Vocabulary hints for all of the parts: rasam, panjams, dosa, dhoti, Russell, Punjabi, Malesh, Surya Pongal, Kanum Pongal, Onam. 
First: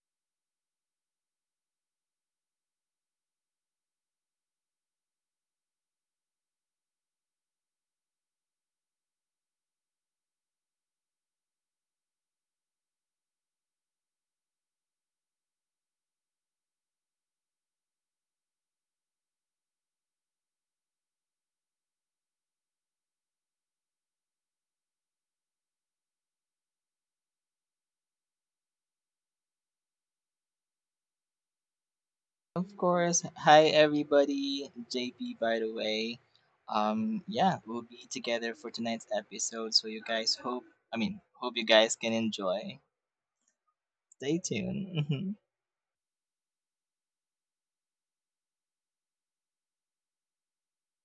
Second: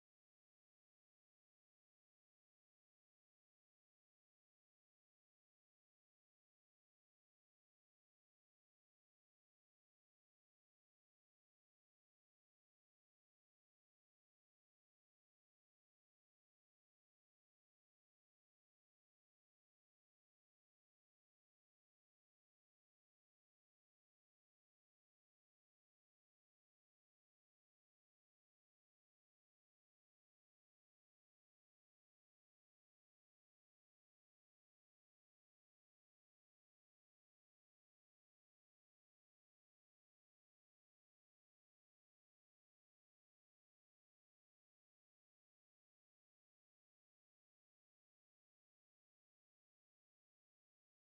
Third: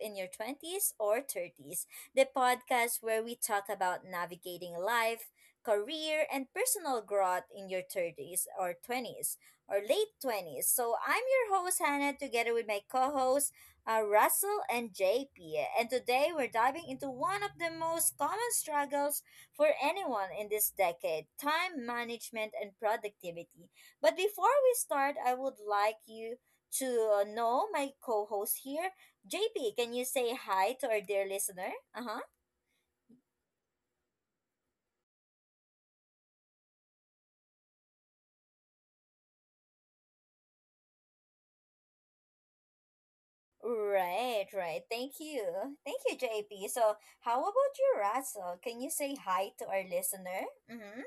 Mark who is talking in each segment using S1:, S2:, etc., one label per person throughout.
S1: in Your 20s or 30s, the podcast where we talk about navigating life, career, and personal growth in your 30s or 20s or late 20s. So, I'm your host, Hannah, together with my co hosts, Russell and JP. And today we're diving into one of the most common struggles for anyone in this decade time management and productivity. But before we start, I would like you to know my co host here. JP, can you say hi to our dear listener? Uh huh.
S2: Of course. Hi, everybody. JP, by the way. Yeah, we'll be together for tonight's episode. So, you guys hope you guys can enjoy. Stay
S1: Right, right. Thank
S2: tuned.
S1: you. Thank you, JP. So, how about you, Russell? Can you say hi to our listener? Mm hmm.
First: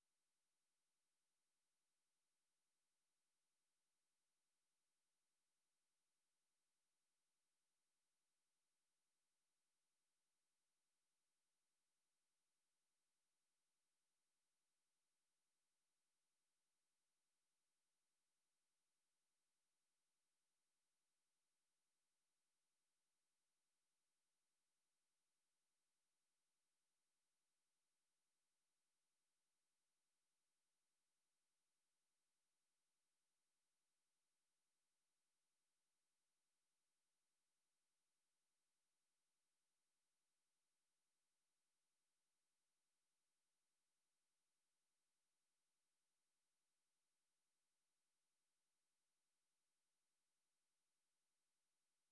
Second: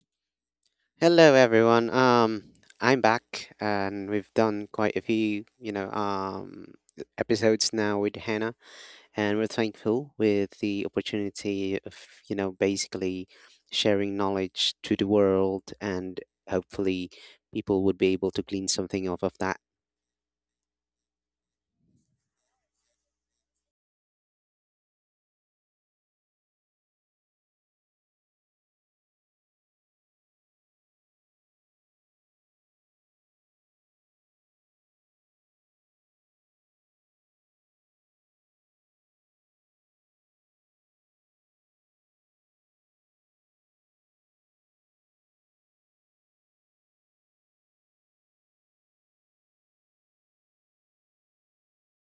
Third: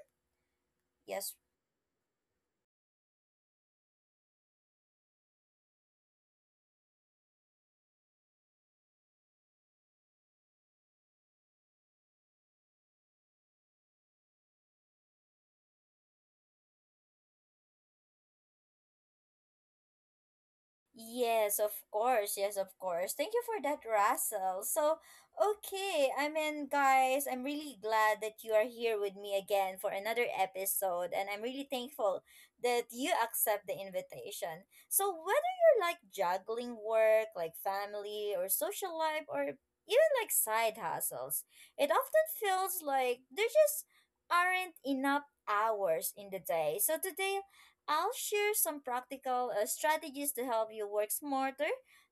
S1: Yes,
S3: Hello, everyone. I'm back, and we've done quite a few, episodes now with Hannah, and we're thankful with the opportunity of, basically sharing knowledge to the world, and hopefully, people would be able to glean something off of that,
S1: yes, of course. Yes, of course. Thank you for that, Russell. So, okay. I mean, guys, I'm really glad that you are here with me again for another episode. And I'm really thankful that you accept the invitation. So, whether you're like juggling work, like family, or social life, or even like side hustles, it often feels like there just aren't enough hours in the day. So, today I'll share some practical strategies to help you work smarter,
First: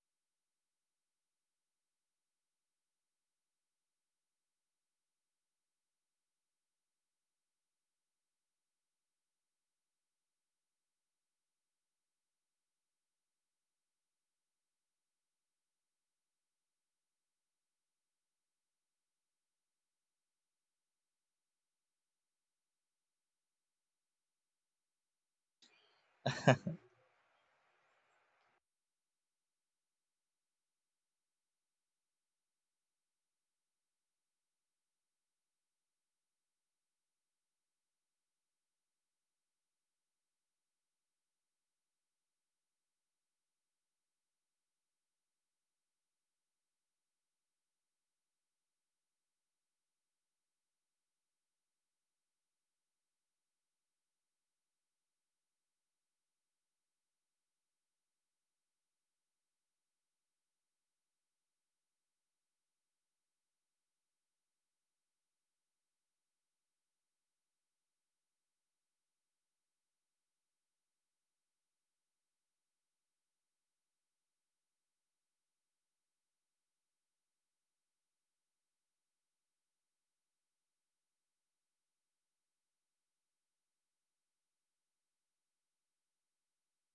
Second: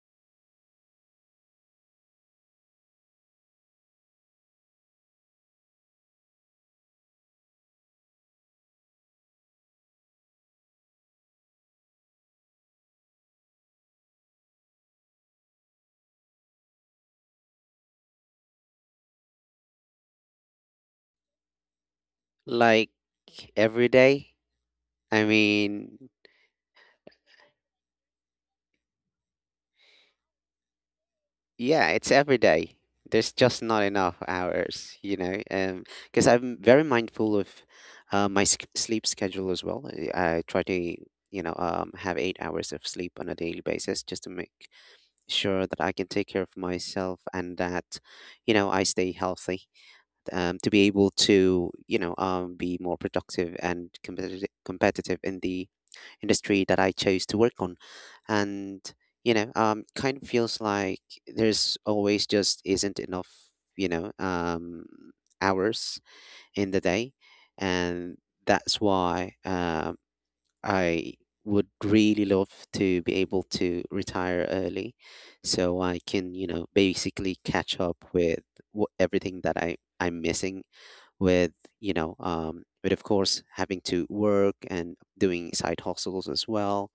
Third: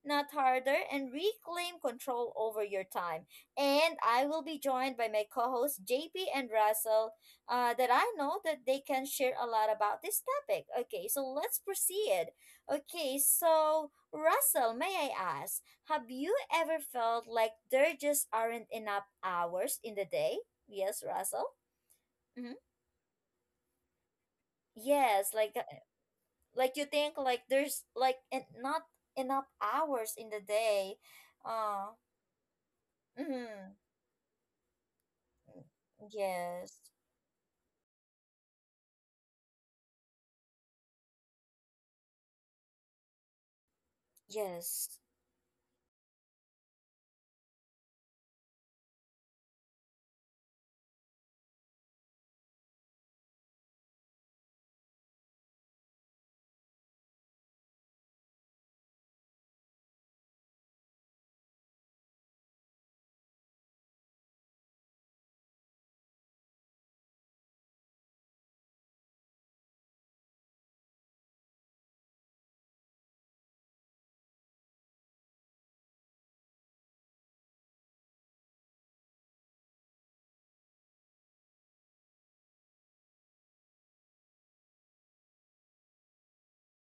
S1: not harder, and reclaim control over your time. And I will be joined by my co hosts, JP and Russell, that I know that they can share a lot about this topic. Okay, so let's proceed. Okay, so Russell, may I ask, have you ever felt like there just aren't enough hours in the day? Yes, Russell? Mm-hmm.
S3: like every day. I
S1: Yes, like
S3: mean,
S1: like you think like there's like not enough hours in the day
S3: Yeah,
S1: uh
S3: it's every day. There's just
S1: mm,
S3: not enough hours, because I'm
S1: yes,
S3: very mindful of my sch sleep schedule as well. I try to, have 8 hours of sleep on a daily basis just to make
S1: yes,
S3: sure that I can take care of myself and that, I stay healthy, to be able to, be more productive and competitive in the industry that I chose to work on. And, Kind of feels like there's always just isn't enough, you know, um, hours in the day. And that's why I would really love to be able to retire early so I can, basically catch up with everything that I'm missing with with of course having to work and doing side hustles as well,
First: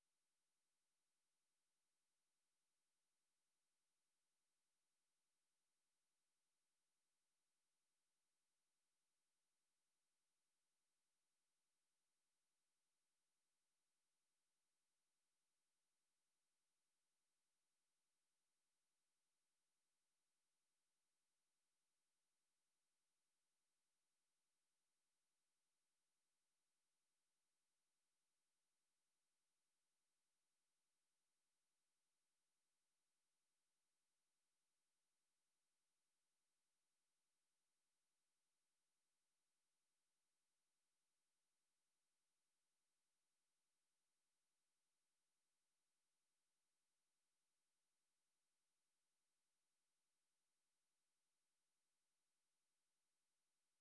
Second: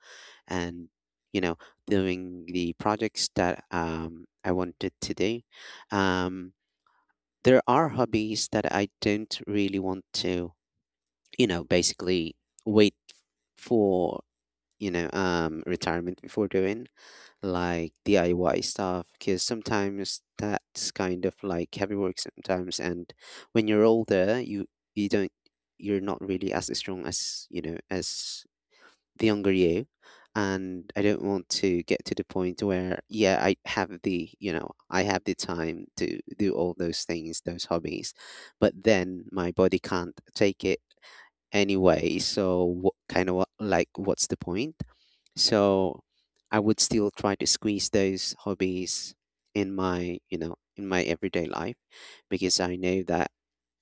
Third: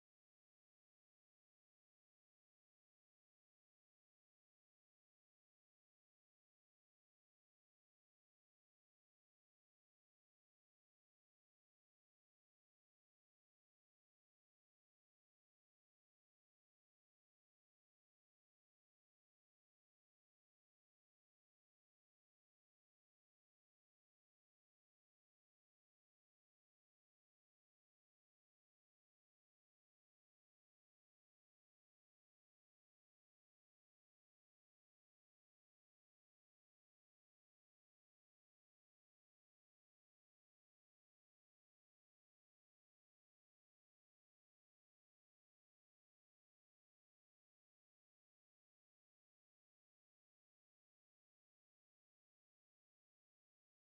S3: and you know, doing the projects that I wanted to do. um, there are hobbies that I don't really want to, basically wait for, retirement before doing, like DIY stuff, because sometimes that's kind of like heavy work sometimes. And when you're older, you don't, you're not really as strong as, you know, as the younger you. And I don't want to get to the point where, yeah, I have the, you know, I have the time to do all those things, those hobbies, but then my body can't take it anyway. So what kind of what like what's the point? So I would still try to squeeze those hobbies in my, in my everyday life, because I know that,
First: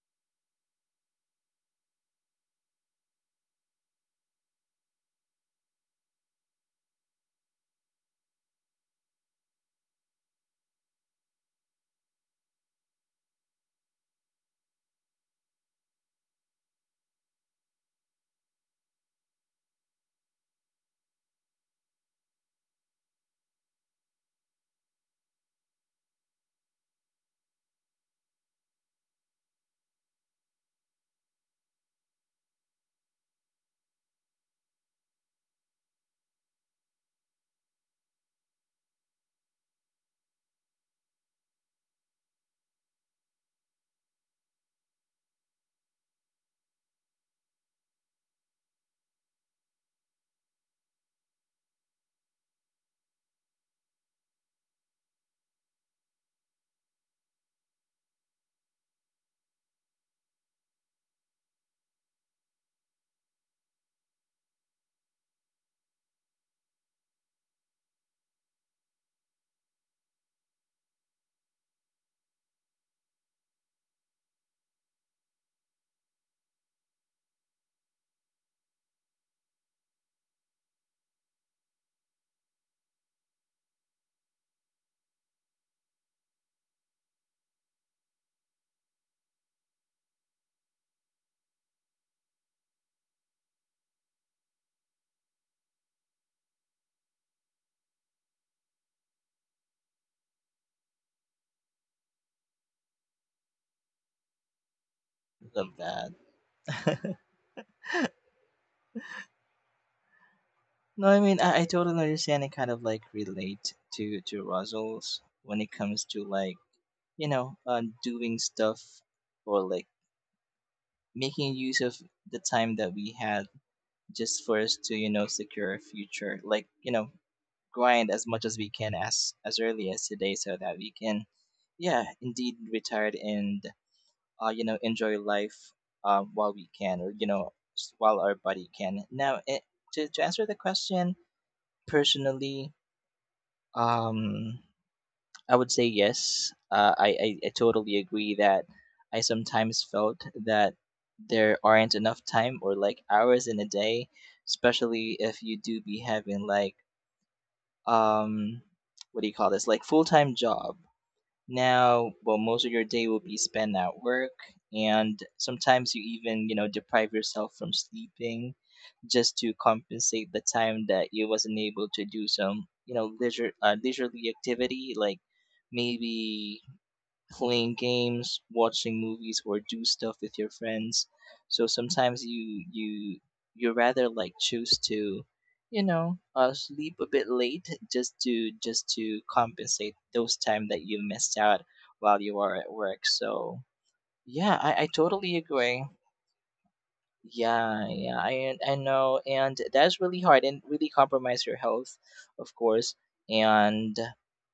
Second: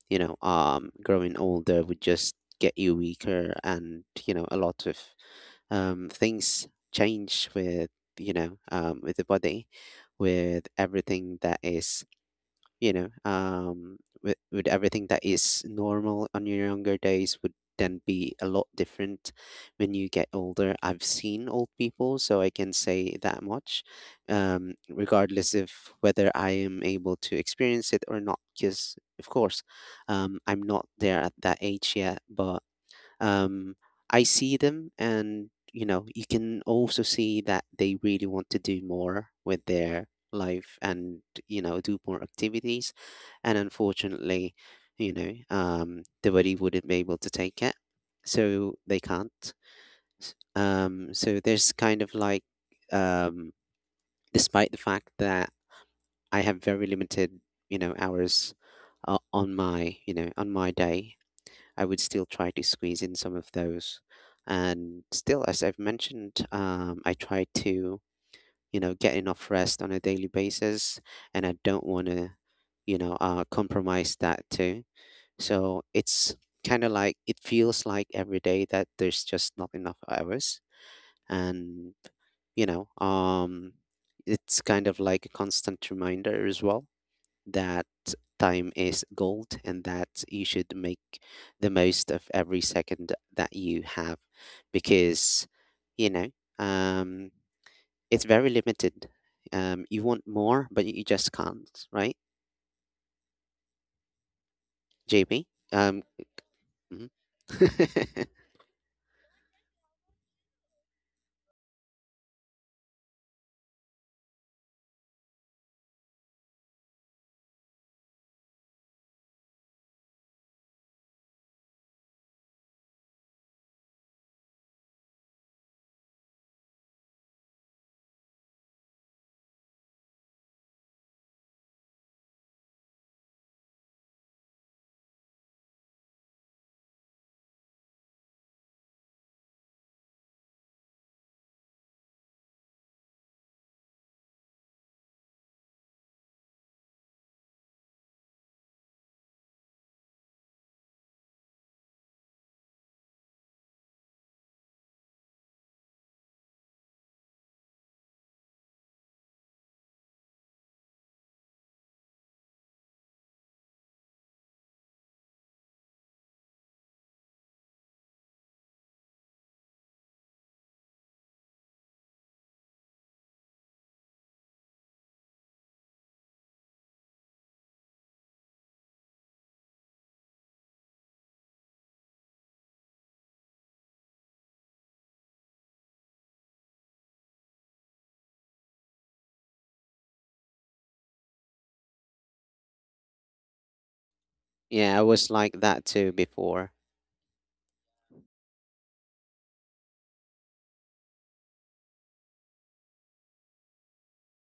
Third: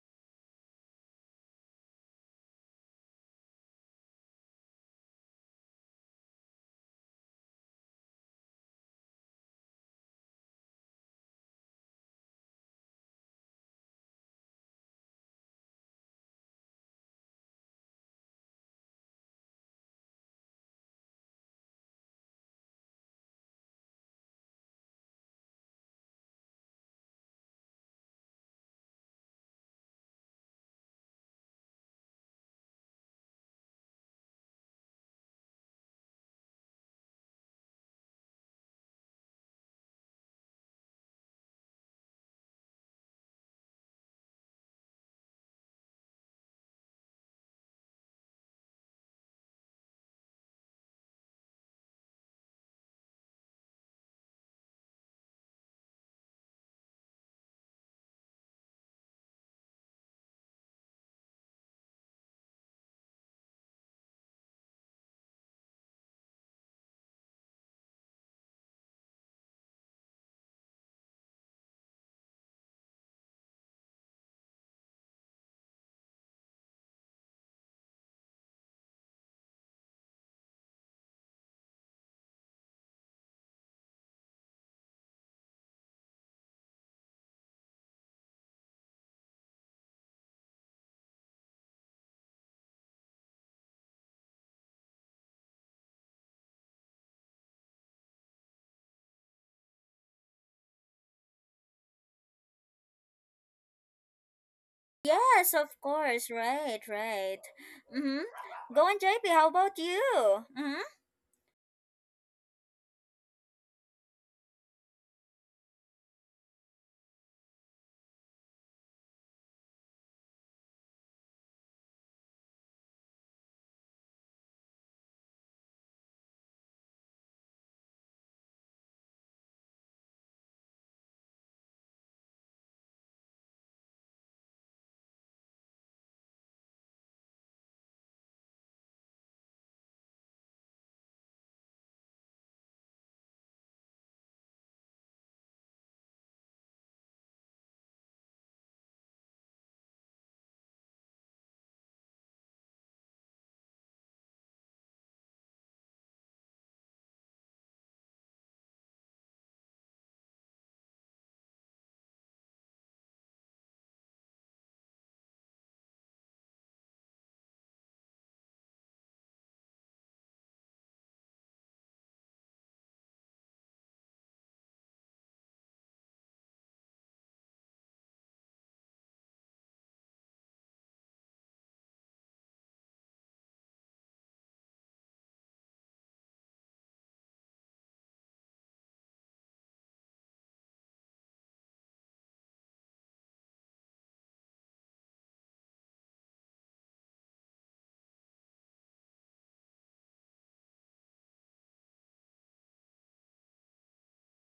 S3: growing older would just get you weaker. And, you know, a lot of things change with, with the body, with everything that is, with everything that is normal on your younger days would then be a lot different when you get older. I've seen old people, so I can say that much, regardless of whether I am able to experience it or not, because, of course, I'm not there at that age yet. But um, I see them, and you know, you can also see that they really want to do more with their life, and you know, do more activities. And unfortunately, the body wouldn't be able to take it, so they can't. So there's kind of like, um, despite the fact that I have very limited, hours on my, on my day, I would still try to squeeze in some of those. And still, as I've mentioned, I try to, get enough rest on a daily basis, and I don't want to, compromise that too. So it's kind of like it feels like every day that there's just not enough hours, and you know, um, it's kind of like a constant reminder as well that time is gold and that you should make the most of every second that you have, because you know um it's very limited. You want more but you just can't, right? JP?
S1: yes, of
S2: Love
S3: um
S2: that.
S1: course, right,
S3: mhm.
S1: right, mm-hmm. Go on, JP, how about you? Mm-hmm.
S2: No, I totally understand and kind of like relate to Russell's when it comes to like, you know, doing stuff or like making use of the time that we had just for us to, you know, secure a future. Like, you know, grind as much as we can as early as today so that we can yeah indeed retire and you know enjoy life while we can or you know while our body can now it, to answer the question personally, um I would say yes. I totally agree that I sometimes felt that there aren't enough time or like hours in a day, especially if you do be having like um what do you call this, like full-time job. Now, well, most of your day will be spent at work, and sometimes you even, you know, deprive yourself from sleeping just to compensate the time that you wasn't able to do some, you know, leisurely activity like maybe playing games, watching movies, or do stuff with your friends. So sometimes you rather like choose to, you know, sleep a bit late just to compensate those time that you missed out while you are at work. So yeah, I
S3: Yeah, I was
S2: totally
S3: like
S2: agree.
S3: that too before.
S2: Yeah, yeah, I know, and that's really hard and really compromise your health, of course, and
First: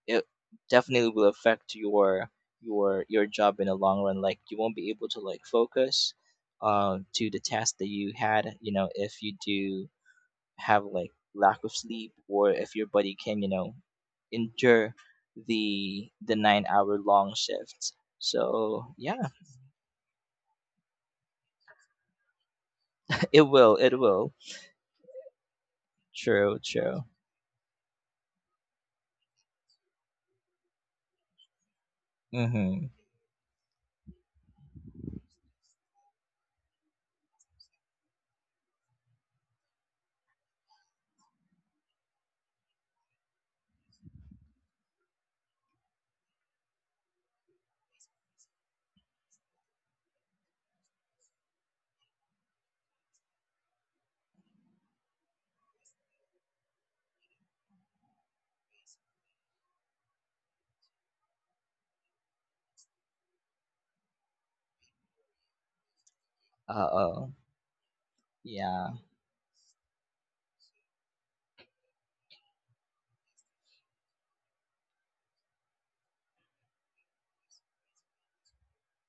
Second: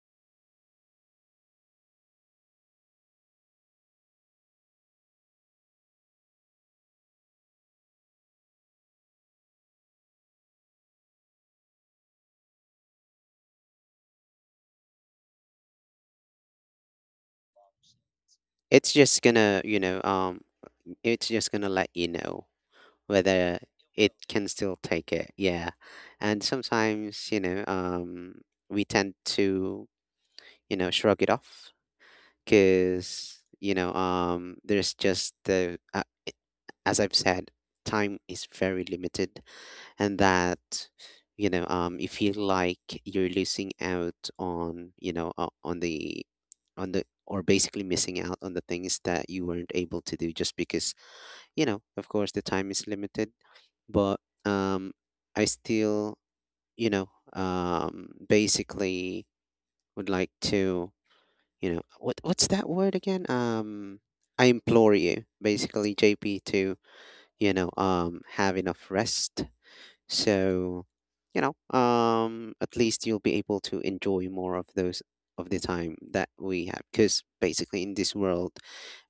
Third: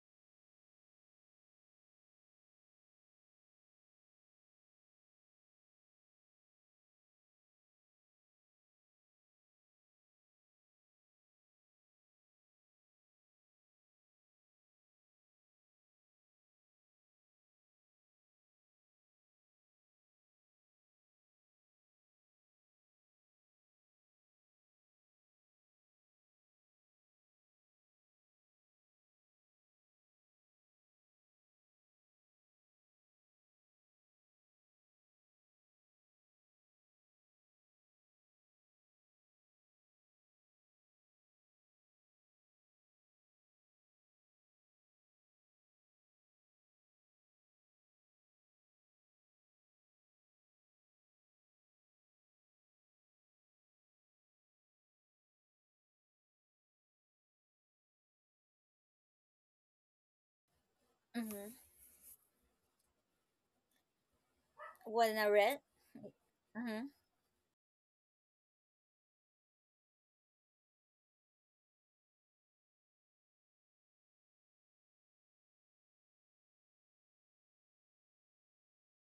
S2: it definitely will affect your job in the long run. Like you won't be able to like focus to the task that you had, you know, if you do have like lack of sleep or if your body can, you know, endure the 9 hour long shifts.
S3: It's
S2: So
S3: just
S2: yeah,
S3: gonna, it's just gonna let you know
S2: it
S3: whether
S2: will, it
S3: it
S2: will.
S3: can still take it. Yeah. And
S2: True, true.
S3: sometimes, we tend to, shrug it off
S2: hmm
S3: because, there's just as I've said, time is very limited. And that, you feel like you're losing out on, on or basically missing out on the things that you weren't able to do just because, you know, of course, the time is limited. But um, I still, basically would like to,
S1: Mm-hmm.
S3: what what's that word again? I implore
S1: What
S3: you,
S1: a read,
S3: basically, JP, to
S2: Uh
S1: mm-hmm.
S2: oh,
S3: have enough
S2: Yeah.
S3: rest so, at least you'll be able to enjoy more of those of the time that we have. Because basically, in this world,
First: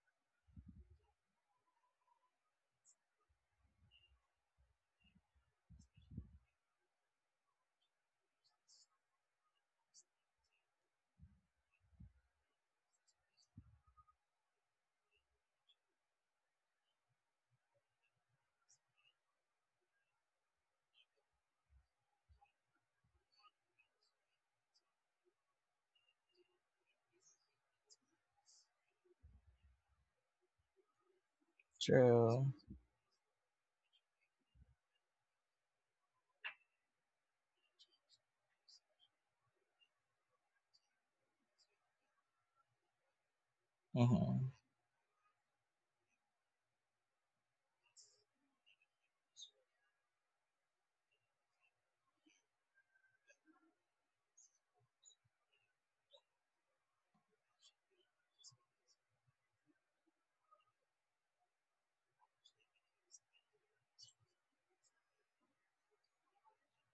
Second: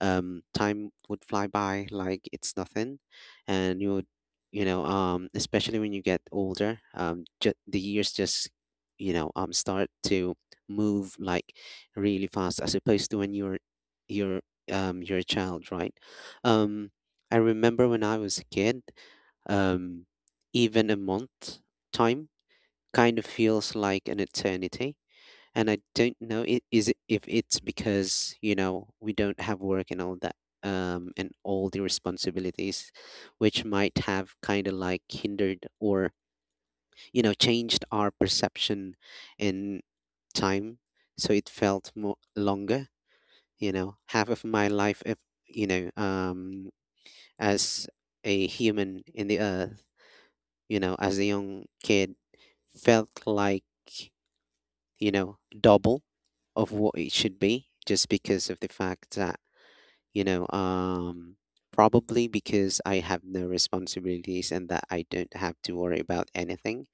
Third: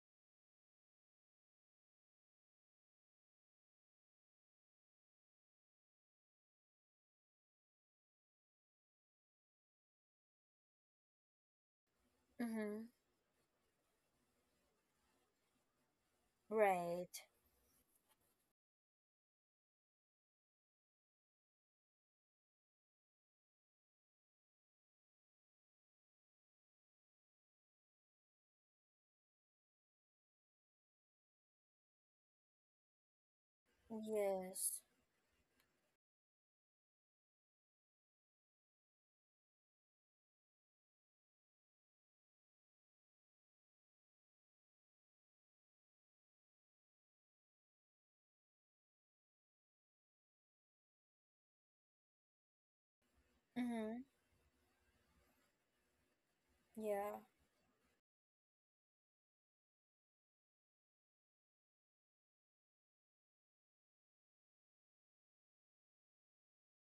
S3: time would fly by like it's nothing, and you would, especially when you get older, the years just, start to move like really fast as
S1: Mm-hmm.
S3: opposed to when you're you're a child, right? Um,
S1: Right,
S3: I remember when I was a kid, um, even a month time kind of feels like an eternity. And I don't know if it's because, you know, we don't have work and all that, and all the
S2: True.
S3: responsibilities, which might have kind of
S1: yes,
S3: like hindered or, you know, changed our perception in time. So it felt more longer, you know. Half of
S2: hmm
S3: my life, if, you know, as a human in the earth, you know, as a young kid, felt like,
S1: mm-hmm.
S3: double of what it
S1: Yeah.
S3: should be just because of the fact that, you know, um, probably because I have no responsibilities and that I don't have to worry about anything,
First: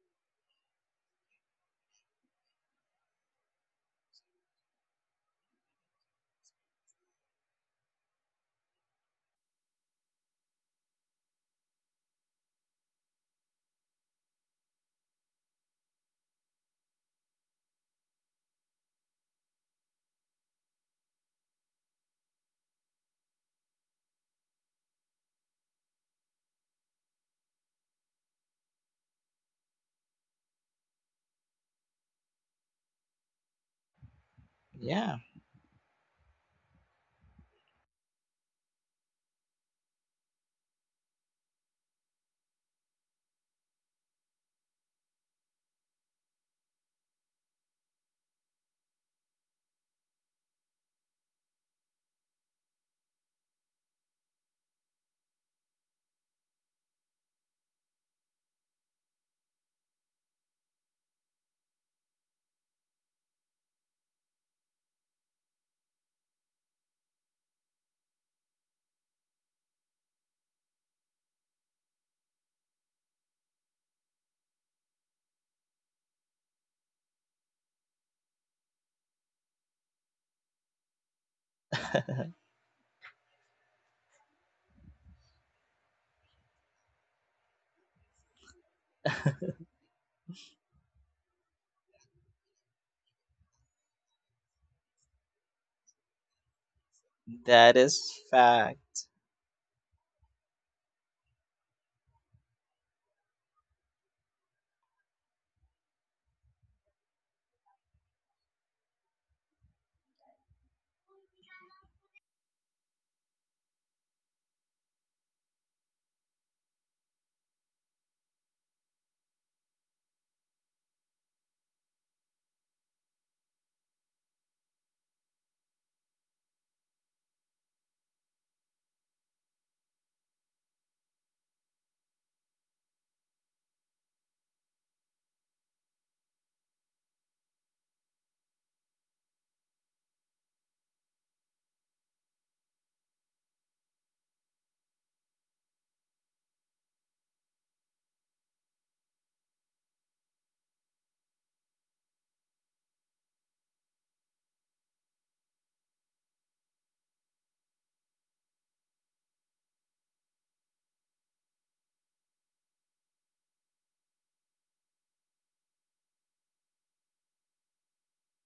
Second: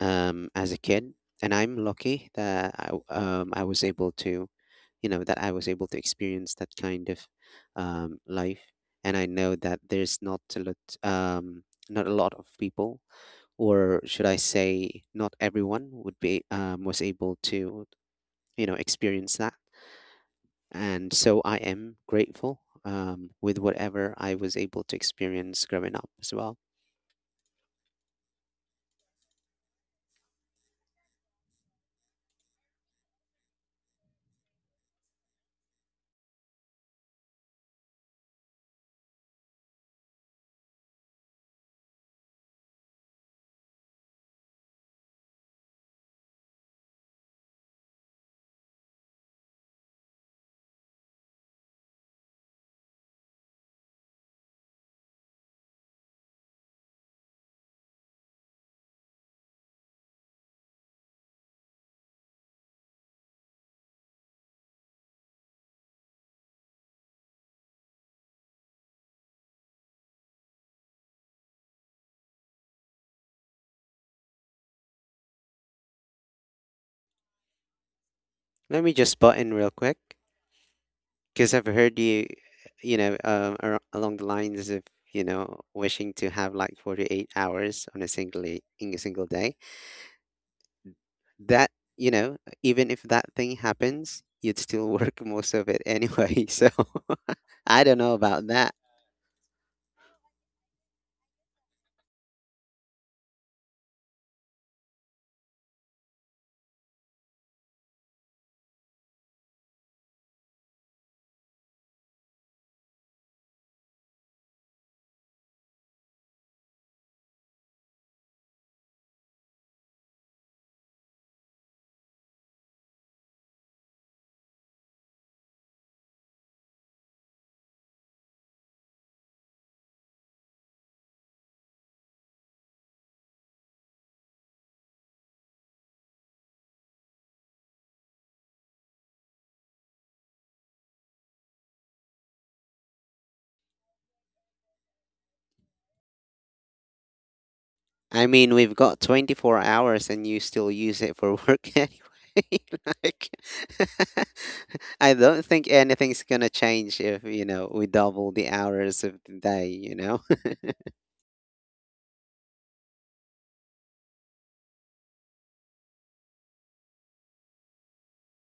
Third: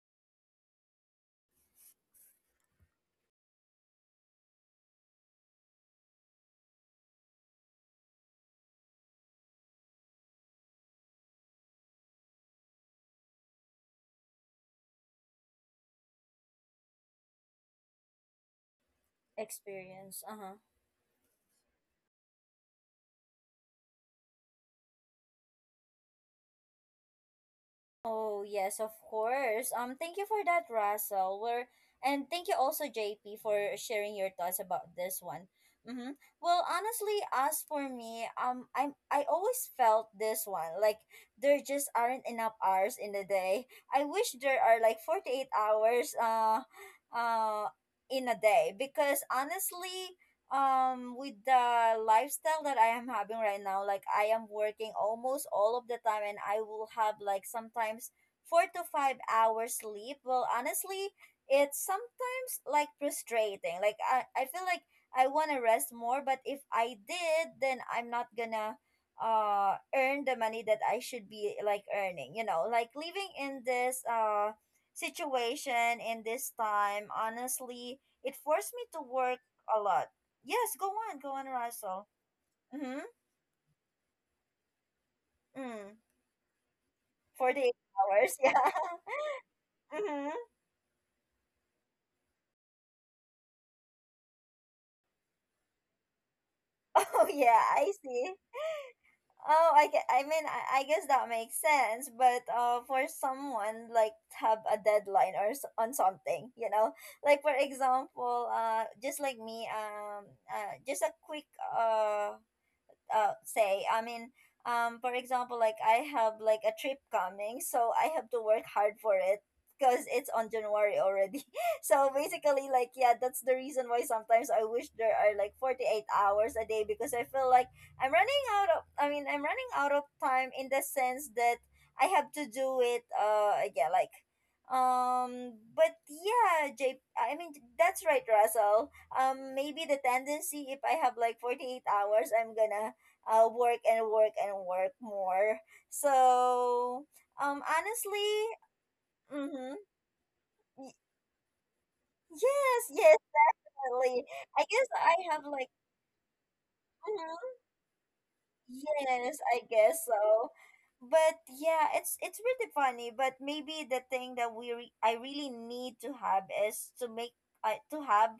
S3: as a kid. And I'm lucky that I was able to, you know, that I was able to experience that kind of life. And I know that there's not a lot, um, not a lot of people, or should I say, not everyone would be was able to, experience that.
S1: Experience. Uh-huh.
S3: And so I am grateful with whatever I was able to experience growing up as well.
S1: Oh, yes, of course. Thank you for that, Russell. We're, and thank you also, JP, for sharing your thoughts about
S2: Yeah.
S1: this one. Mm-hmm. Well, honestly, as for me, I always felt this one like there just aren't enough hours in the day. I wish there are like 48 hours, uh, in a day because honestly, with the lifestyle that I am having right now, like I am working almost all of the time and I will have like sometimes 4 to 5 hours sleep. Well, honestly, it's sometimes like frustrating. Like I feel like I want to rest more, but if I did, then I'm not gonna earn the money that I should be like earning, like living in this situation in this time. Honestly, it forced
S3: Let
S1: me
S3: me
S1: to
S3: just butt
S1: work
S3: in real
S1: a
S3: quick
S1: lot. Yes, go on, go on,
S3: because I've heard
S1: Russell.
S3: you,
S1: Mm-hmm.
S3: along the lines of,
S1: Mm.
S3: wishing to have like 48
S1: 48
S3: hours on a
S1: hours, yeah.
S3: in a single day,
S1: Mm-hmm.
S3: that even if that thing happens you'd still work most of it anyway. So
S1: Oh, yeah,
S2: that
S3: I
S1: I
S3: don't
S2: is
S3: know
S1: see.
S3: about that.
S2: fact.
S1: Oh, I mean, I guess that makes sense, but for someone, like, have a deadline or on something, you know? Like, for example, just like me, just a quick, uh, say, I mean, for example, like I have like a trip coming, so I have to work hard for it because it's on January already. So basically, like, yeah, that's the reason why sometimes I wish there are like 48 hours a day because I feel like I mean I'm running out of time in the sense that I have to do it, yeah, like, but yeah, Jay, I mean, that's right, Russell. Um, maybe the tendency, if I have like 48 hours, I'm gonna work and work and work more. So,
S3: I
S1: honestly,
S3: mean, we've got 24
S1: mm-hmm.
S3: hours and you still
S1: y-
S3: use it for work anyway.
S1: yes, yes,
S3: Like,
S1: definitely. I guess
S3: I
S1: I
S3: don't
S1: have
S3: think
S1: like,
S3: anything's gonna change if, you
S1: mhm.
S3: know, we double the hours of the
S1: Yes, I
S3: day, you
S1: guess
S3: know?
S1: so. But yeah, it's really funny. But maybe the thing that we re I really need to have is to make I to have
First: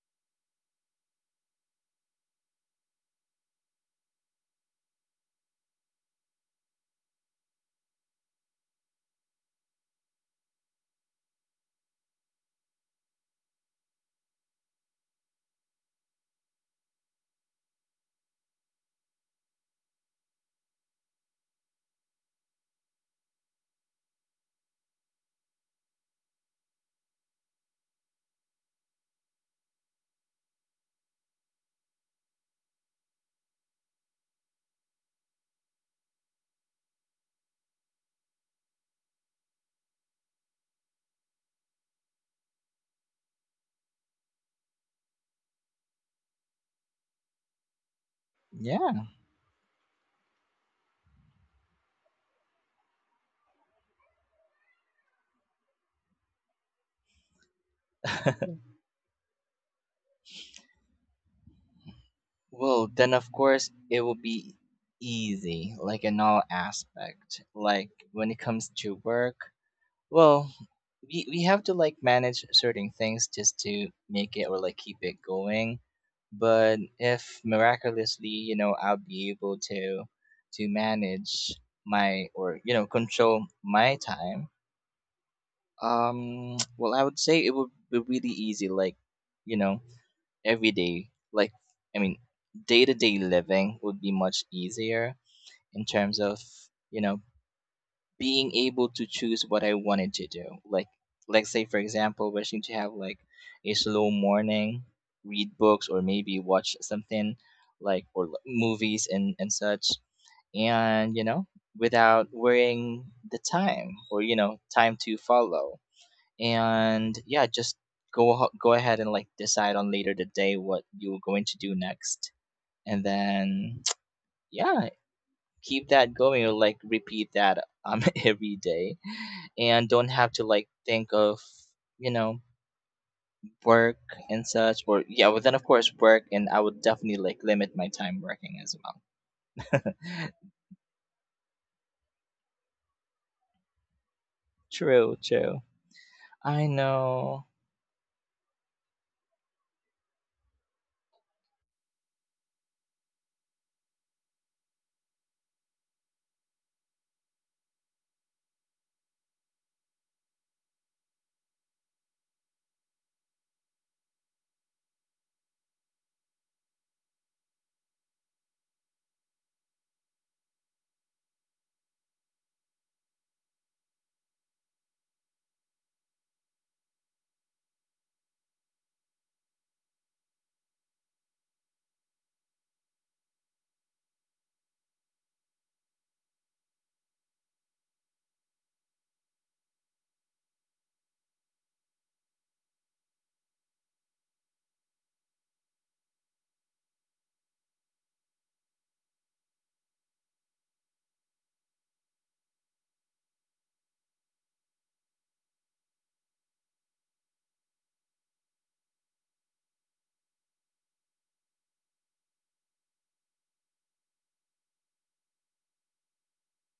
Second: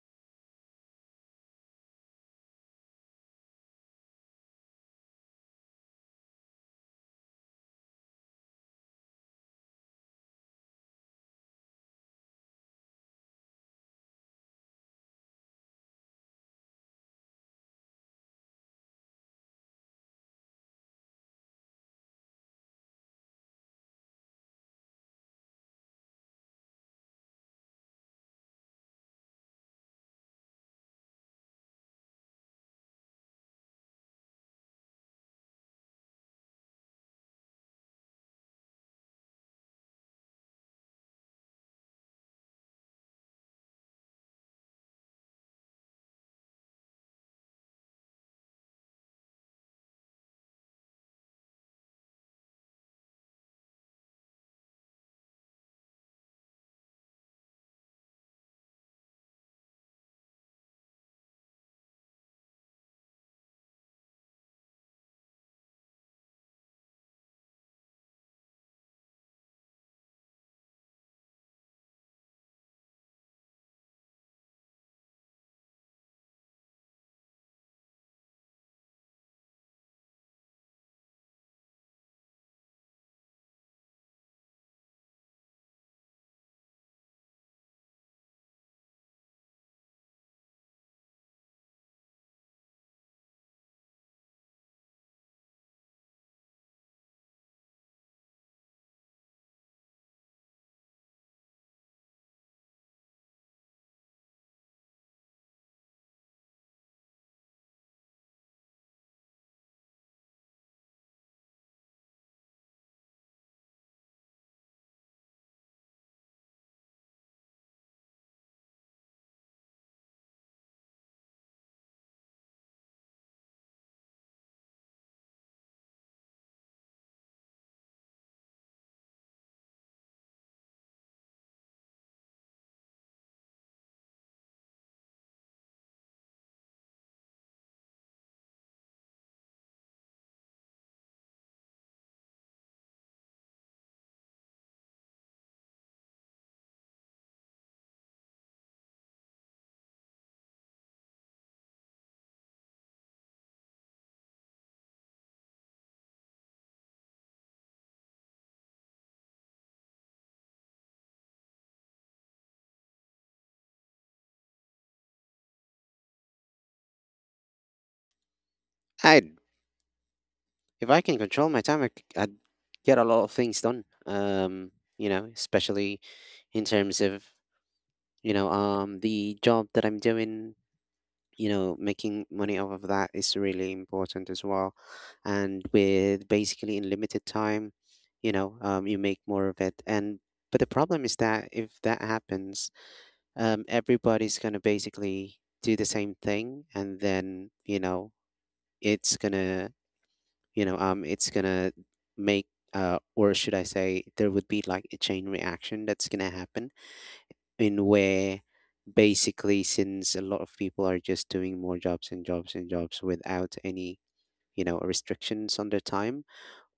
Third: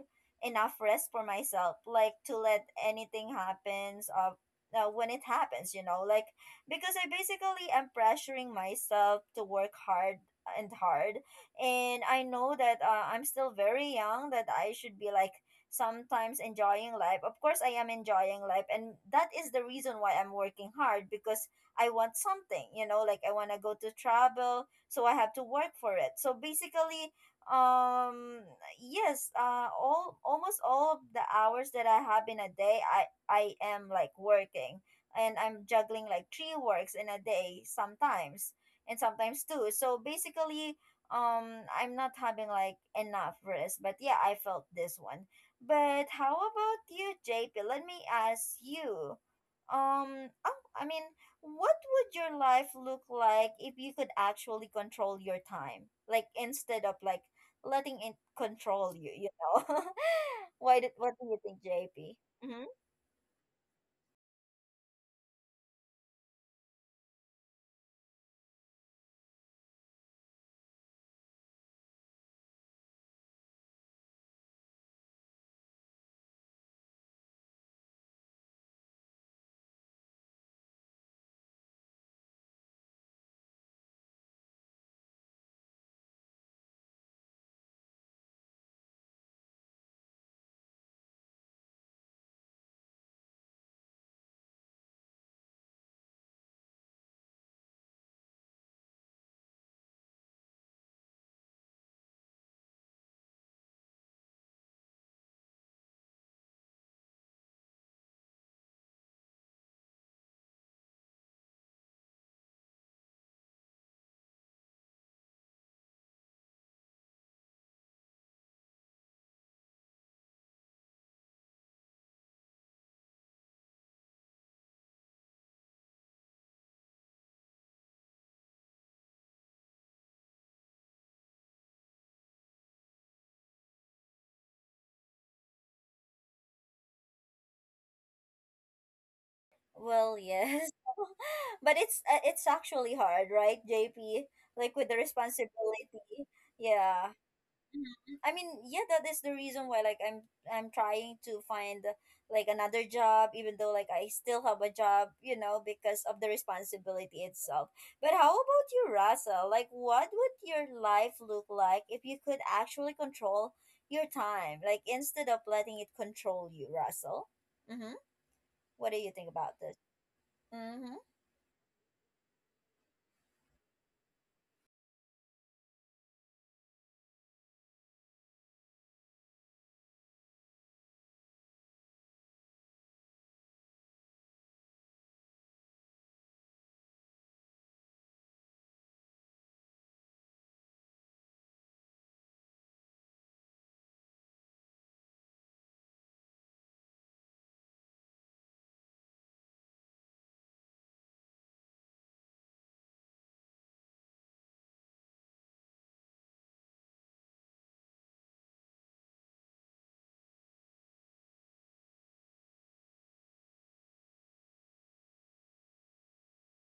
S1: enough rest for myself, like to let anything happens of when it happens, you know, like because I basically am pressuring myself to work hard and hard, and I know that I'm still very young, that I should be like sometimes enjoying life. Of course, I am enjoying life, and that is the reason why I'm working hard because I want something, like I want to go to travel, so I have to work for it. So basically, um yes, all almost all of the hours that I have in a day, I am like working, and I'm juggling like three works in a day sometimes, and sometimes two. So basically, I'm not having like enough rest, but yeah, I felt this one. But how about you, JP? Let me ask
S2: Yeah.
S1: you. Oh, I mean, what would your life look like if you could actually control your time? Like instead of like letting it control you, you know? What do you think, JP? Mm-hmm.
S2: Well, then of course it will be easy, like in all aspect. Like when it comes to work, well, we have to like manage certain things just to make it or like keep it going. But if miraculously, you know, I'll be able to manage my, or you know, control my time. Well, I would say it would be really easy, like, you know, every day. I mean, Day to day living would be much easier in terms of, you know, being able to choose what I wanted to do. Like, let's say, for example, wishing to have like a slow morning, read books, or maybe watch something like, or movies and such. And, you know, without worrying the time or, you know, time to follow. And yeah, just go ahead and like decide on later today what you're going to do next, and then yeah, keep that going or like repeat that every day, and don't have to like think of, you know, work and such. Or yeah, well then of course work, and I would definitely like limit my time working as well.
S1: Well, yes. But it's actually hard, right, JP? Like with the
S2: True,
S1: responsibility.
S2: true. I
S1: Yeah.
S2: know.
S1: I mean, yeah, that is the reason why like I'm trying to find like another job even though like I still have a job, because of the responsibility itself. But how about you, Russell? Like what would your life look like if you could actually control your time? Like instead of letting it control you, Russell? Mhm. What do you think
S3: I'd,
S1: about this?
S3: if
S1: Mhm.
S3: I can control my time, I would get a lot of things done. You know, especially in terms of, the job that I'm doing, you know, making money off of that is really important as well. And with basically in limited time, you make more of it. And but the problem is that if that happens, everybody's gonna basically do the same thing, and then you know, it's gonna, it's gonna make, or should I say, there would be like a chain reaction that's gonna happen, in where basically since a lot of people are just doing more jobs and jobs and jobs without any, you know, restrictions on their time,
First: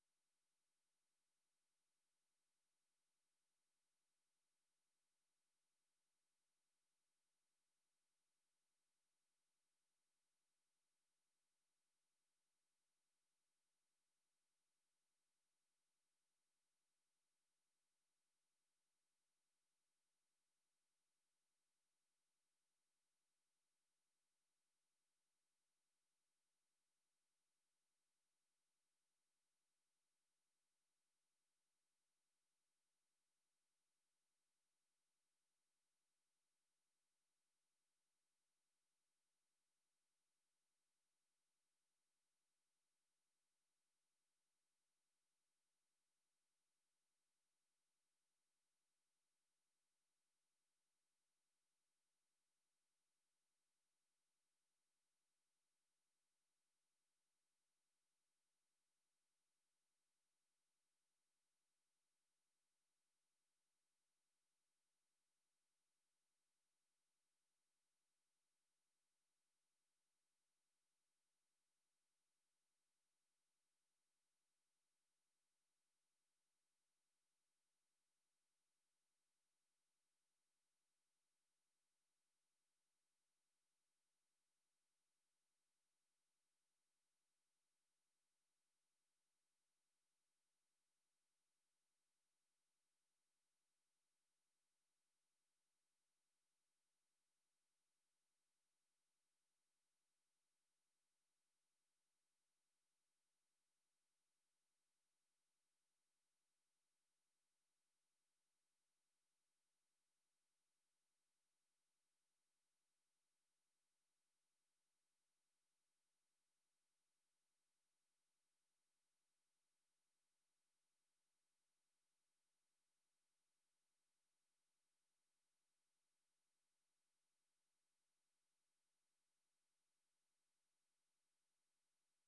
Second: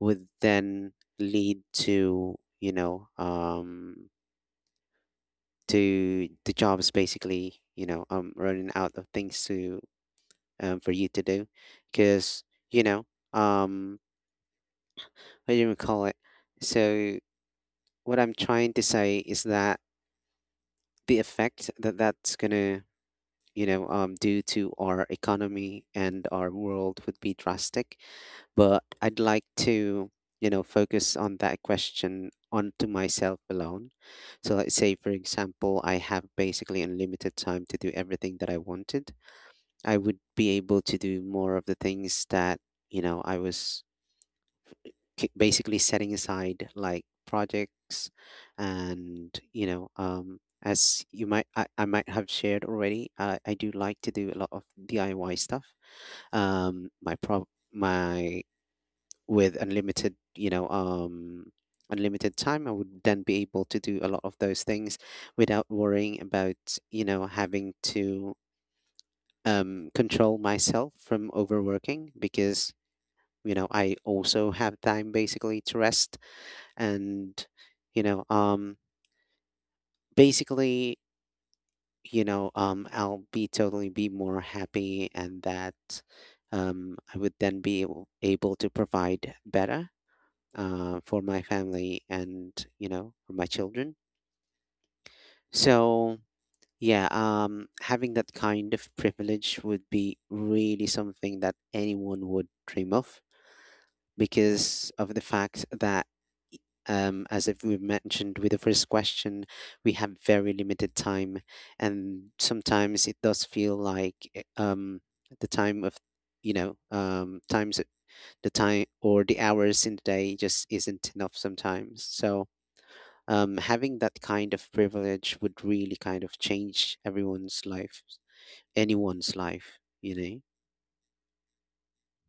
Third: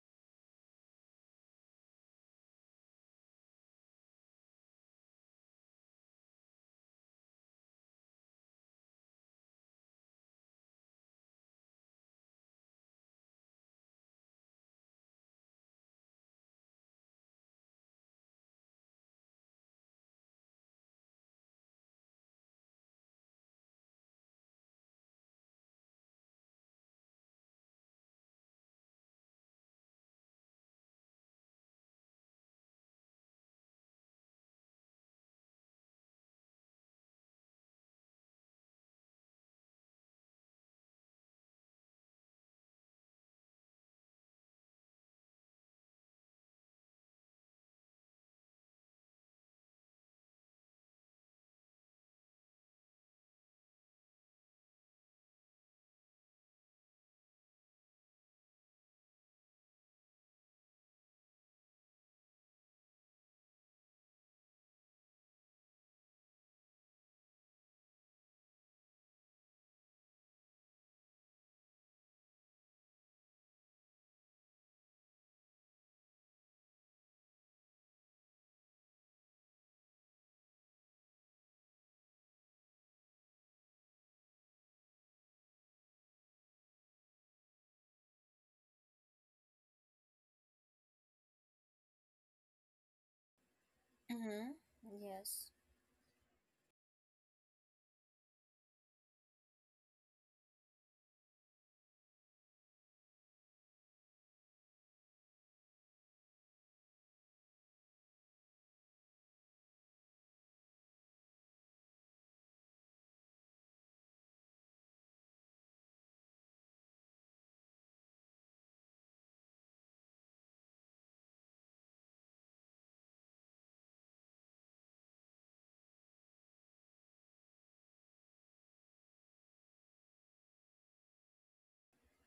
S3: would then lead to, to the jobs basically, running out of things to, for you to do, because you know um what do you call it. So what I'm trying to say is that the effect that that's gonna, due to our economy and our world would be drastic. But I'd like to, focus on that question onto myself alone. So let's say, for example, I have basically unlimited time to do everything that I wanted. I would be able to do more of the things that, I was basically setting aside, like projects. And as you might, I might have shared already, I do like to do a lot of DIY stuff. My pro my With unlimited, unlimited time, I would then be able to do a lot of those things without worrying about, you know, having to control myself from overworking, because you know I also have time basically to rest. And you know um basically, I'll be totally be more happy. And that I would then be able to provide better for my family and, you know, for my children.
S1: Mhm. Yes.
S3: So yeah, having that kind of privilege would be really something that anyone would dream of, because of the fact that, as if we mentioned with the first question, we have very limited time, and sometimes it does feel like the time of, you know, times the time or the hours in the day just isn't enough sometimes. So having that kind of privilege would really kind of change everyone's life, anyone's life, you know.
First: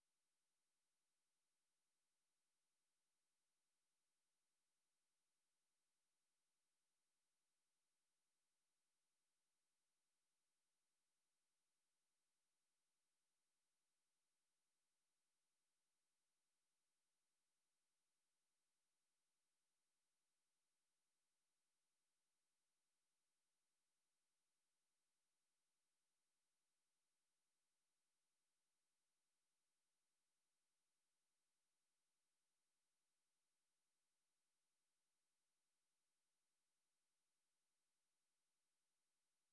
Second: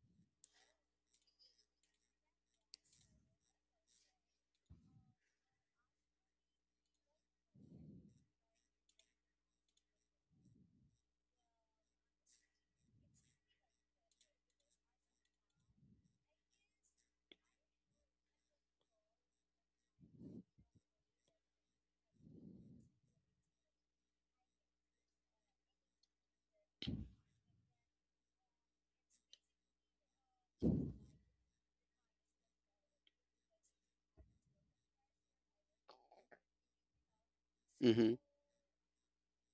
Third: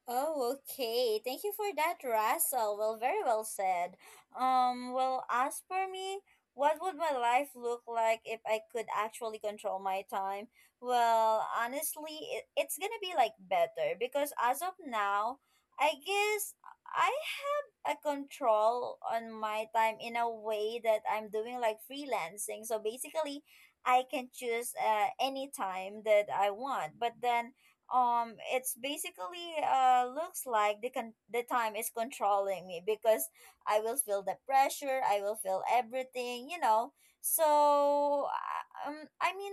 S1: Oh, okay. Thank you for that, Russell. Well, very well said. Well, as for me, what would my life look like if I could actually control my time? Well, honestly, it's gonna be like better because as of now, I guess I have a control on my time in a way that I'm doing like freelancing. So basically, I can choose any time that I want. But then it's basically looks like the time is controlling me because I will feel the pressure, I will feel everything.
S3: Mm-hmm.
S1: So, I mean,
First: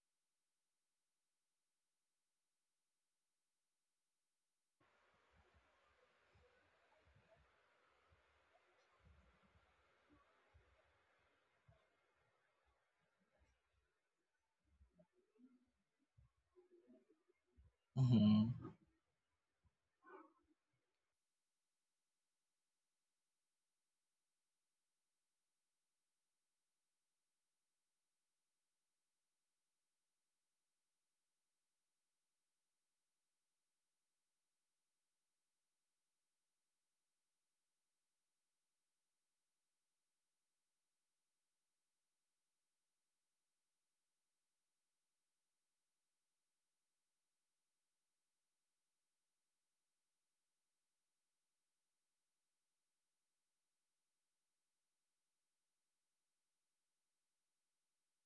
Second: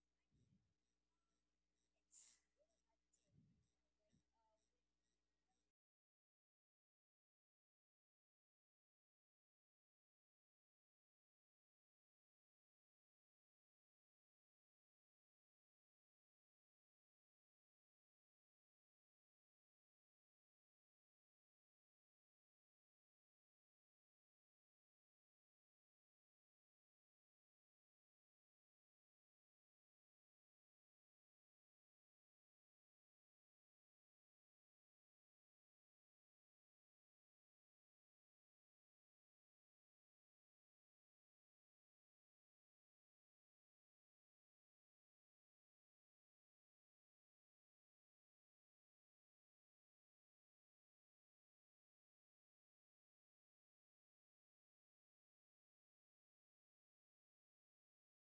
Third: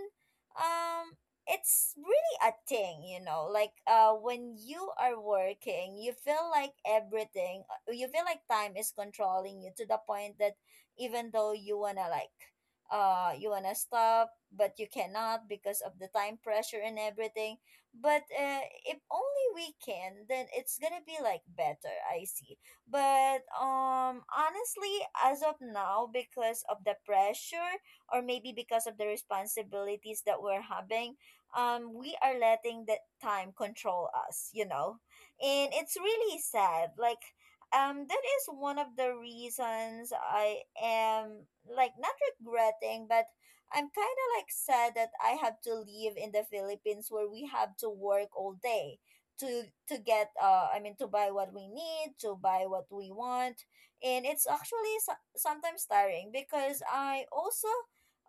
S1: um it's really a thing, like when you are working, you feel like everything, you feel like time is controlling you to the point that even though you wanna stop but you cannot because of the time pressure and everything, but
S2: hmm
S1: if only we can, then it's gonna be like better. I see. But honestly, as of now, because of the pressure, or maybe because of the responsibilities that we're having, we are letting the time control us. And it's really sad. Like that is one of the reasons I am like not regretting, but I'm kind of like sad that I have to live in the Philippines where we have to work all day to get I mean to buy what we need, to buy what we want. And it's actually sometimes tiring because I also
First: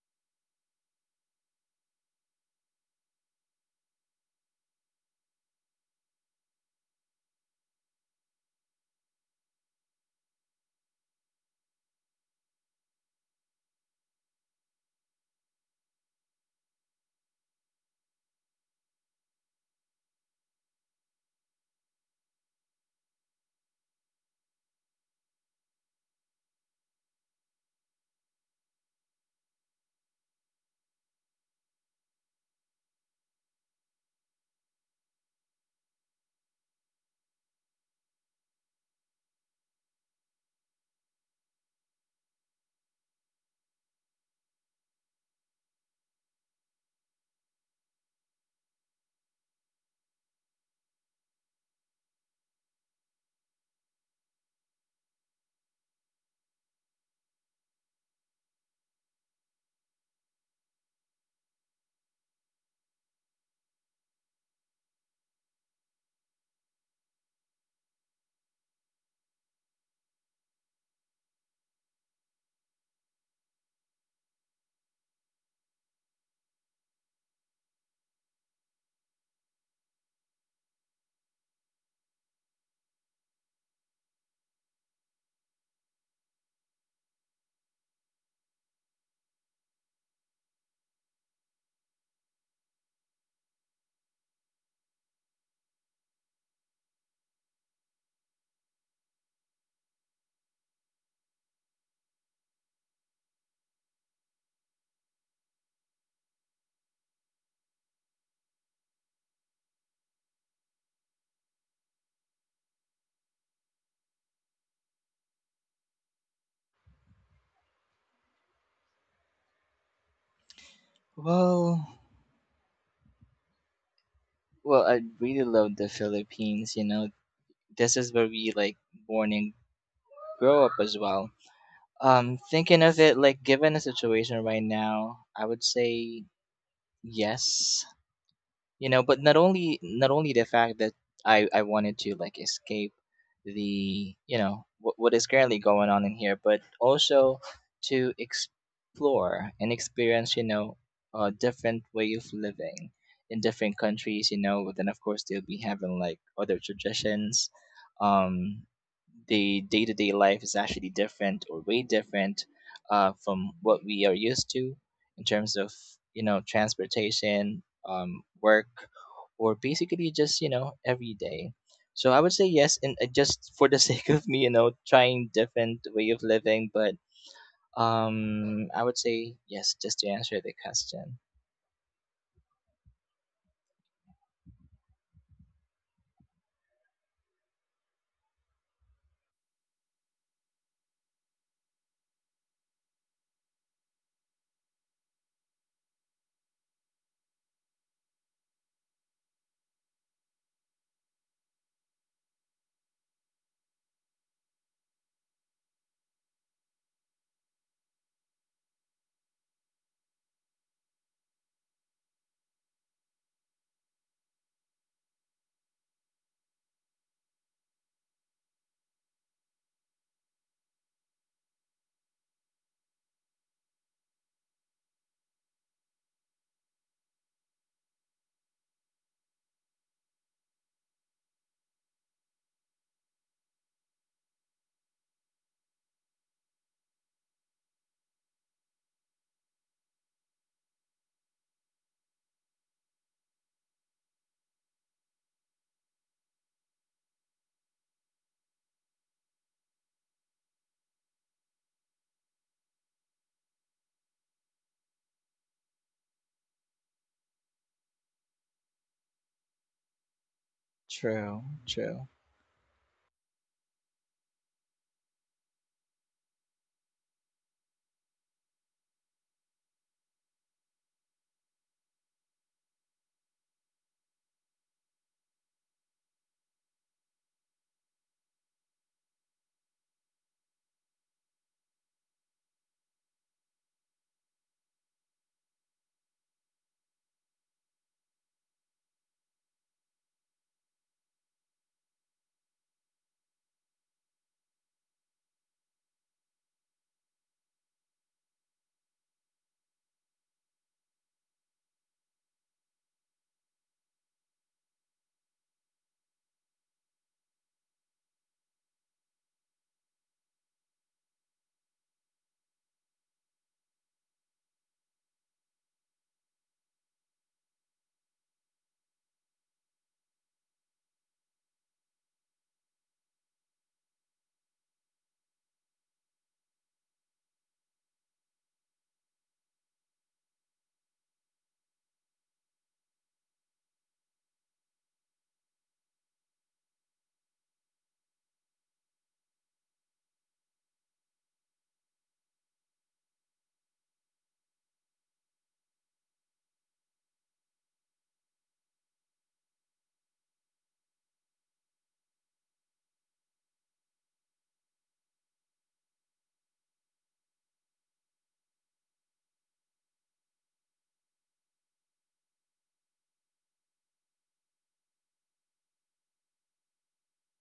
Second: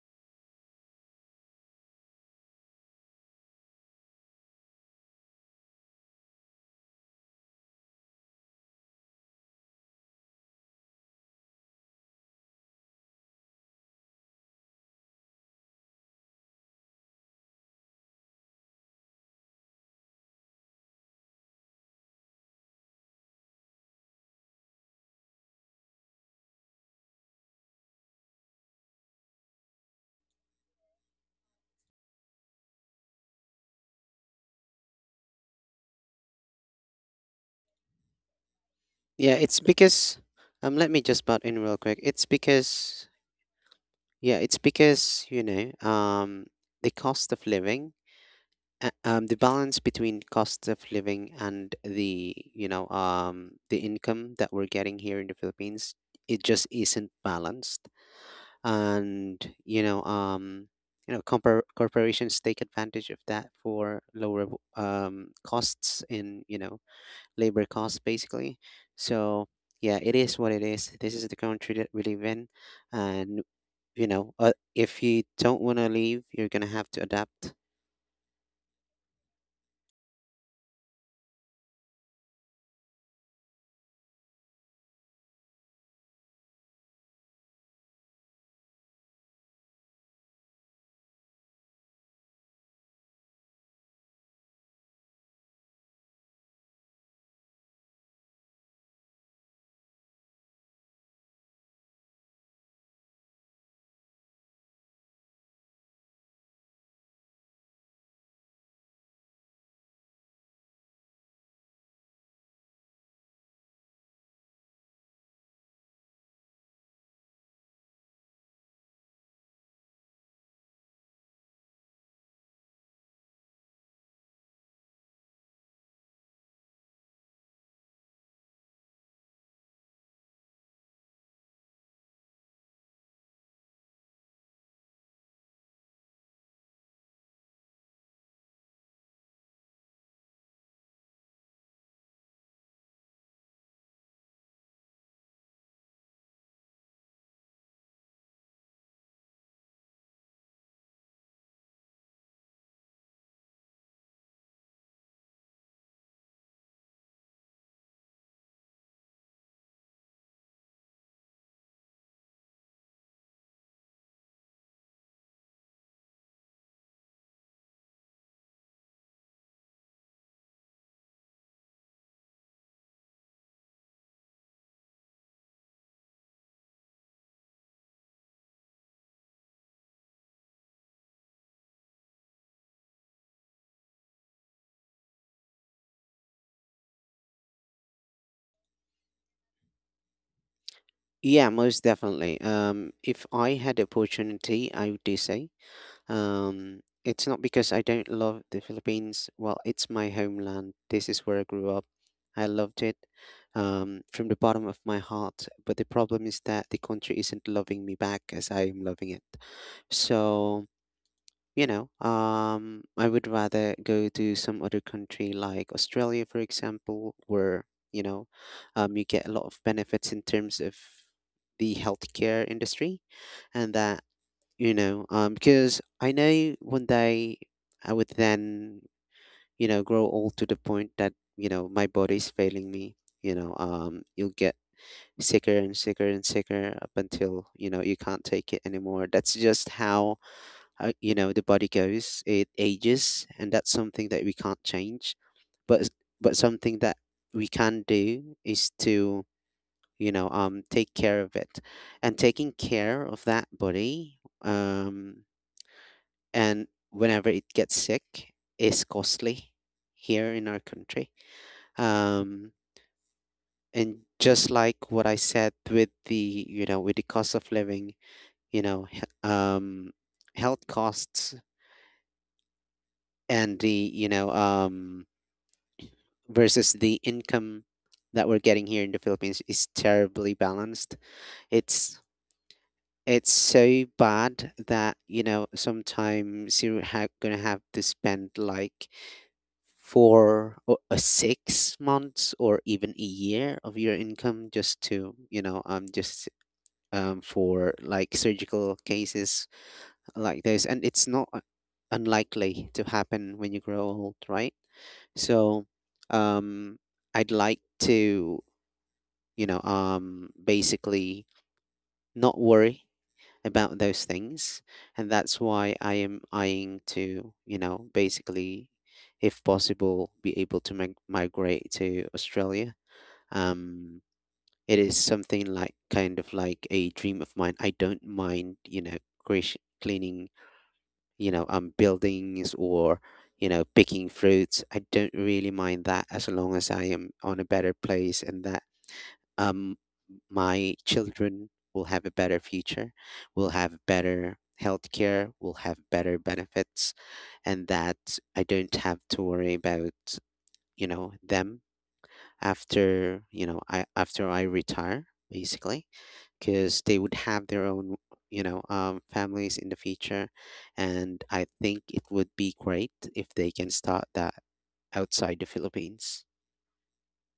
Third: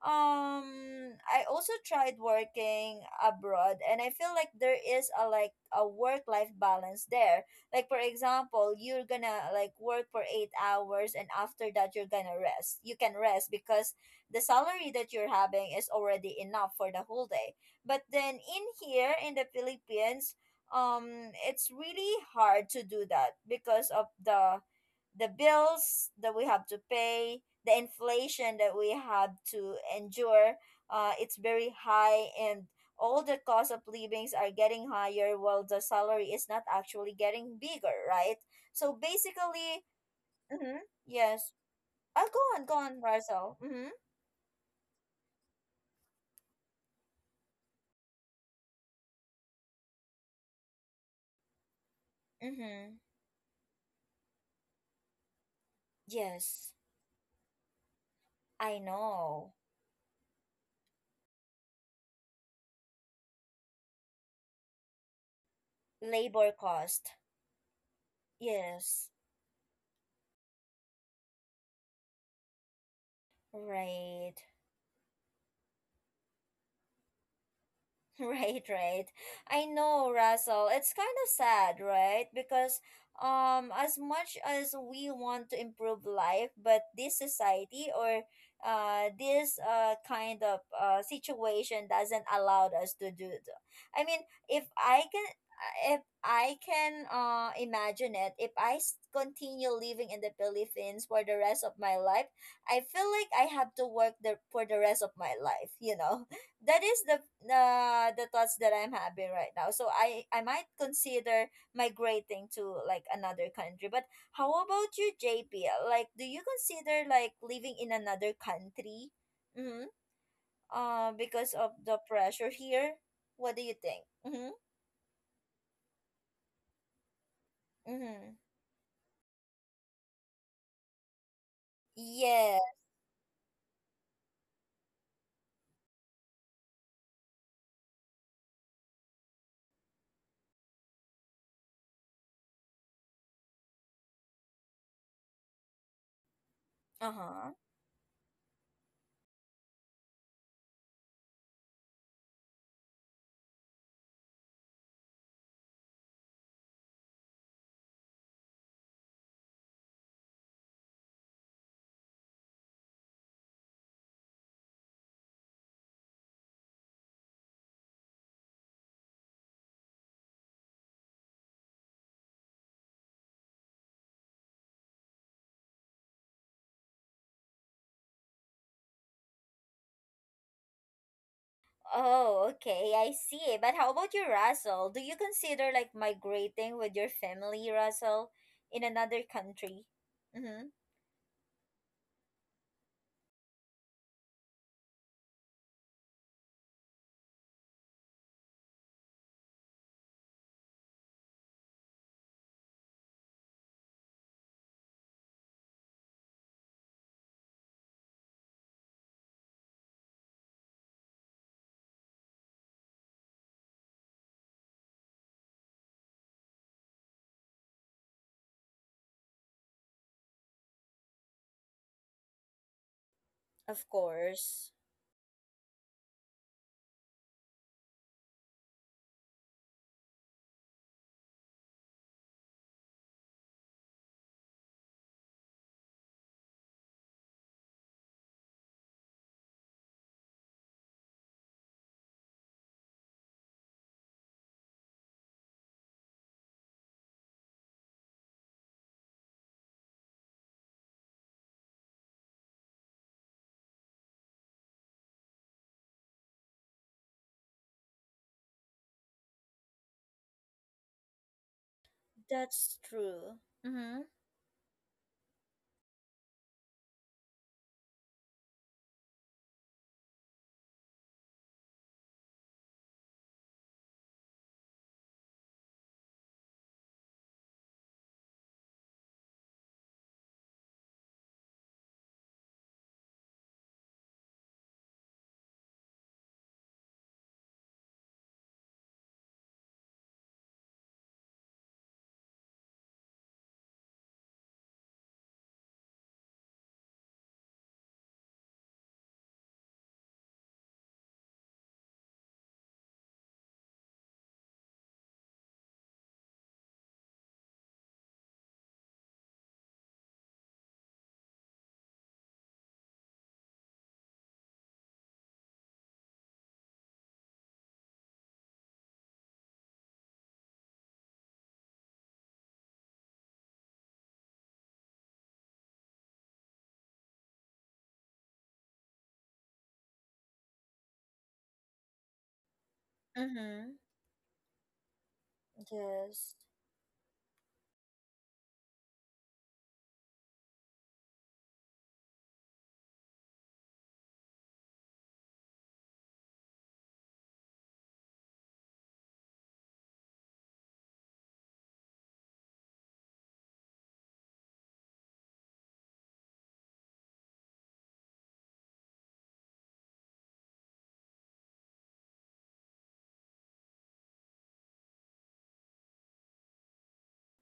S1: um I also tried working abroad and I feel like there is a like a work life balance there. Like, for example, you're gonna like work for 8 hours and after that you're gonna rest. You can rest because the salary that you're having is already enough for the whole day. But then in here in the Philippines, it's really hard to do that because of the bills that we have to pay, the inflation that we have to endure. It's very high, and all the cost of livings are getting higher while the salary is not actually getting bigger, right? So
S3: Yeah, it's
S1: basically,
S3: because
S1: mm-hmm,
S3: let me just butt
S1: yes.
S3: in real quick. It's
S1: Go on, go on,
S3: because,
S1: Marcel. Mm-hmm,
S3: yeah, it's because, the cost of living, the balance between cost of living and the, you know,
S1: mm-hmm.
S3: um, the income that we're getting here in the Philippines, it just
S1: Yes,
S3: isn't balanced.
S1: I
S3: And,
S1: know.
S3: compor corporations take advantage of that for lower costs in,
S1: Labor cost.
S3: labor costs basically.
S1: Yes,
S3: So, yeah, it is what it is. This is the country that we live in, and
S1: right.
S3: if you don't want to leave, you're going to have to adapt.
S1: Right, right. I know, Russell. It's kind of sad, right? Because as much as we want to improve life, but this society or this kind of situation doesn't allow us to do it. I mean, if I can if I can imagine it, if I continue living in the Philippines for the rest of my life, I feel like I have to work the for the rest of my life, that is the the thoughts that I'm having right now. So I might consider migrating to like another country. But how about you, JP? Like, do you consider like living in another country? Mm-hmm. Because of
S2: well,
S1: the pressure here. What do you think? Mm-hmm.
S2: I really love the Philippines, you know. This is where
S1: Mm-hmm.
S2: we, like, born and grow up as well.
S1: Yeah.
S2: Thinking of it, like given a situation right now, I would say yes, you know, but not only the fact that I wanted to like escape the, you know, what is currently going on in here, but also
S1: Uh-huh.
S2: to explore and experience, you know, a different way of living in different countries, you know. But then of course they'll be having like other traditions, um, the day-to-day life is actually different or way different, from what we are used to in terms of, you know, transportation, work, or basically just, you know, every day. So I would say yes, and just for the sake of me, you know, trying different way of living. But I would say yes, just to answer the question.
S1: Oh, okay. I see. But how about you, Russell? Do you consider like migrating with your family, Russell, in another country? Mm-hmm.
S3: Yeah, most definitely. If I had the opportunity, I would do so. It's not because I don't love the Philippines. Well, it's my homeland. This is where I grew up. I loved it from the bottom of my heart. But the problem is that the country isn't loving me back as I am loving it. So, I would rather go to some other country like Australia, for example, where, you know, you get a lot of benefits in terms of the healthcare industry. And
S1: Of
S3: that,
S1: course.
S3: because I know one day I would then, grow old to the point that, my body's failing me. You'll get sicker and sicker and sicker up until, you can't take it anymore. That's just how, you know, the body goes. It ages, and that's something that we can't change. but but something that we can do is to take care of it. And taking care of that body, and whenever it gets sick, is costly here in our country.
S2: True, true.
S3: um
S1: That's true.
S3: and
S1: Mm-hmm.
S3: just like what I said, with the, with the cost of living, you know he- um health costs and the, versus the income that we're getting here in the Philippines, is terribly balanced. It's it's so bad that, sometimes you're gonna have to spend like four or 6 months or even a year of your income, just to, just for like surgical cases like this, and it's not unlikely to happen when you grow old, right? So, um, I'd like to, basically not worry about those things. And that's why I am eyeing to, basically, if possible, be able to migrate to Australia. Um, it is something like kind of like a dream of mine. I don't mind, creation, cleaning, buildings or,
S1: Mm-hmm.
S3: picking fruits. I don't really mind that, as
S1: Yes.
S3: long as I am on a better place, and that, um, my children will have a better future, will have better healthcare, will have better benefits, and that I don't have to worry about, them, after, you know, I after I retire, basically, because they would have their own, families in the future, and I think it would be great if they can start that outside the Philippines.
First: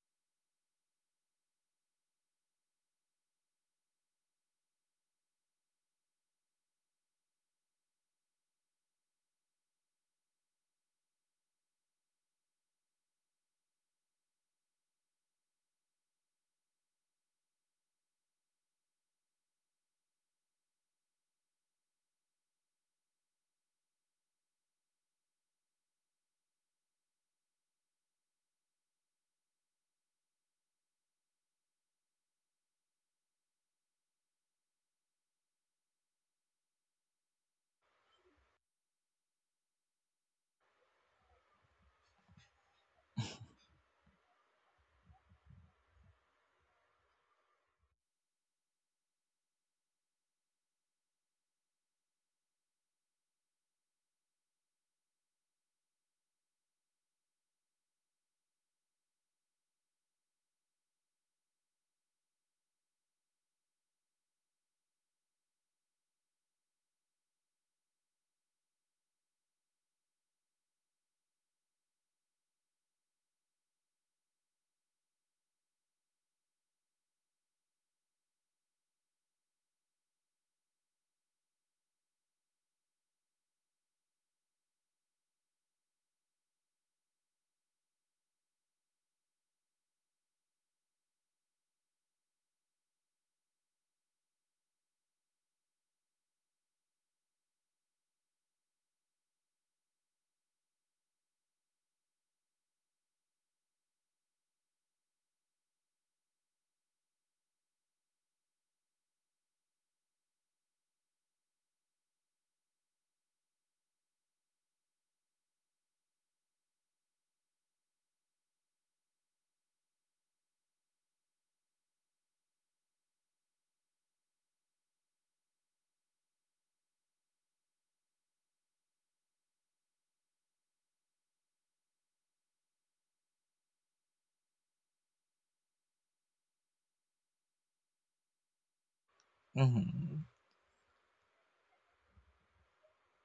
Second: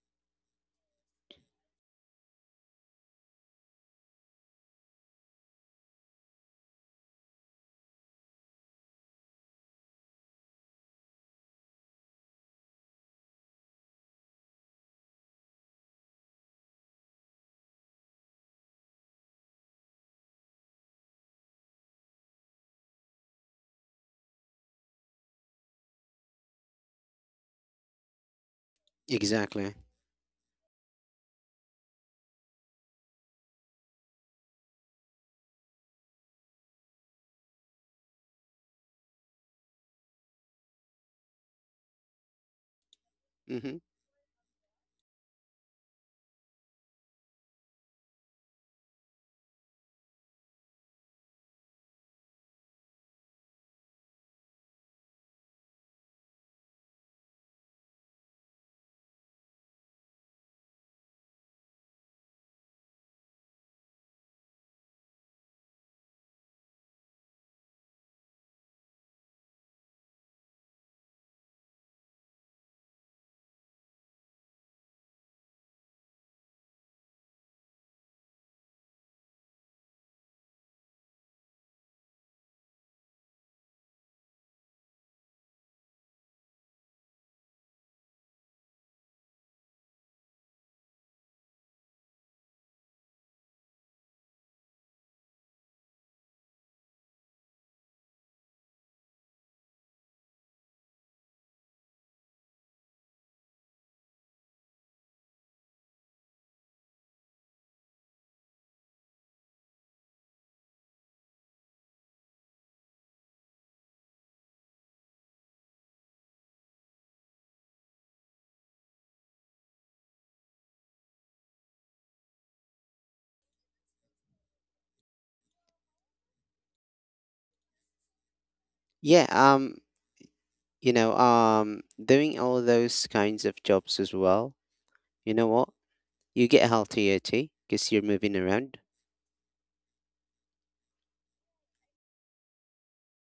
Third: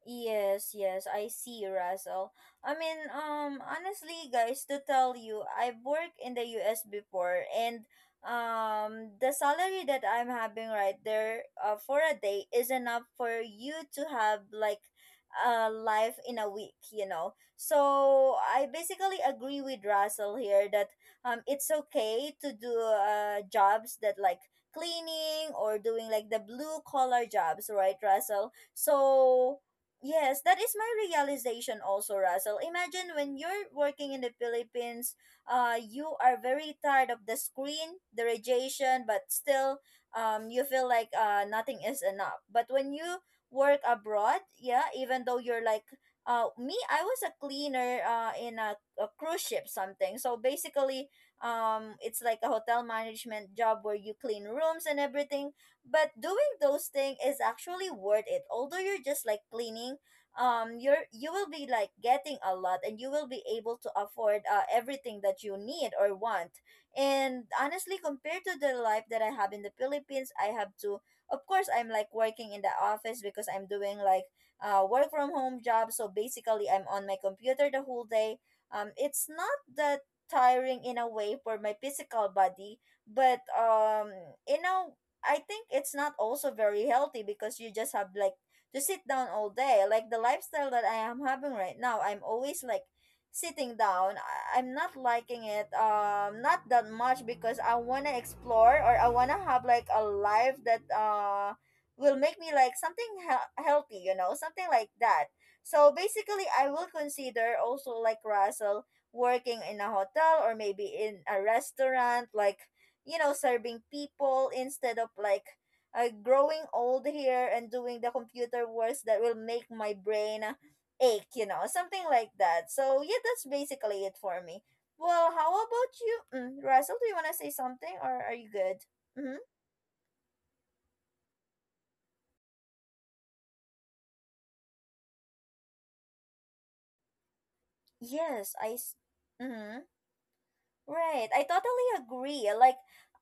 S1: Yes, yes, I see, Russell. I mean, honestly, guys, to tell you, I've worked in the US before, and the salary that I'm having right there for a day is enough for you to have like a life in a week. So I basically agree with Russell here that it's okay to do jobs that like cleaning or doing like the blue collar jobs, right, Russell? So.
S3: Exactly.
S1: Yes, that is my realization also, Russell. Imagine when you're working in the Philippines, you are very tired of the screen, the radiation, but still, you feel like nothing is enough. But when you
S3: Mm-hmm.
S1: work abroad, yeah, even though you're like, me, I was a cleaner in a cruise ship something. So basically, it's like a hotel management job where you clean rooms and everything, but doing those things is actually worth it, although you're just like cleaning. You will be like getting a lot, and you will be able to afford everything that you need or want. And honestly, compared to the life that I have in the Philippines, I have to, of course, I'm like working in the office because I'm doing like work from home job. So basically, I'm on my computer the whole day. It's not that tiring in a way for my physical body, but you know I think it's not also very healthy because you just have like to sit down all day. Like the lifestyle that I am having right now, I'm always like sitting down. I'm not liking it, not that much, because I want to explore or I want to have like a life that will make me like something healthy, you know, something like that. So basically, I will consider also, like Russell, working in a hotel or maybe in a restaurant, like you know, serving people, instead of like growing old here and doing the computer works that will make my brain ache, you know, something like that. So yeah, that's basically it for me. Well, how about you, Russell? Do you want to say something or are you good?
S3: Yeah.
S1: Mm-hmm.
S3: You know, doing all those kinds of jobs as well, you know what? You get healthier too because you're moving
S1: yes i
S3: around.
S1: s- Mhm.
S2: Mhm.
S1: Right, I totally agree. Like,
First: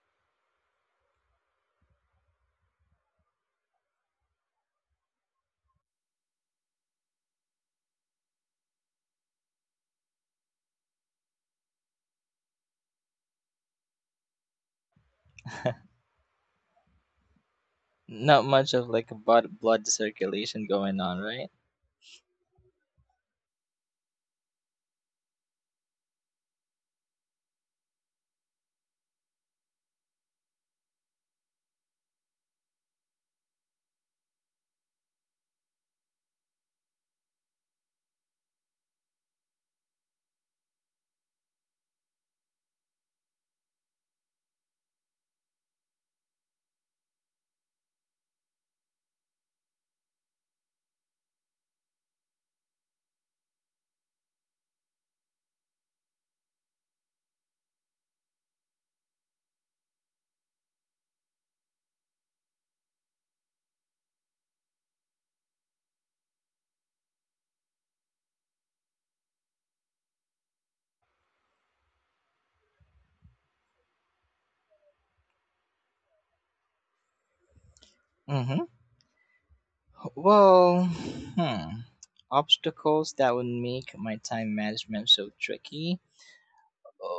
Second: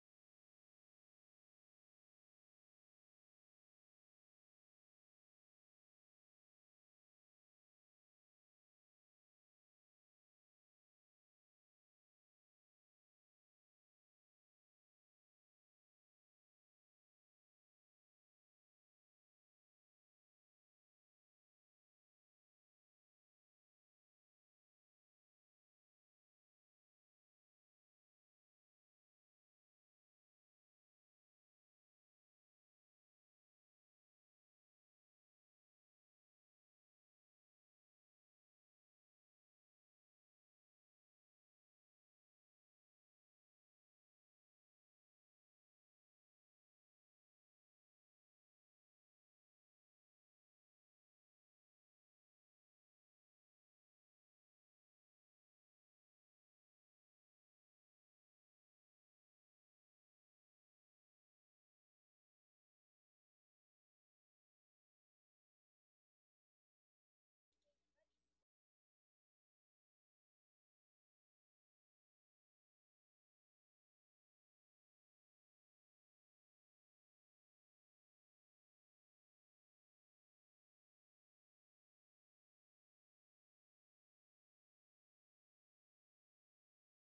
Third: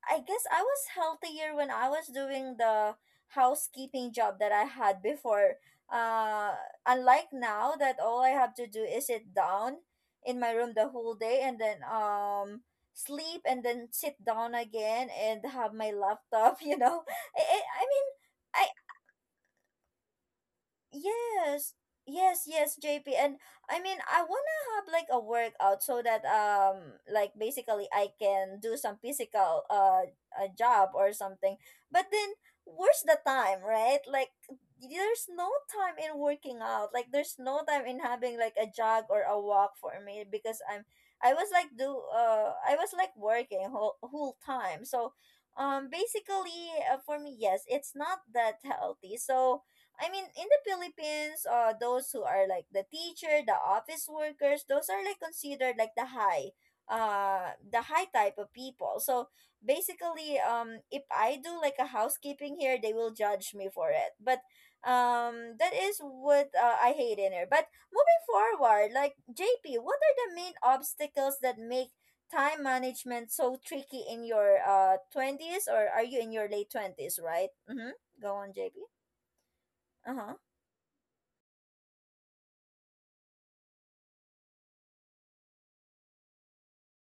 S1: I guess I was healthier when I was doing the housekeeping job that I had before. Uh, unlike now that all I have to do is sit down in my room the whole day and then sleep and then sit down again and have my laptop, you know. I mean,
S2: Not
S1: I,
S2: much of like blood circulation going on, right?
S1: yes, yes, JP. And I mean, I wanna have like a workout so that, like basically I can do some physical a job or something. But then where's the time, right? Like there's no time in working out. Like there's no time in having like a jog or a walk for me because I was like do I was like working whole time. So basically, for me, yes, it's not that healthy. So I mean, in the Philippines, those who are like the teacher, the office workers, those are like considered like the high type of people. So basically, if I do like a housekeeping here, they will judge me for it. But that is what I hate in here. But moving forward, like JP, what are the main obstacles that make time management so tricky in your twenties, or are you in your late 20s? Right. Mm-hmm. Go on,
S2: Mm-hmm.
S1: JP. Uh huh.
S2: Well, hmm. Obstacles that would make my time management so tricky.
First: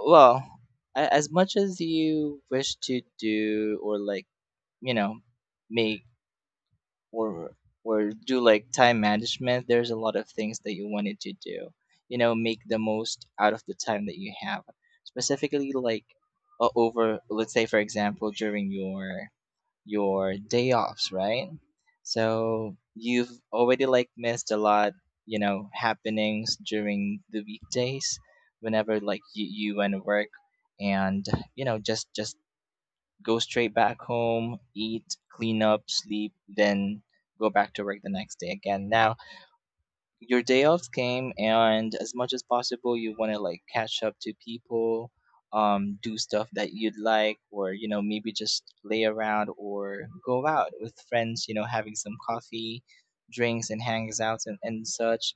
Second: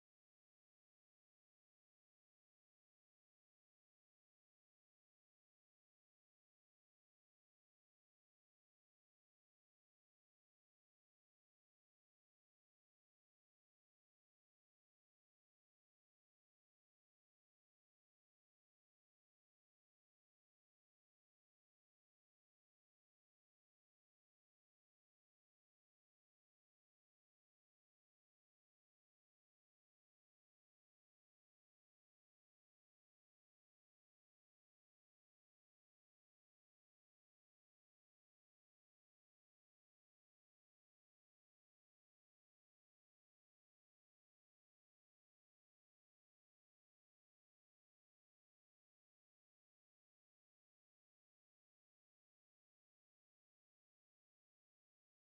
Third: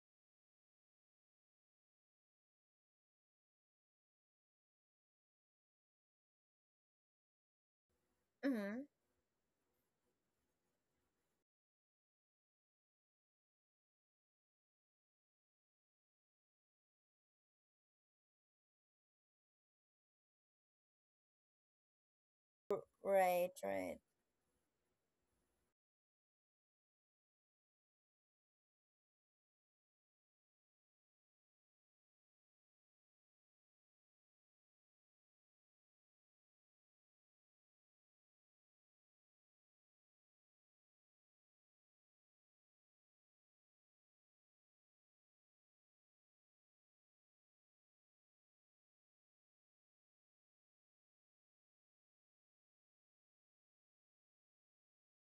S2: Well, as much as you wish to do or like, you know, make or do like
S1: Mm-hmm.
S2: time management, there's a lot of things that you wanted to do. You know, make the most out of the time that you have. Specifically, like over, let's say for example, during your day offs, right? So you've
S1: Right,
S2: already
S1: right.
S2: like missed a lot, you know, happenings during the weekdays, whenever like you went to work, and you know, just go straight back home, eat, clean up, sleep, then go back to work the next day again. Now, your day offs came, and as much as possible, you want to like catch up to people, do stuff that you'd like, or you know, maybe just lay around or go out with friends, you know, having some coffee, drinks, and hangouts and such.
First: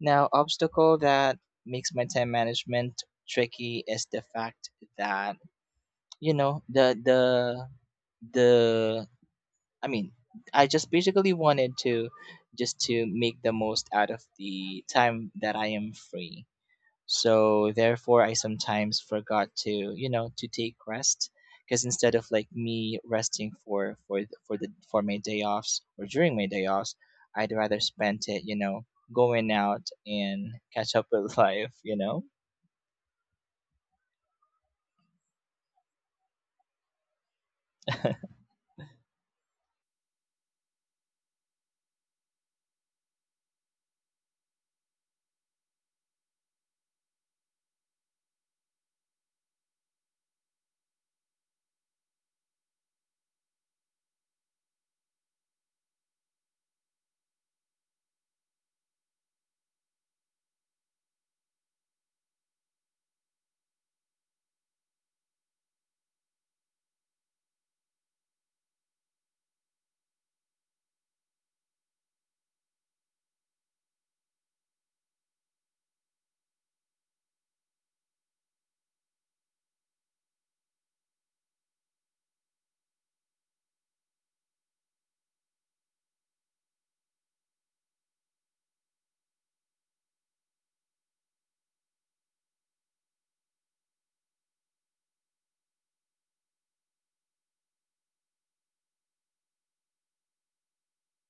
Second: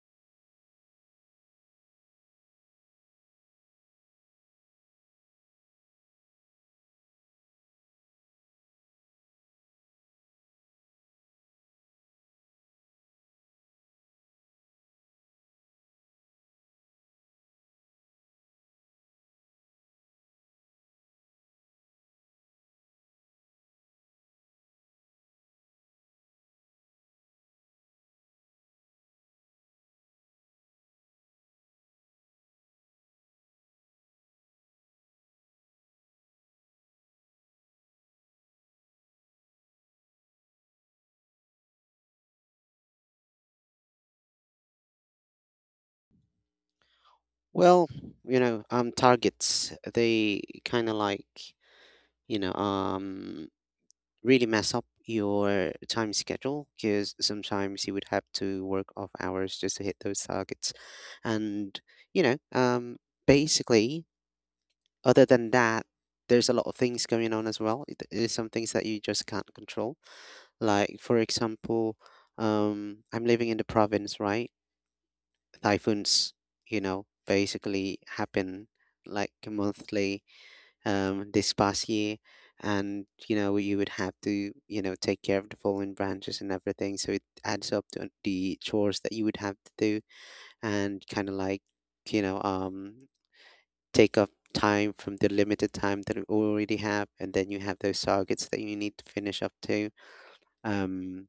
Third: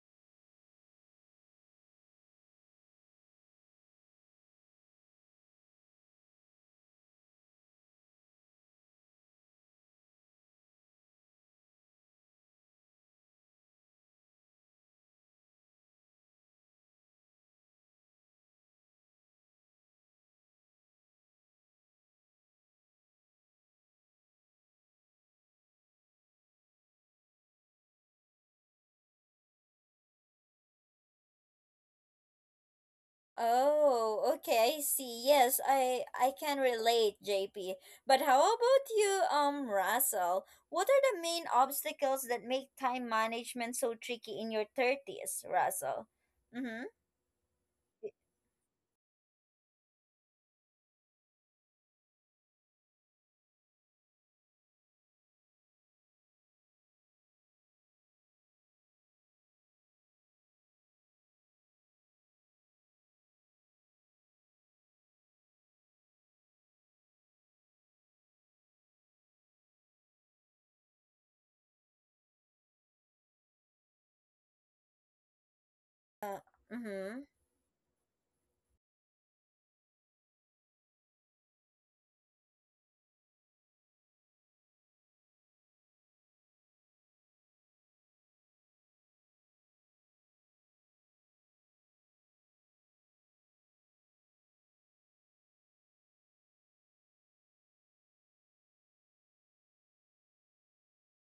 S2: Now, obstacle that makes my time management tricky is the fact that, you know, the I mean I just basically wanted to just to make the most out of the time that I am free. So therefore I sometimes forgot to, you know, to take rest, because instead of like me resting for th- for the for my day offs or during my day offs, I'd rather spend it, you know, going out and catch up with life, you know.
S1: Oh, okay, I see. Yes, I can relate, JP. But how about you, Russell? What are the main obstacles that make time management so tricky in your 30s, Russell? Mm-hmm.
S3: Well, targets, they kind of like, you know, um, really mess up your time schedule because sometimes you would have to work off hours just to hit those targets. And, you know, um, basically, other than that, there's a lot of things going on as well. There's some things that you just can't control. Like, for example, I'm living in the province, right? Typhoons,
S1: Uh, mm-hmm.
S3: basically happen like monthly, this past year, and you know you would have to, take care of the fallen branches and everything. So it adds up to the chores that you would have to do, and kind of like, you know um, take up time from the limited time that you already have, and then you have those targets that you need to finish up to. Um,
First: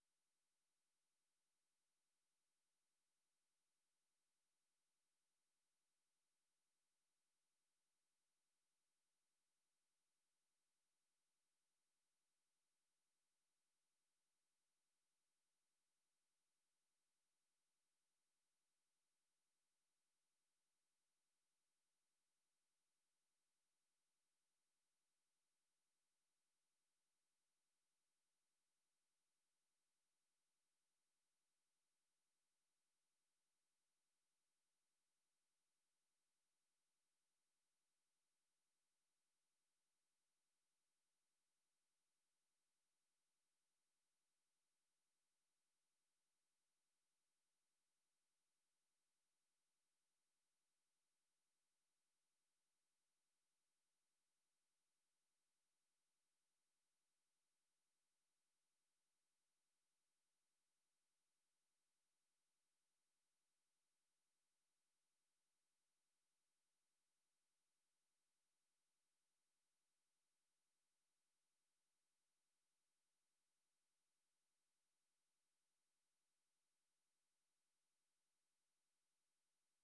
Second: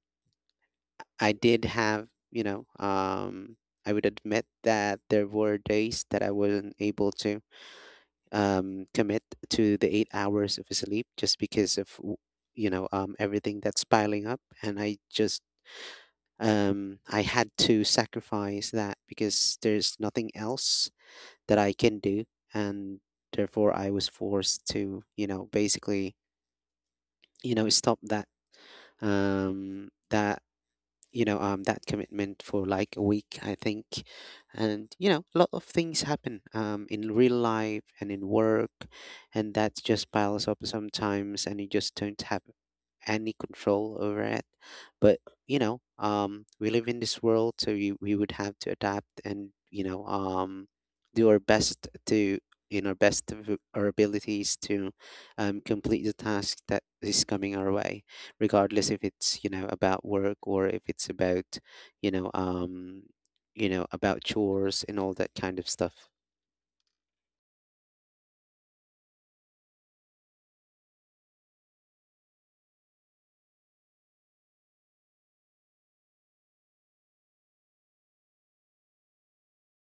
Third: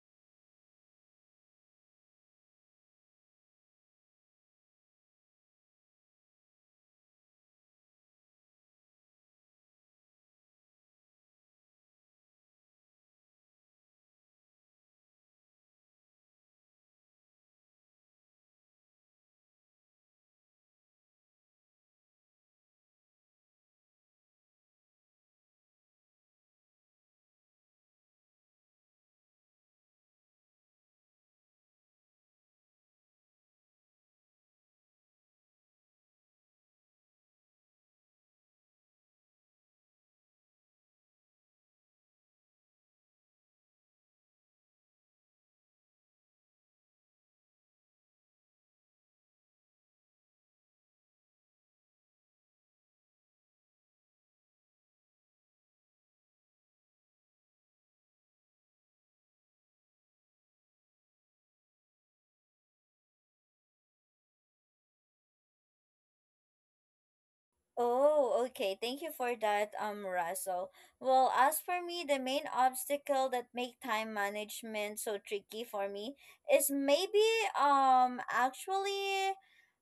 S3: I did have, I would admit that there were days that I wasn't able to, commit to the 8 hours of sleep, just because of everything that's piling up, and I had to sacrifice that because there's nothing else that I can do, and therefore I was forced to, basically, stop that, um, that that commitment for like a week, I think. And a lot of things happen, in real life and in work, and that just piles up sometimes, and you just don't have any control over it. But, we live in this world, so we would have to adapt, and do our best to, in our best of our abilities, to complete the task that is coming our way, regardless if it's, about work, or if it's about, you know um about chores and all that kind of stuff.
S1: Oh, okay. Thank you for that, Russell. Well, as for me, the main obstacle that make time management so tricky for me is maybe actually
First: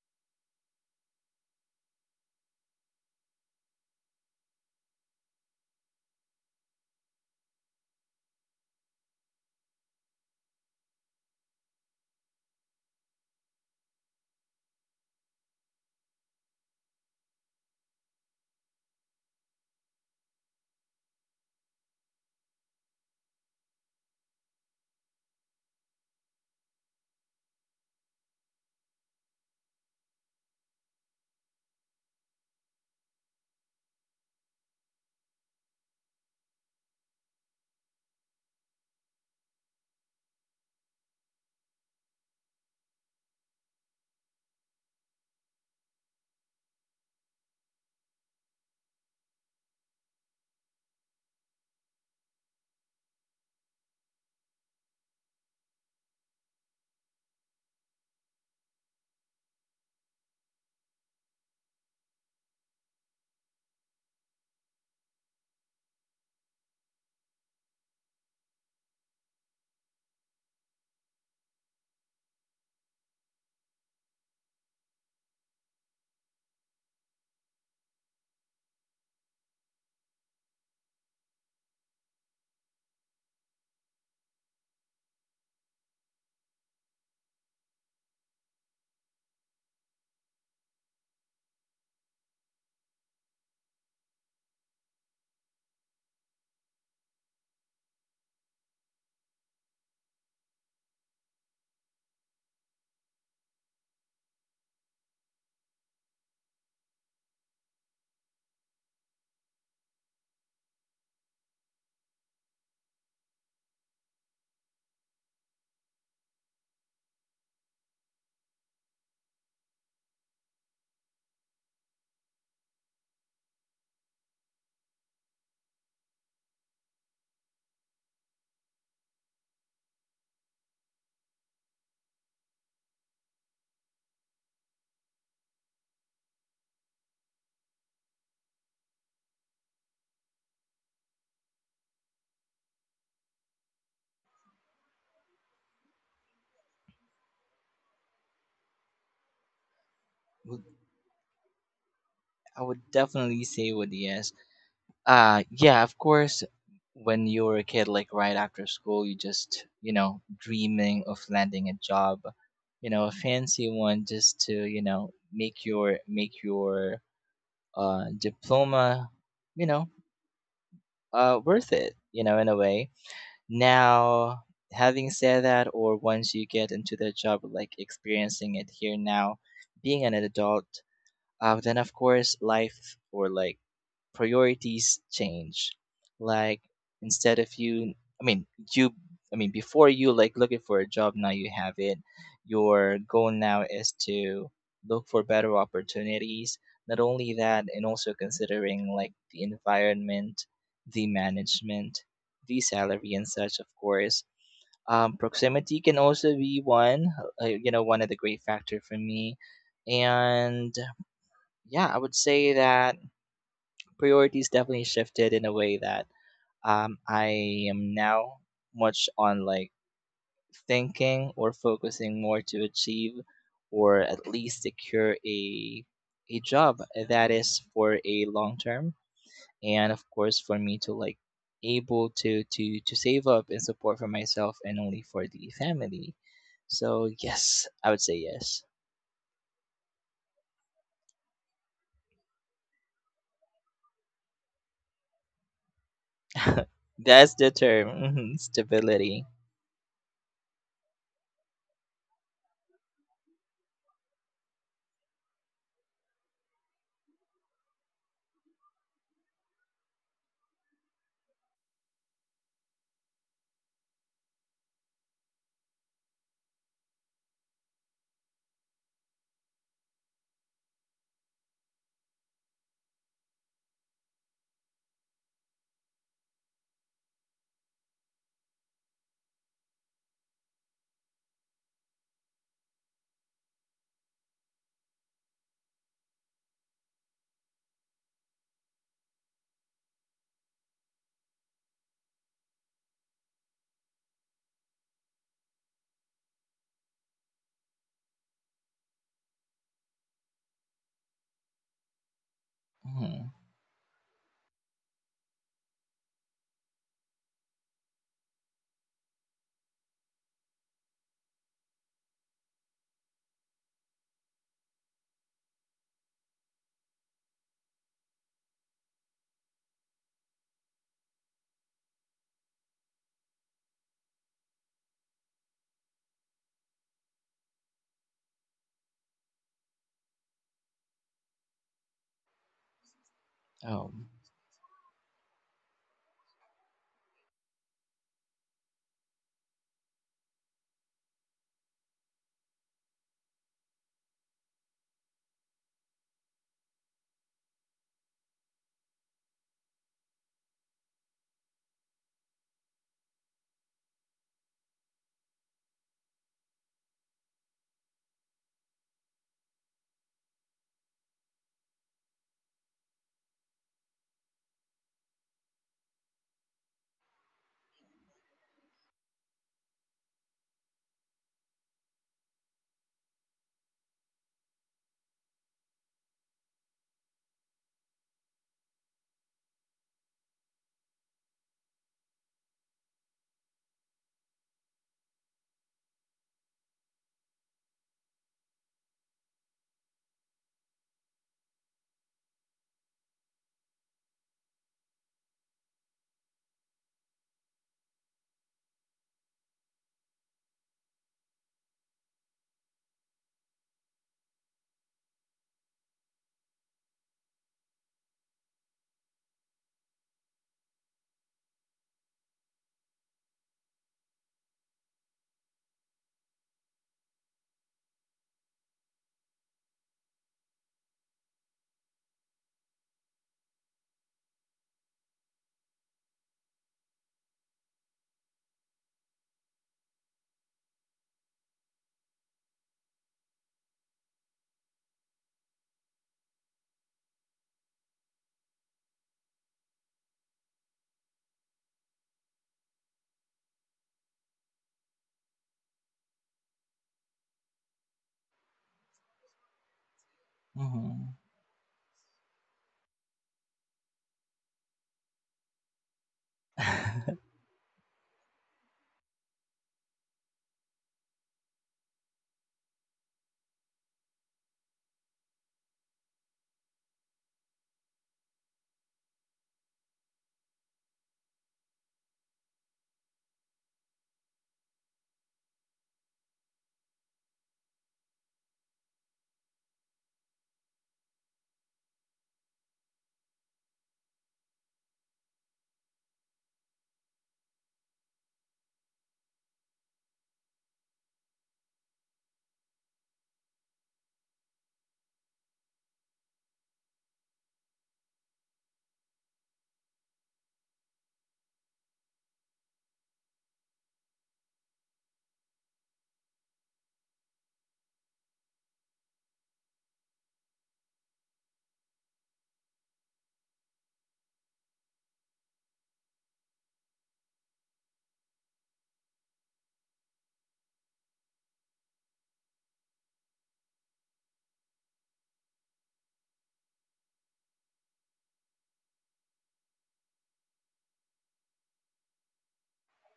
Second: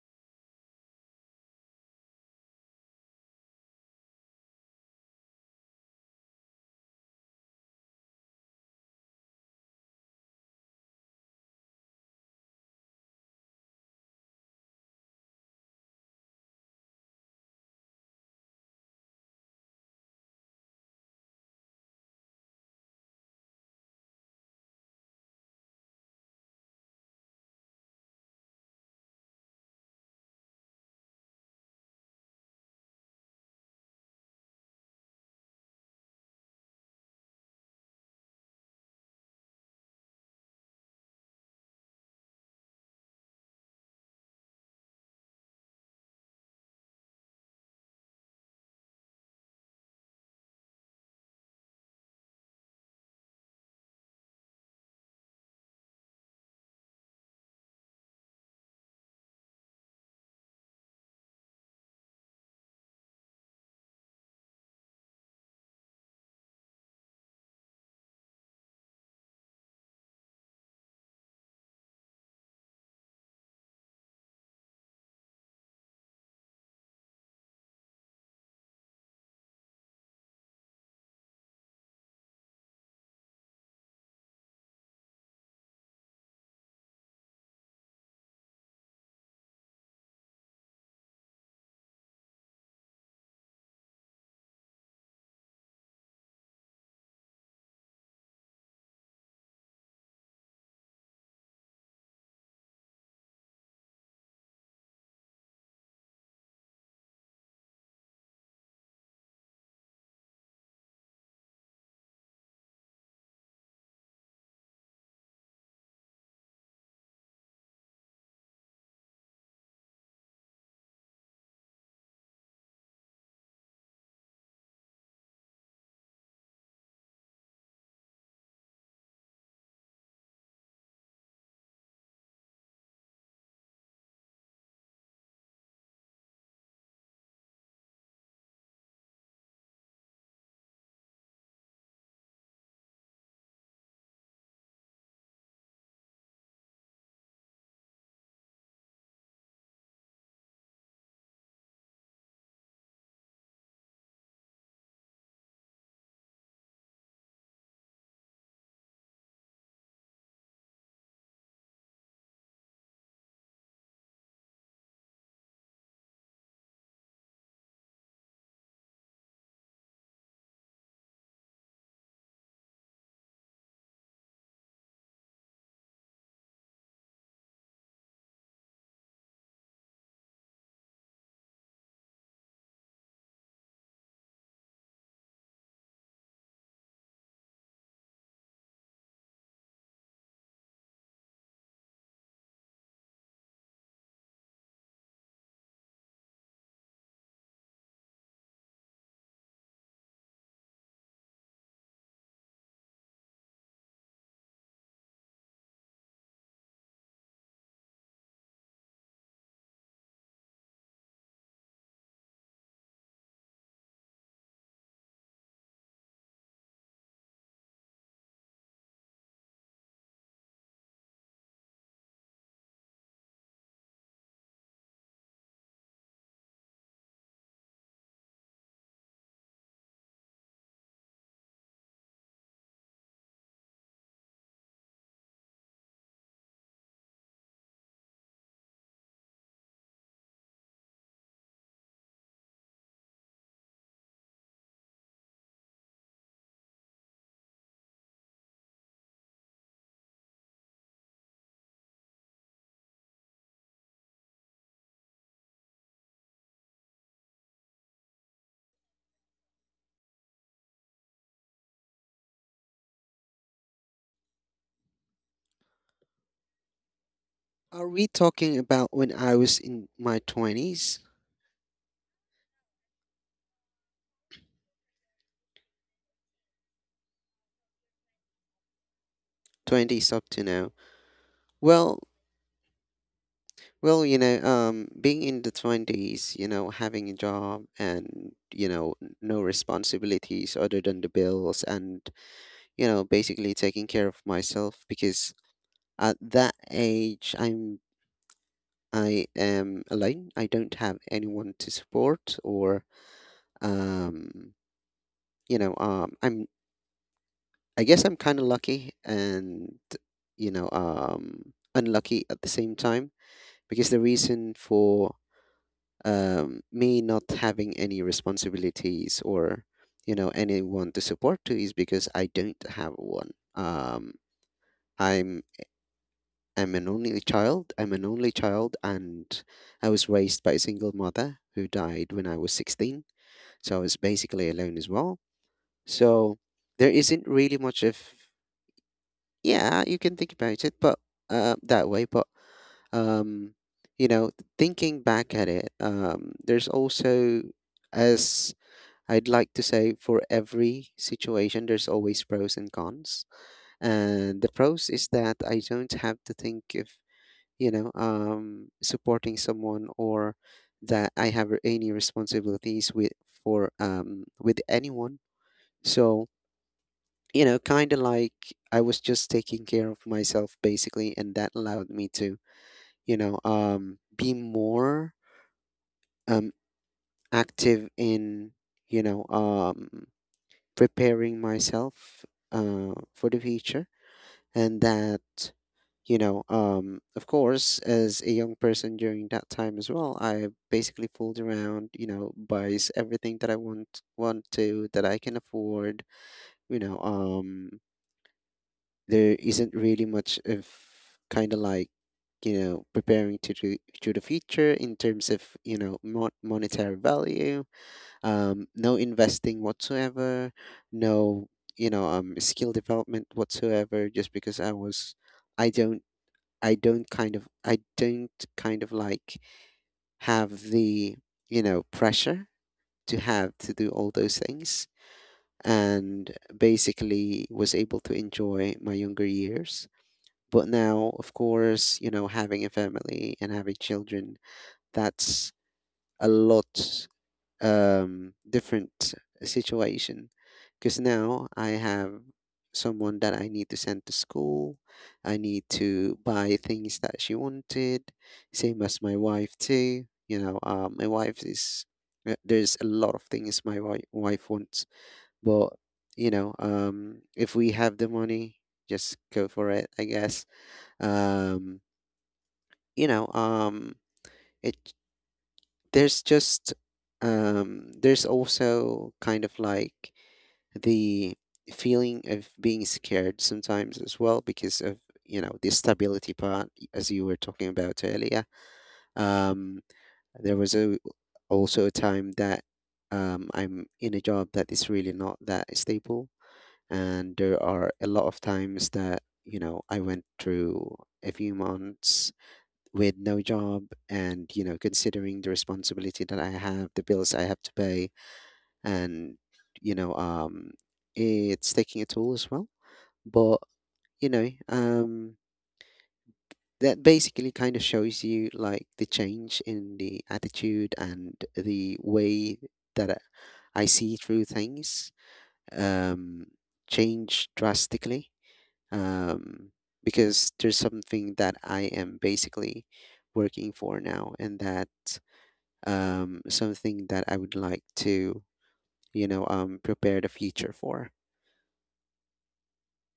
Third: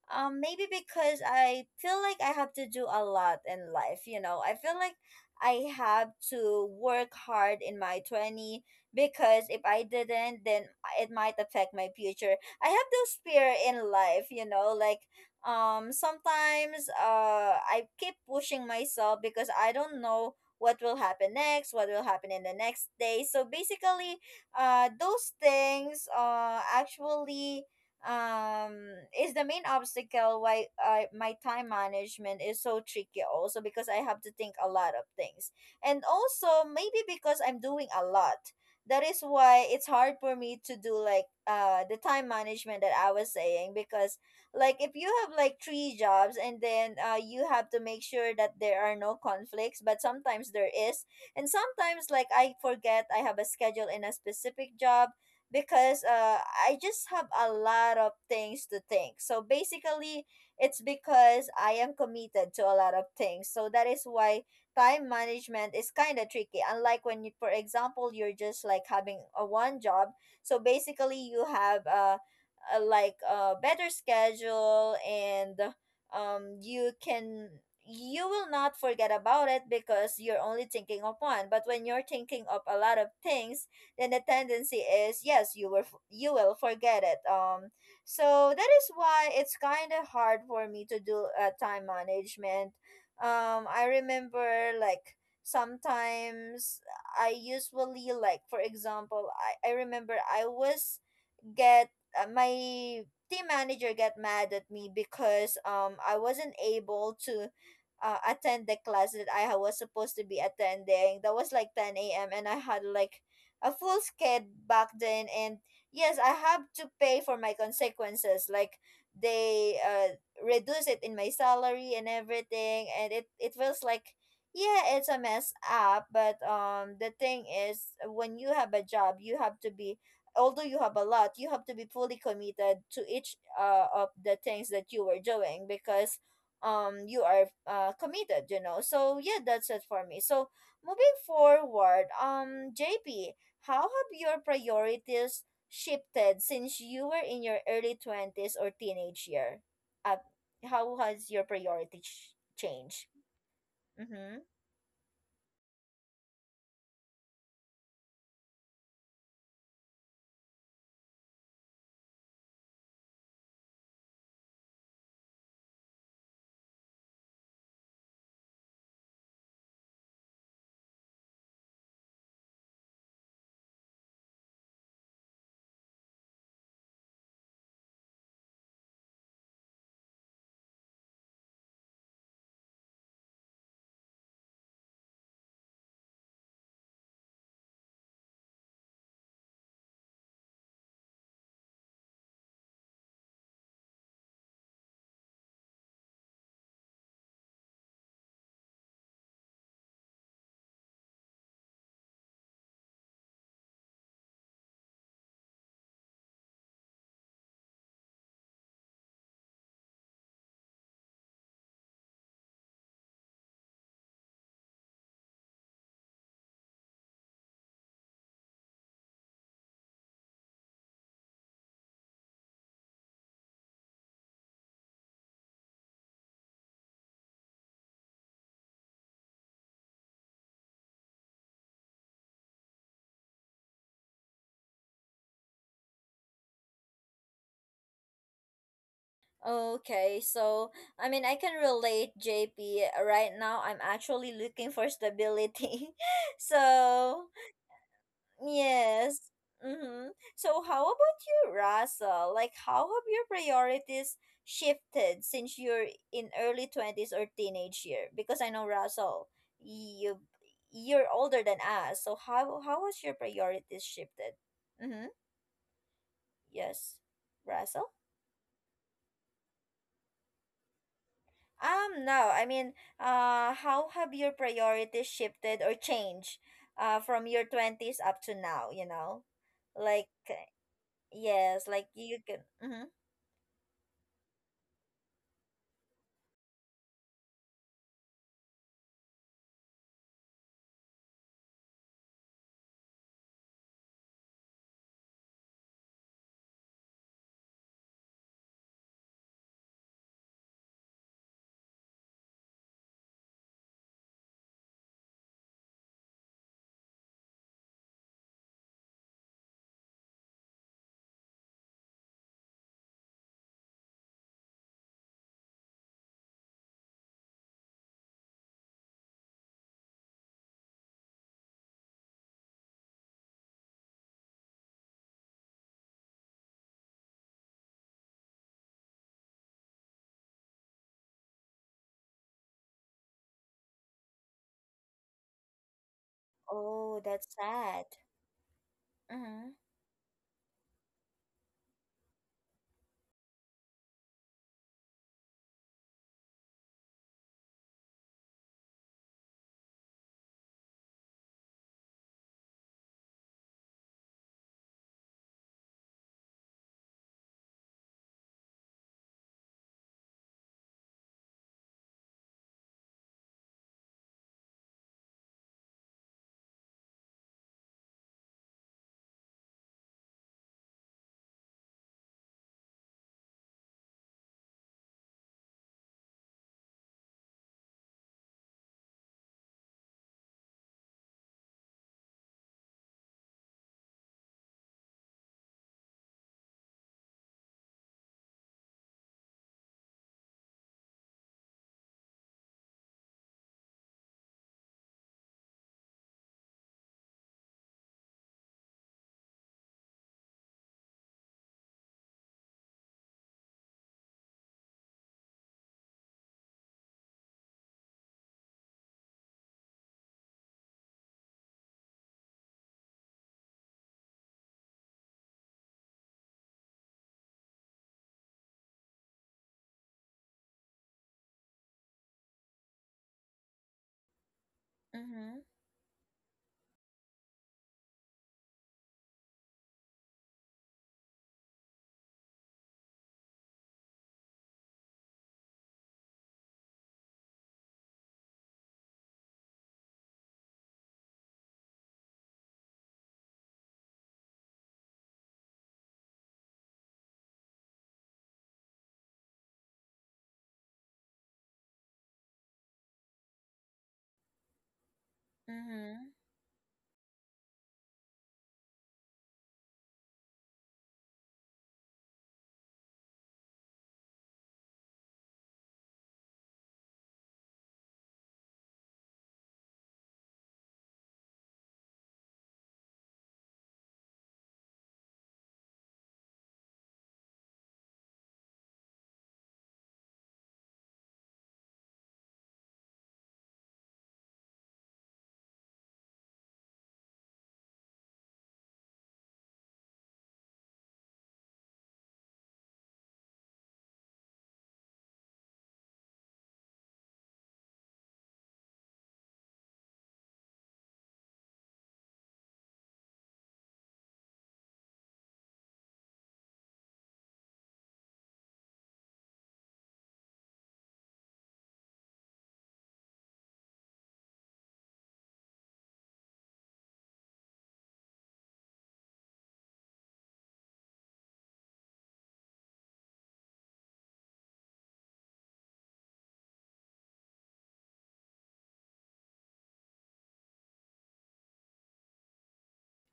S1: Maybe because I feel like I have to do a lot in life, you know. I feel like I have to work hard in my 20, because if I didn't, then it might affect my future. I have those fear in life, you know, like sometimes I keep pushing myself because I don't know what will happen next, what will happen in the next day. So basically, those things actually is the main obstacle why my time management is so tricky, also because I have to think a lot of things. And also maybe because I'm doing a lot, that is why it's hard for me to do like the time management that I was saying, because like if you have like three jobs and then you have to make sure that there are no conflicts, but sometimes there is. And sometimes like I forget I have a schedule in a specific job because I just have a lot of things to think. So basically, it's because I am committed to a lot of things. So that is why time management is kind of tricky. Unlike when you, for example, you're just like having a one job. So basically, you have a like a better schedule, and you can, you will not forget about it because you're only thinking of one. But when you're thinking of a lot of things, then the tendency is, yes, you will you will forget it. So that is why it's kind of hard for me to do time management. I remember like sometimes I usually, like for example, I remember I was get my team manager get mad at me because I wasn't able to attend the class that was supposed to be attending. That was like 10 a.m. and I had like a full skid back then. And yes, I have to pay for my consequences. Like they reduce it in my salary and everything. And it feels like, yeah, it's a mess up. But the thing is, when you have a job, you have to be, although you have a lot, you have to be fully committed to each of the things that you were doing, because you are committed, you know. So yeah, that's it for me. So moving forward, JP, how have your priorities shifted since you were in your early 20s or teenage year? Uh,
S2: would-
S1: how has your priority
S2: I would
S1: changed?
S2: definitely say with yes.
S1: Mhm.
S2: Yeah, of course when you were a kid like right after school you just, you know, dreaming of landing a job, you know, a fancy one just to, you know, make your diploma, you know, worth it, you know, in a way. Now, having said that, or once you get into the job like experiencing it here now, being an adult, then of course life or like priorities change. Like instead of I mean, you, I mean, before you like looking for a job, now you have it. Your goal now is to look for better opportunities. Not only that, and also considering like the environment, the management, the salary, and such. Of course, proximity can also be one. You know, one of the great factor for me, and yeah, I would say that priorities definitely shifted in a way that I am now much on like thinking or focusing more to achieve or at least secure a job that is for a long term, and of course for me to like able to save up and support for myself and only for the family. So yes, I would say yes.
S1: Okay, so I mean, I can relate, JP. Right now, I'm actually looking for stability. So,
S2: That's the term, mhm,
S1: yes.
S2: stability.
S1: Mm-hmm. So, how about you, Russell? Like, how have your priorities shifted since you're in early 20s or teenage year? Because I know, Russell, you, you're older than us. So, how has your priorities shifted? Mm-hmm. Yes,
S3: Are
S1: Russell.
S3: we talking about when I was in my 20s?
S1: No, I mean, how have your priorities shifted or changed from your 20s up to now, you know? Like,
S3: 20s up to now.
S1: yes, like
S3: Well,
S1: you can. Mm-hmm.
S3: being in the 20s, having a job and, no responsibilities other than the bills, and, basically taking care of myself, because at that age, I am alone. I don't have anyone to support, or,
S2: Hmm
S3: um, I'm. I guess I'm kind of lucky, and, unlucky at the same time, because the reason for, me not having any responsibilities, or, anyone to support to, is because I don't have one. I'm I'm an only child. I'm an only child, and I was raised by a single mother who died when I was 16. So I
S2: Oh.
S3: was basically alone as well. So there
S1: Oh,
S3: isn't
S1: that's
S3: really much
S1: sad.
S3: of,
S1: Mm-hmm.
S3: yeah, you can think about it, but, that way. But, um, you know, thinking back at it, there's also, as I'd like to say, for every situation, there's always pros and cons. And the pros is that I don't have to think of, supporting someone, or that I have any responsibilities with, for with anyone. So, kind of like, I was just taking care of myself basically, and that allowed me to, be more, um, active in, you know, um, preparing myself, for the future, and that, of course, as a young person during that time as well, I basically fooled around, buys everything that I want to, that I can afford, you know, um, there isn't really much of, kind of like, preparing to do to the future in terms of, monetary value, no investing whatsoever, no, skill development whatsoever, just because I was, I don't I don't kind of I don't kind of like have the, pressure to have to do all those things,
S1: Mm-hmm.
S3: and basically was able to enjoy my younger years. But now, of course, having a family and having children, that's a lot, different, situation. Because now I have someone that I need to send to school. I need to buy things that she wanted, same as my wife too. My
S2: Mhm.
S3: wife is, there's a lot of things my wife wants, but,
S1: Mm-hmm.
S3: if we have the money, just go for it, I guess. Um, you know, um, it there's just, there's also kind of like the feeling of being scared sometimes as well, because of, the stability part, as you were talking about earlier. Um, there was a also a time that, I'm in a job that is really not that stable, and there are a lot of times that, I went through a few months with no job, and, considering the responsibility that I have, the bills I have to pay, and, you know um it's taking a toll as well. But, you know um that basically kind of shows you, like, the change in the attitude and the way that I see through things, um change drastically, um because there's something that I am basically working for now, and that, something that I would like to, prepare the future for.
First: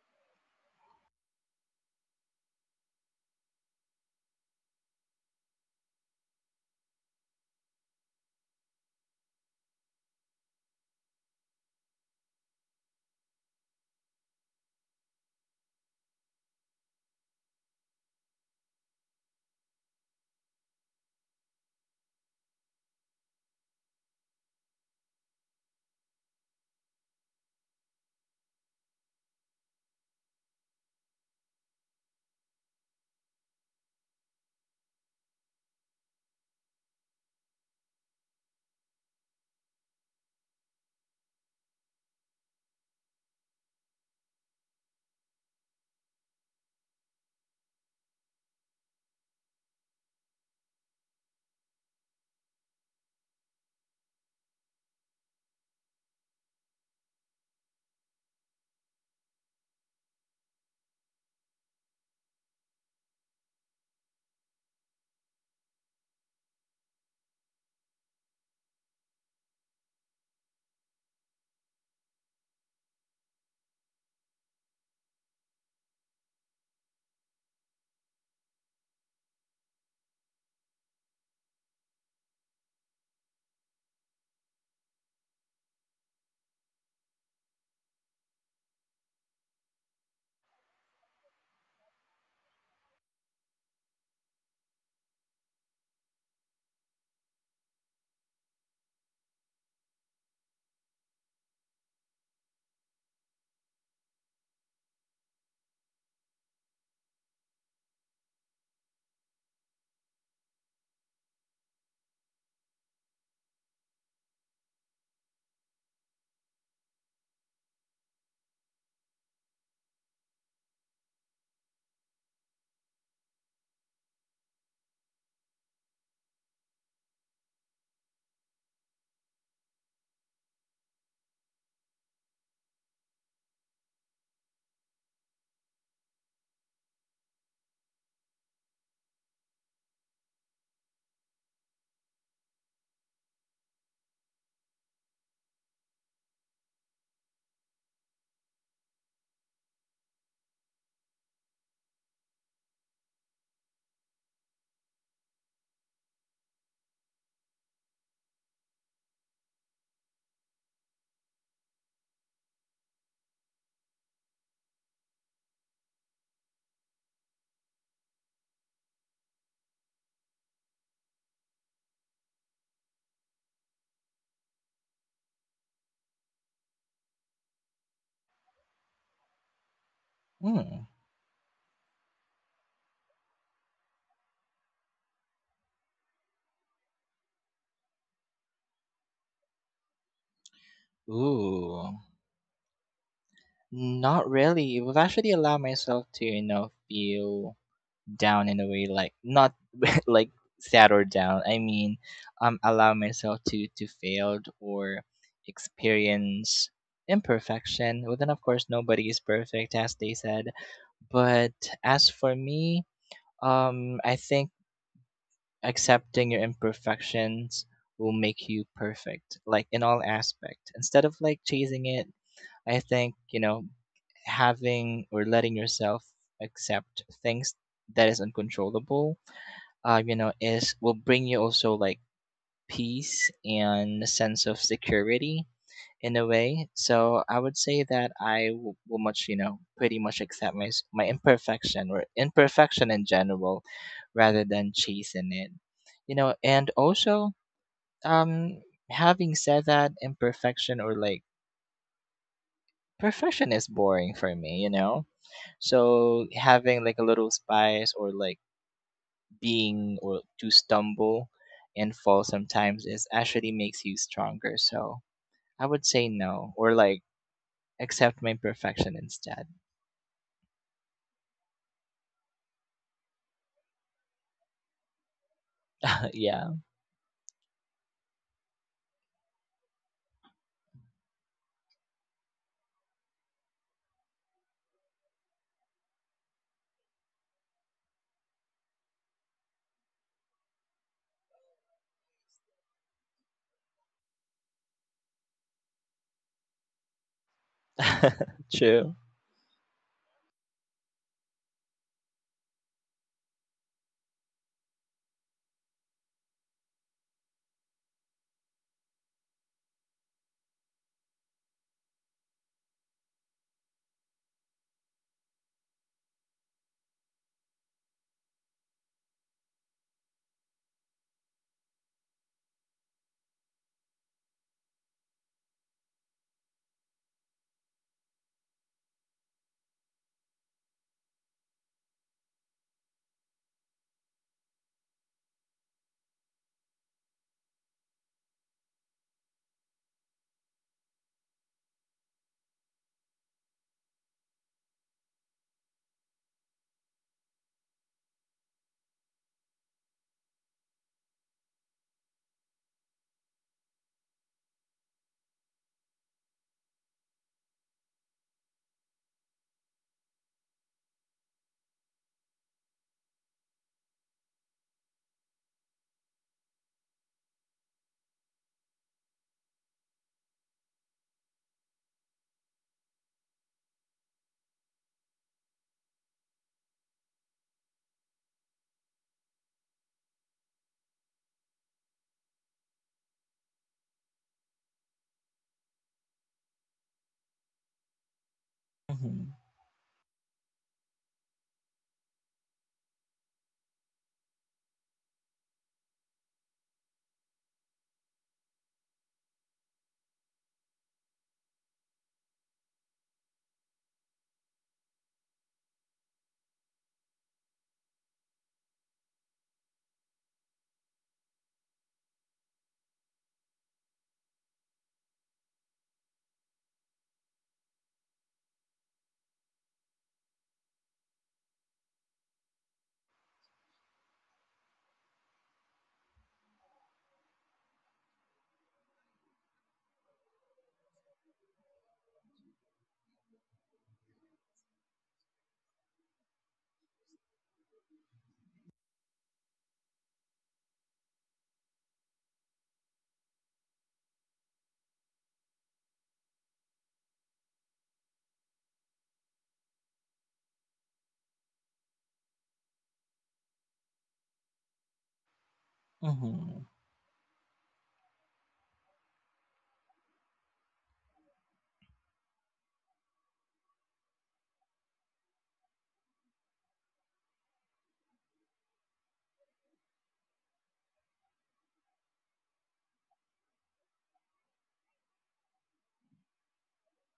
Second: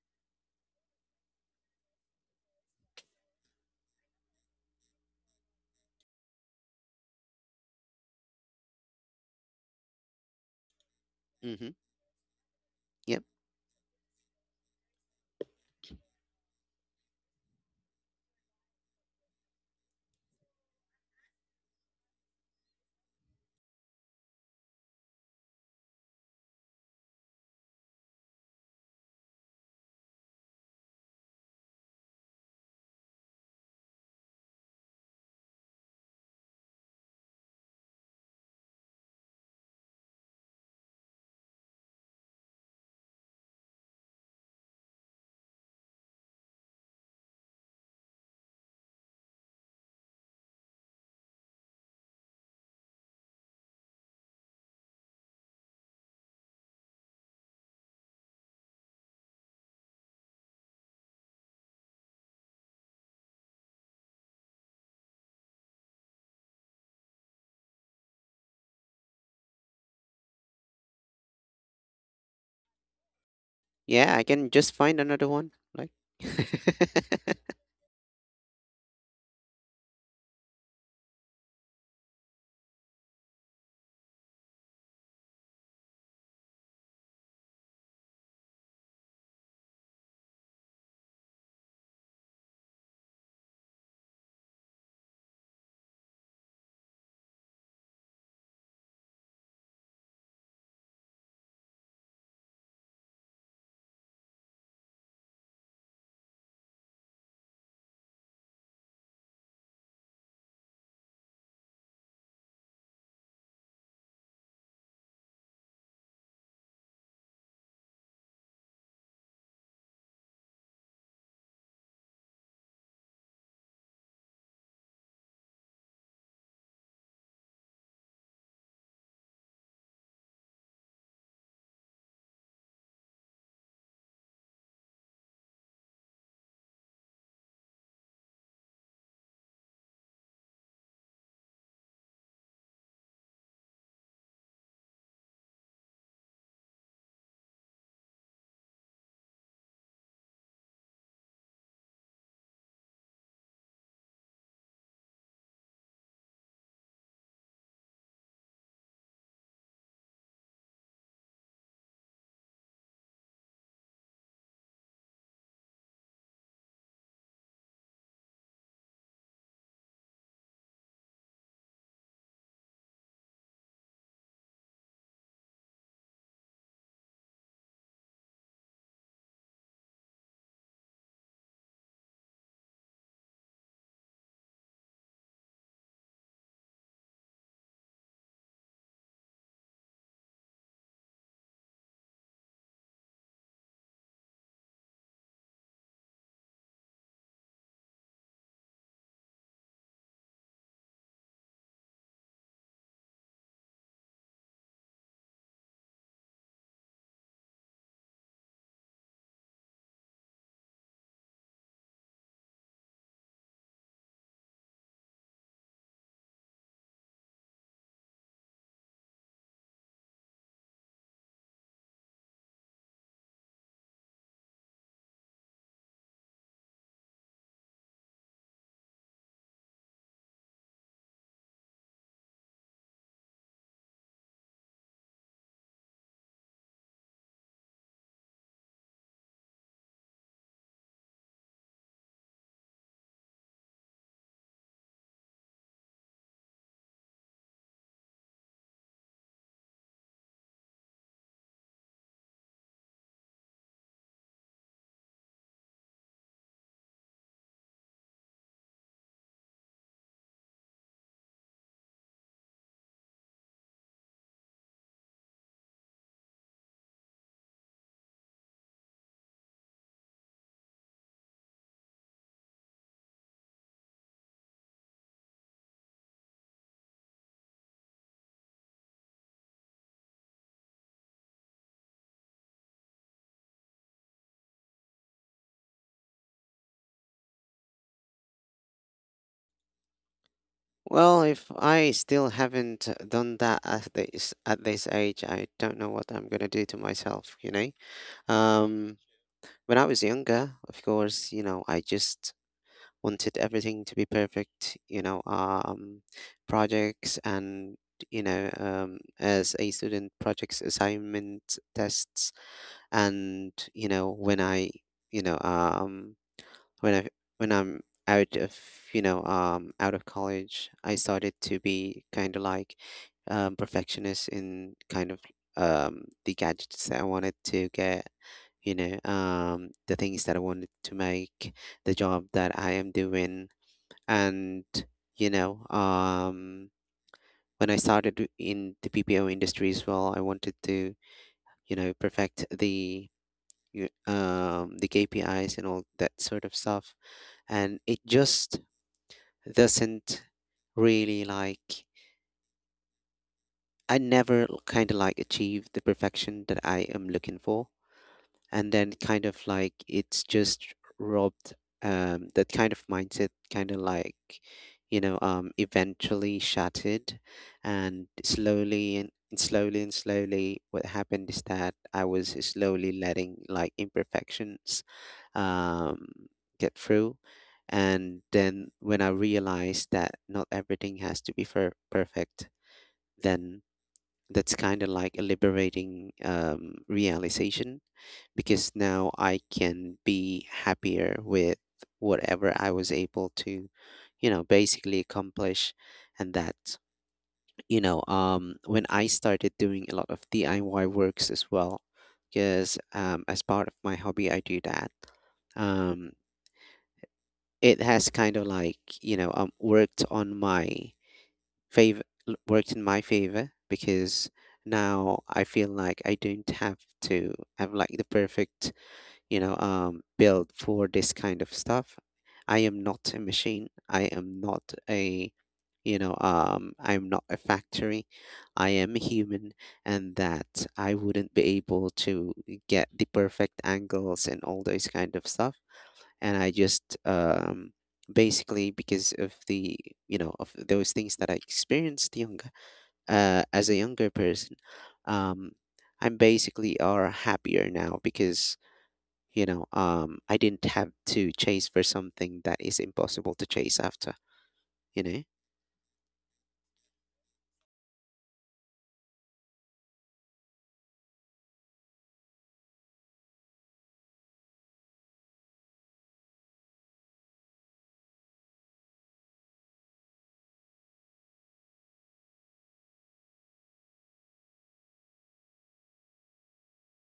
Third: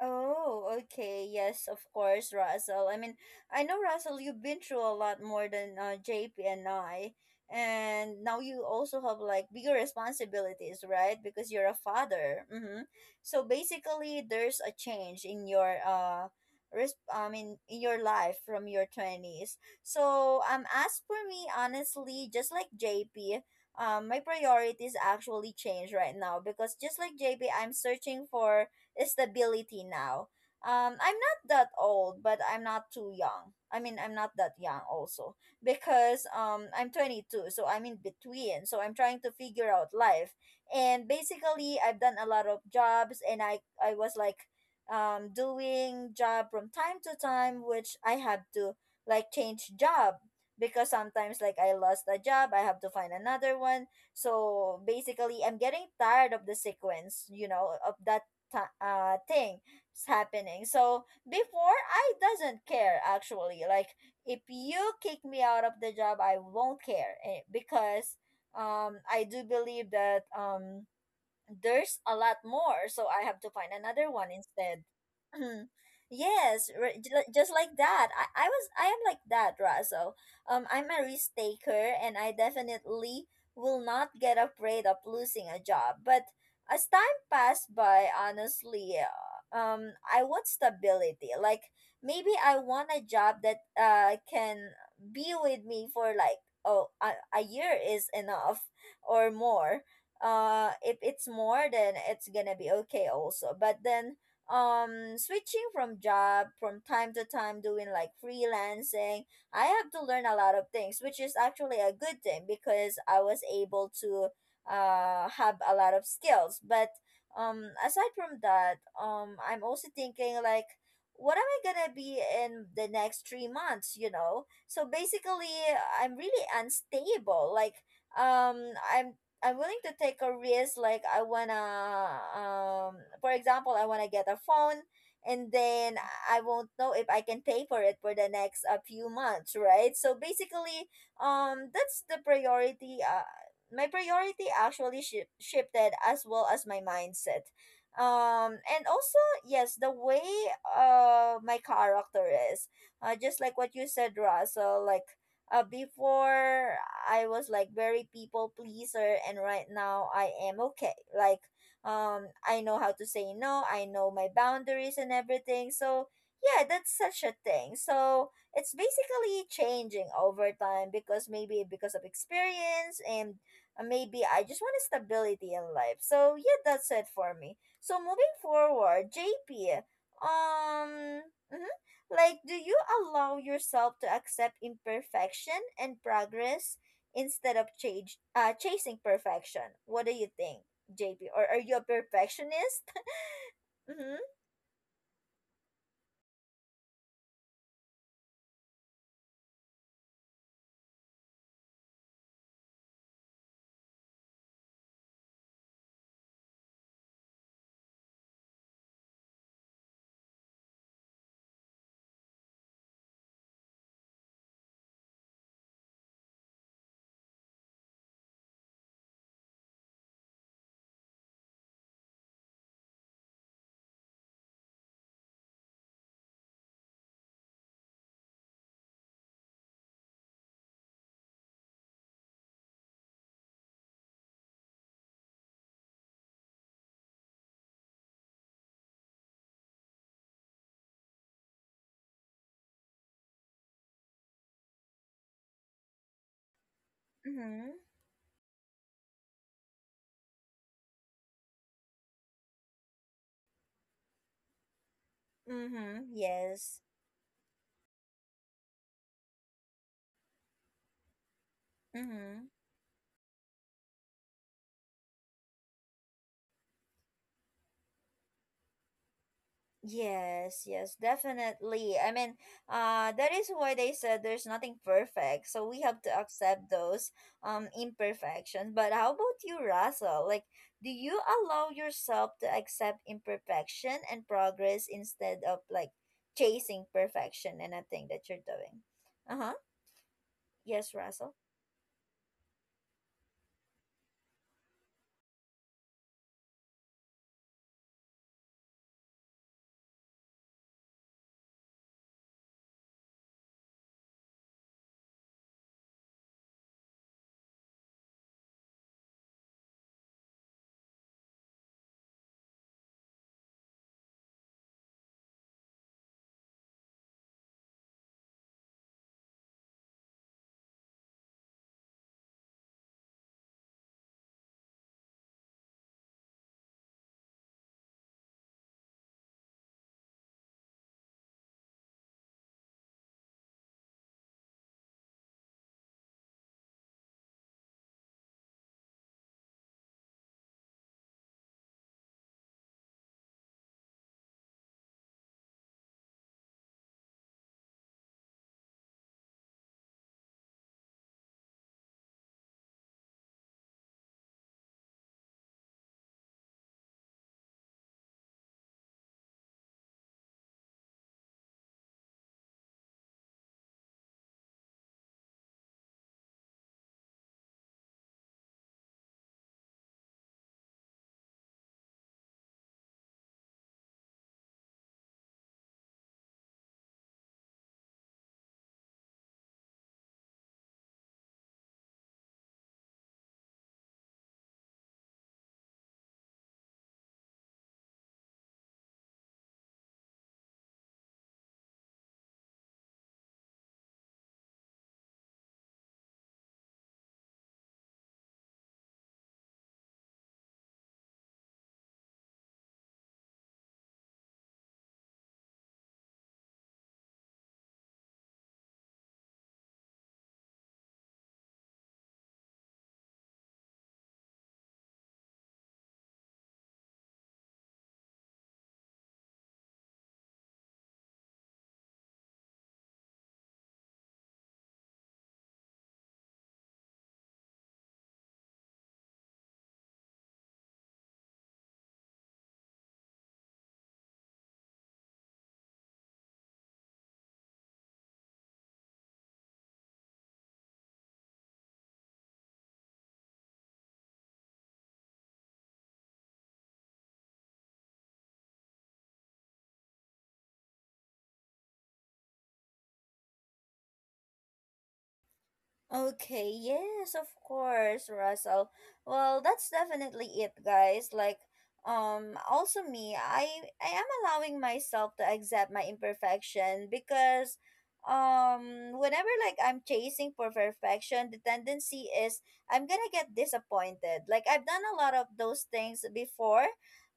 S1: Oh, okay. Yes, of course, Russell. I mean, I know, Russell, you've been through a lot more than, JP and I. And now you also have like bigger responsibilities, right? Because you're
S3: Mm-hmm.
S1: a father. Mm-hmm.
S3: Yep.
S1: So basically, there's a change in your I mean, in your life from your twenties. So as for me, honestly, just like JP, my priorities actually change right now because, just like JP, I'm searching for stability now. I'm not that old, but I'm not too young. I mean, I'm not that young also because I'm 22, so I'm in between. So I'm trying to figure out life, and basically, I've done a lot of jobs, and I was like, doing job from time to time, which I have to like change job because sometimes like I lost a job, I have to find another one. So basically, I'm getting tired of the sequence, you know, of that ti thing is happening. So before, I doesn't care actually. Like if you kick me out of the job, I won't care eh, because I do believe that there's a lot more, so I have to find another
S3: Yeah, I
S1: one
S3: can just
S1: instead.
S3: find another one. Like,
S1: Just like that. I am like that, Raso. I'm a risk taker, and I definitely will not get afraid of losing a job. But as time passed by, honestly, I want stability. Like maybe I want a job that can be with me for like oh a year is enough or more. If it's more, then it's gonna be okay also. But then switching from job from time to time, doing like freelancing, I have to learn a lot of things, which is actually a good thing because I was able to have a lot of skills. But aside from that, I'm also thinking like, what am I gonna be in the next 3 months, you know? So basically, I'm really unstable. Like um i'm I'm willing to take a risk. Like I wanna get a phone, and then I won't know if I can pay for it for the next a few months, right? So basically, that's the priority. My priority actually shifted as well as my mindset. And also, yes, the way my character is, just like what you said, Russell, like before I was like very people pleaser, and right now I am okay. Like, I know how to say no. I know my boundaries and everything. So yeah, that's such a thing. So it's basically changing over time because maybe because of experience and maybe I just want stability in life. So yeah, that's it for me. So moving forward, JP.
S2: Hmm.
S1: Um, mhm, like, do you allow yourself to accept imperfection and progress instead of chasing perfection? What do you think, JP? Or are you a
S2: Ooh.
S1: perfectionist? Mm-hmm.
S2: Not really. It would actually allow myself to, you know, feel down in a way, like not like sad or down. I mean, allow myself to failed or experience imperfection. Well, then of course nobody is perfect, as they said. But as for me, I think accepting your imperfections will make you perfect, like in all aspect. Instead of like chasing it, I think, you know, having or letting yourself accept things that is uncontrollable, you know, is will bring you also like peace and a sense of security in a way. So I would say that I will much, you know, pretty much accept my imperfection or imperfection in general, rather than chasing it, you know. And also,
S1: Mm-hmm.
S2: um, having said that, imperfection or like perfection is boring for me, you know.
S1: Mm-hmm.
S2: So
S1: Yes.
S2: having like a little spice or like being or to stumble and fall
S1: Mm-hmm.
S2: sometimes is actually makes you stronger. So I would say no, or like accept my imperfection instead.
S1: Yes, yes, definitely. I mean, that is why they said there's nothing perfect, so we have to
S2: Yeah.
S1: accept those imperfections. But how about you, Russell? Like, do you allow yourself to accept imperfection and progress instead of like chasing perfection and a thing that you're doing? Uh-huh. Yes,
S3: well,
S1: Russell.
S3: if I still haven't, done that at this age, I don't know what I'm gonna do to myself.
S2: True.
S3: Um, when I was younger, of course, I just wanted everything to be perfect, projects and as a student, projects, assignments, tests, and you know, when I, you know, when I when I'm out of out of college, I started to be kind of like perfectionist in kind of the gadgets that I wanted to get, the things that I wanted to make, the job that I am doing, and you know um when I started in the bpo industry as well, I wanted to perfect the the kpis and all that sort of stuff. And it just doesn't really like, I never kind of like achieve the perfection that I am looking for. And then kind of like it's just robbed, that kind of mindset kind of like eventually shattered. And slowly and slowly what happened is that I was slowly letting like imperfections um get through. And then when I realized that not everything has to be perfect, then that's kind of like a liberating realization, because now
S2: Mhm.
S3: I can be happier with whatever I was able to, basically accomplish. And that, when I started doing a lot of DIY works as well, because as part of my hobby, I do that. Um, it has kind of like, favor worked in my favor, because now I feel like I don't have to have like the perfect, build for this kind of stuff. I am not a machine. I am not a, I'm not a factory. I am a human, and that I wouldn't be able to get the perfect angles and all those kind of stuff. And I just, basically because of the of those things that I experienced younger as a younger person, um, I'm basically are happier now because I didn't have to chase for something that is impossible to chase after. You know,
S1: Okay,
S2: Mhm.
S1: yes, of course, Russell. Well, that's definitely it, guys. Like, also me, I am allowing myself to accept my imperfection because, whenever like I'm chasing for perfection, the tendency is I'm gonna get disappointed. Like I've done a lot of those things before.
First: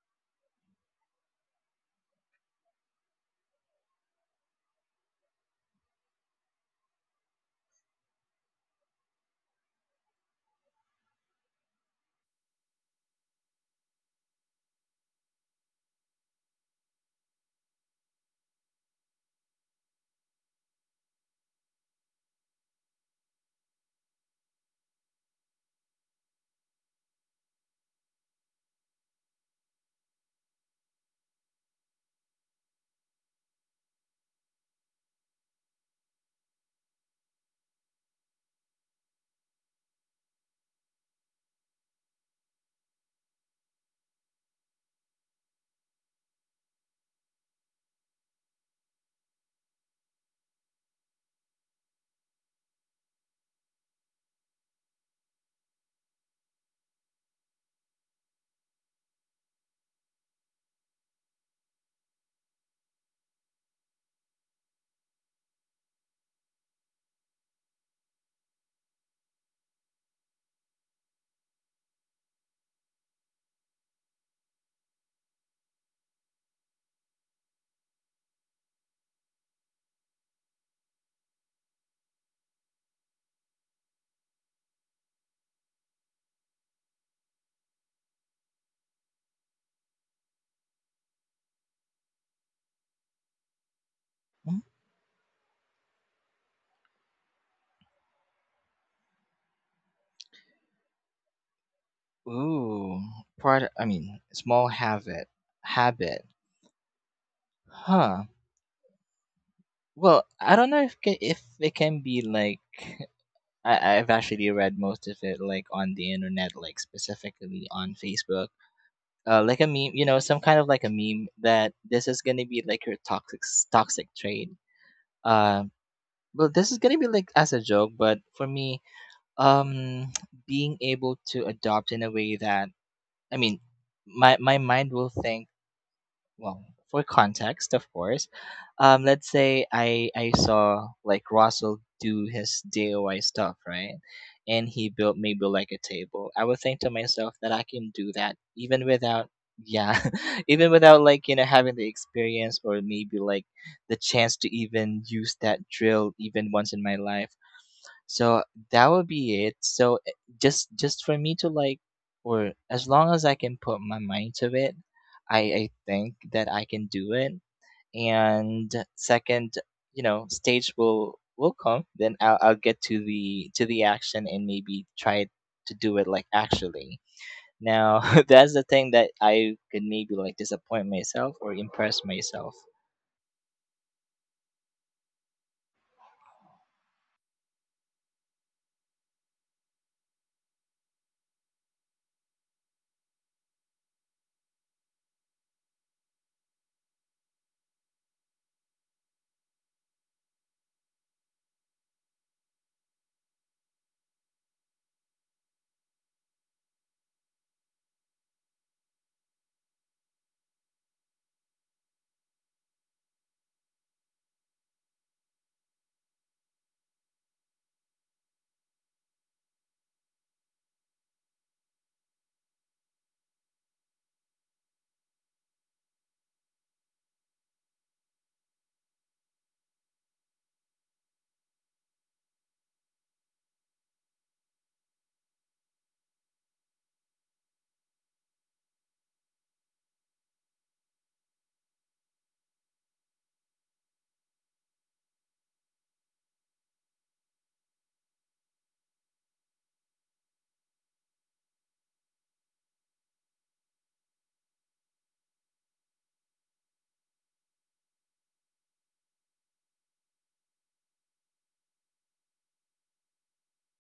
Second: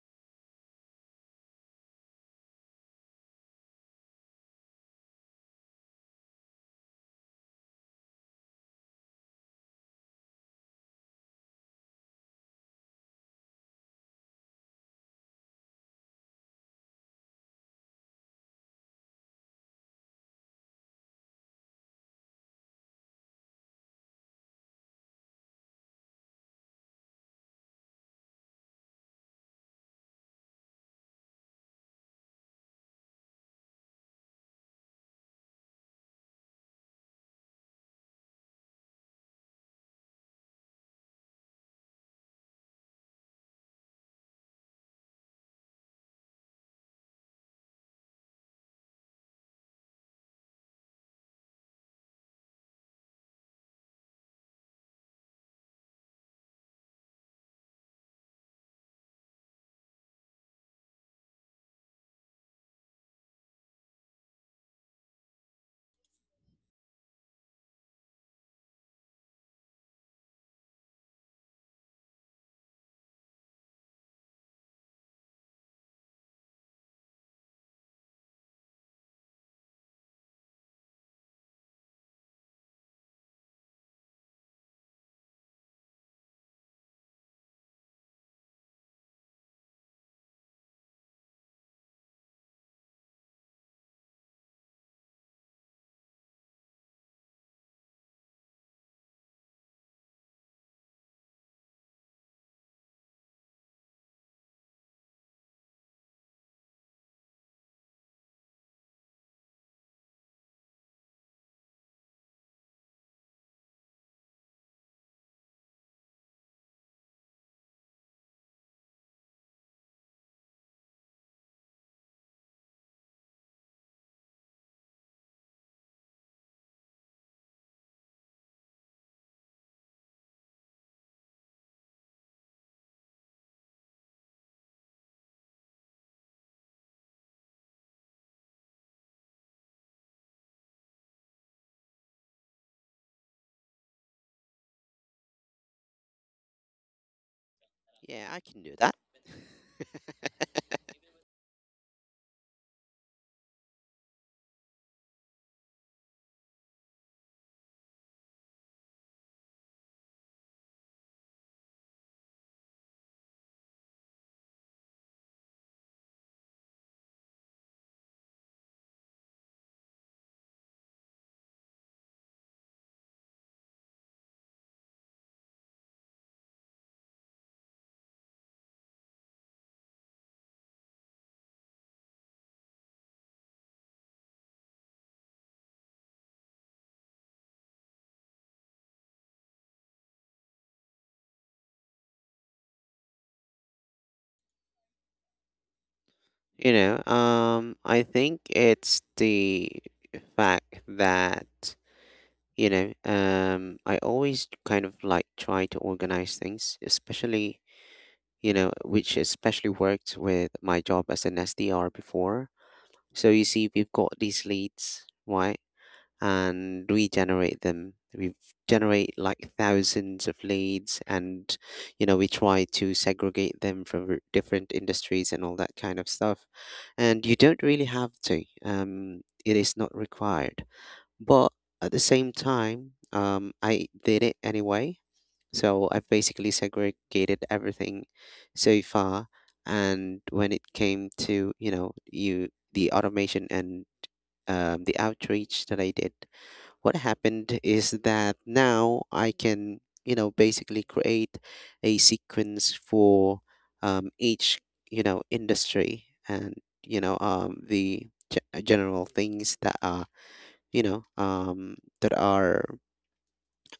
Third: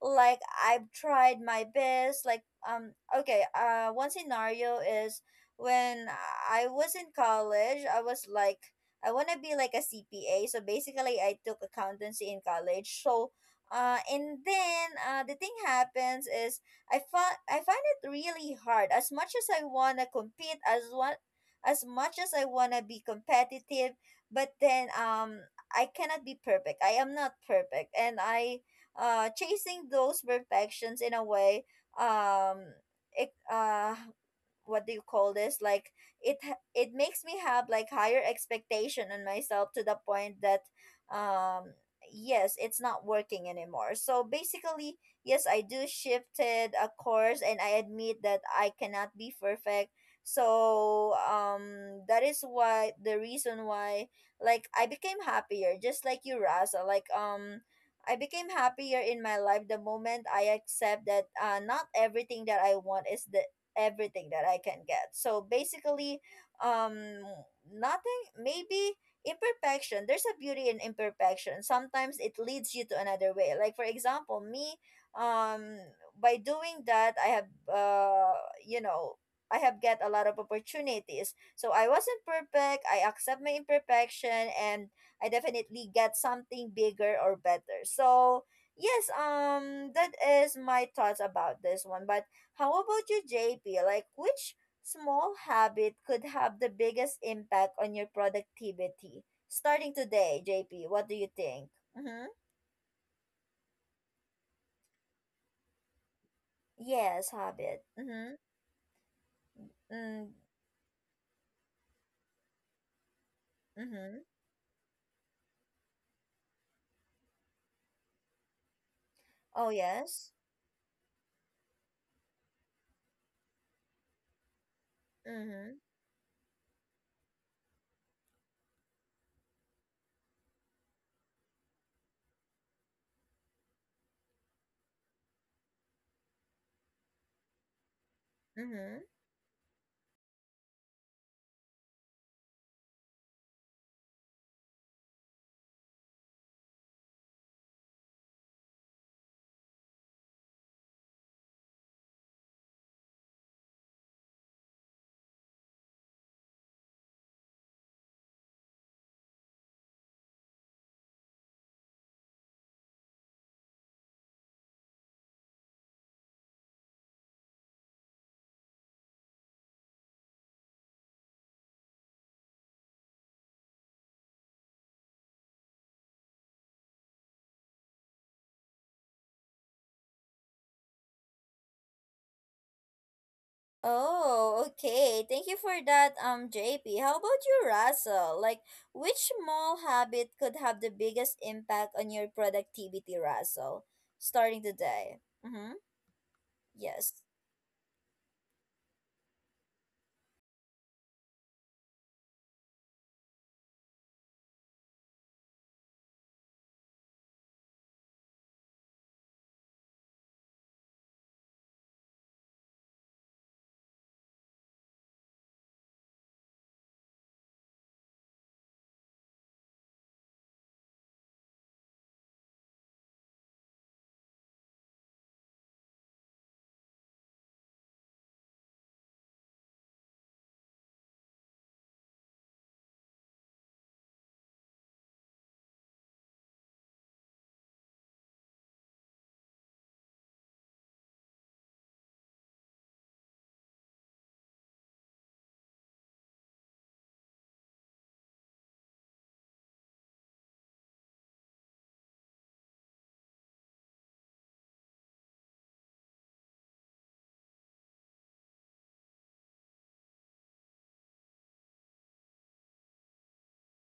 S1: Like I've tried my best. Like okay, one scenario is when I was in college, I was like, I want to be like a CPA. So basically, I took accountancy in college. So, and then the thing happens is I find it really hard. As much as I wanna be competitive, but then I cannot be perfect. I am not perfect, and I chasing those perfections in a way, um it what do you call this, like it makes me have like higher expectation on myself to the point that, um yes, it's not working anymore. So basically, yes, I do shifted a course and I admit that I cannot be perfect. So, that is why the reason why, like, I became happier just like you, Raza. Like, I became happier in my life the moment I accept that, not everything that I want is the everything that I can get. So basically, um, nothing, maybe imperfection. There's a beauty in imperfection. Sometimes it leads you to another way. Like, for example, me, um, by doing that, I have, uh, you know, I have get a lot of opportunities. So I wasn't perfect. I accept my imperfection and I definitely get something bigger or better. So, yes, that is my thoughts about this one. But how about you, JP? Like, which
S2: Mm.
S1: small habit could have the biggest impact on your productivity? Starting today, JP, what do you think? Mm-hmm.
S2: Ooh, small habit. Habit.
S1: Yes, habit.
S2: Huh.
S1: Mm-hmm.
S2: Well,
S1: Mm,
S2: I don't know if if it can be like I've
S1: mm-hmm.
S2: actually read most of it like on the internet, like specifically on Facebook. Like
S1: Oh,
S2: a meme, you know,
S1: yes.
S2: some kind of like a meme that this is gonna be like your toxic trait. Uh,
S1: Mm-hmm.
S2: well, this is gonna be like as a joke, but for me, um, being able to adopt in a way that, I mean, my my mind will think, well, for context of course,
S1: Mm-hmm.
S2: um, let's say I saw like Russell do his DIY stuff, right? And he built maybe like a table. I would think to myself that I can do
S3: yeah,
S2: that
S3: I can do
S2: even
S3: that.
S2: without, yeah, even without like, you know, having the experience or maybe like the chance to even use that drill even once in my life. So that would be it. So eh, just for me to like, or as long as I can put my mind to it, I think that I can do it. And second, you know, stage will come. Then I'll get to the action and maybe try to do it like actually. Now that's the thing that I could maybe like disappoint myself or impress myself.
S1: Oh, okay. Thank you for that, JP. How about you, Russell? Like, which small habit could have the biggest impact on your productivity, Russell? Starting today. Mm-hmm. Yes.
S3: I think it's the fact that I always kind of like try to organize things, especially you know which especially worked with my job as an SDR before. So you see, we've got these leads, right? And we generate them. We generate like thousands of leads, and we try to segregate them from different industries and all that kind of stuff. And you don't really have to. It is not required. But at the same time, I did it anyway, so I've basically segregated everything so far. And when it came to, you know, you the automation and the outreach that I did, what happened is that now I can, basically create a sequence for each, industry, and, the general things that are, that are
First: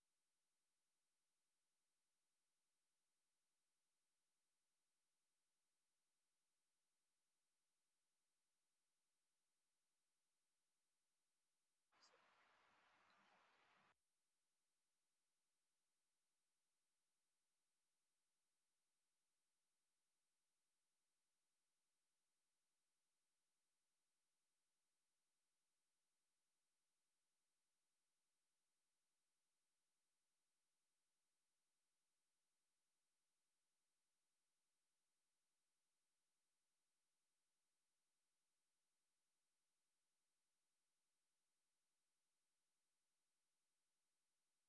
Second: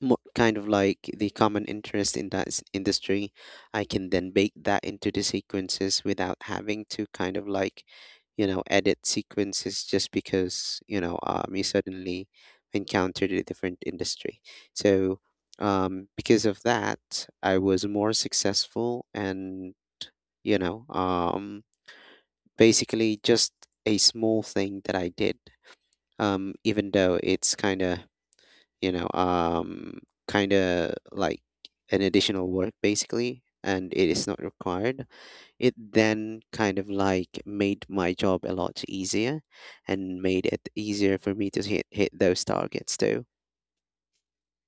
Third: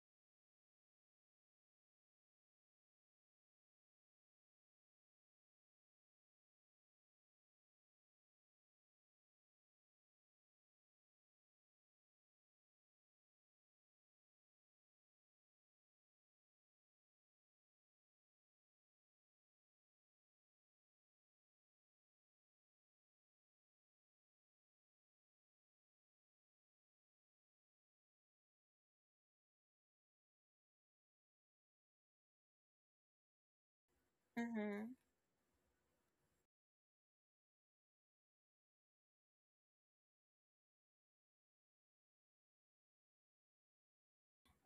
S3: mo kind of like the common interest in that industry, I can then bake that into the sequences without having to kind of like, edit sequences just because, you suddenly encountered a different industry. So, because of that, I was more successful and, you know, um, basically just a small thing that I did. Even though it's kind of you know, um, kind of like an additional work basically, and it is not
S1: Mm-hmm.
S3: required. It then kind of like made my job a lot easier and made it easier for me to hit those targets too.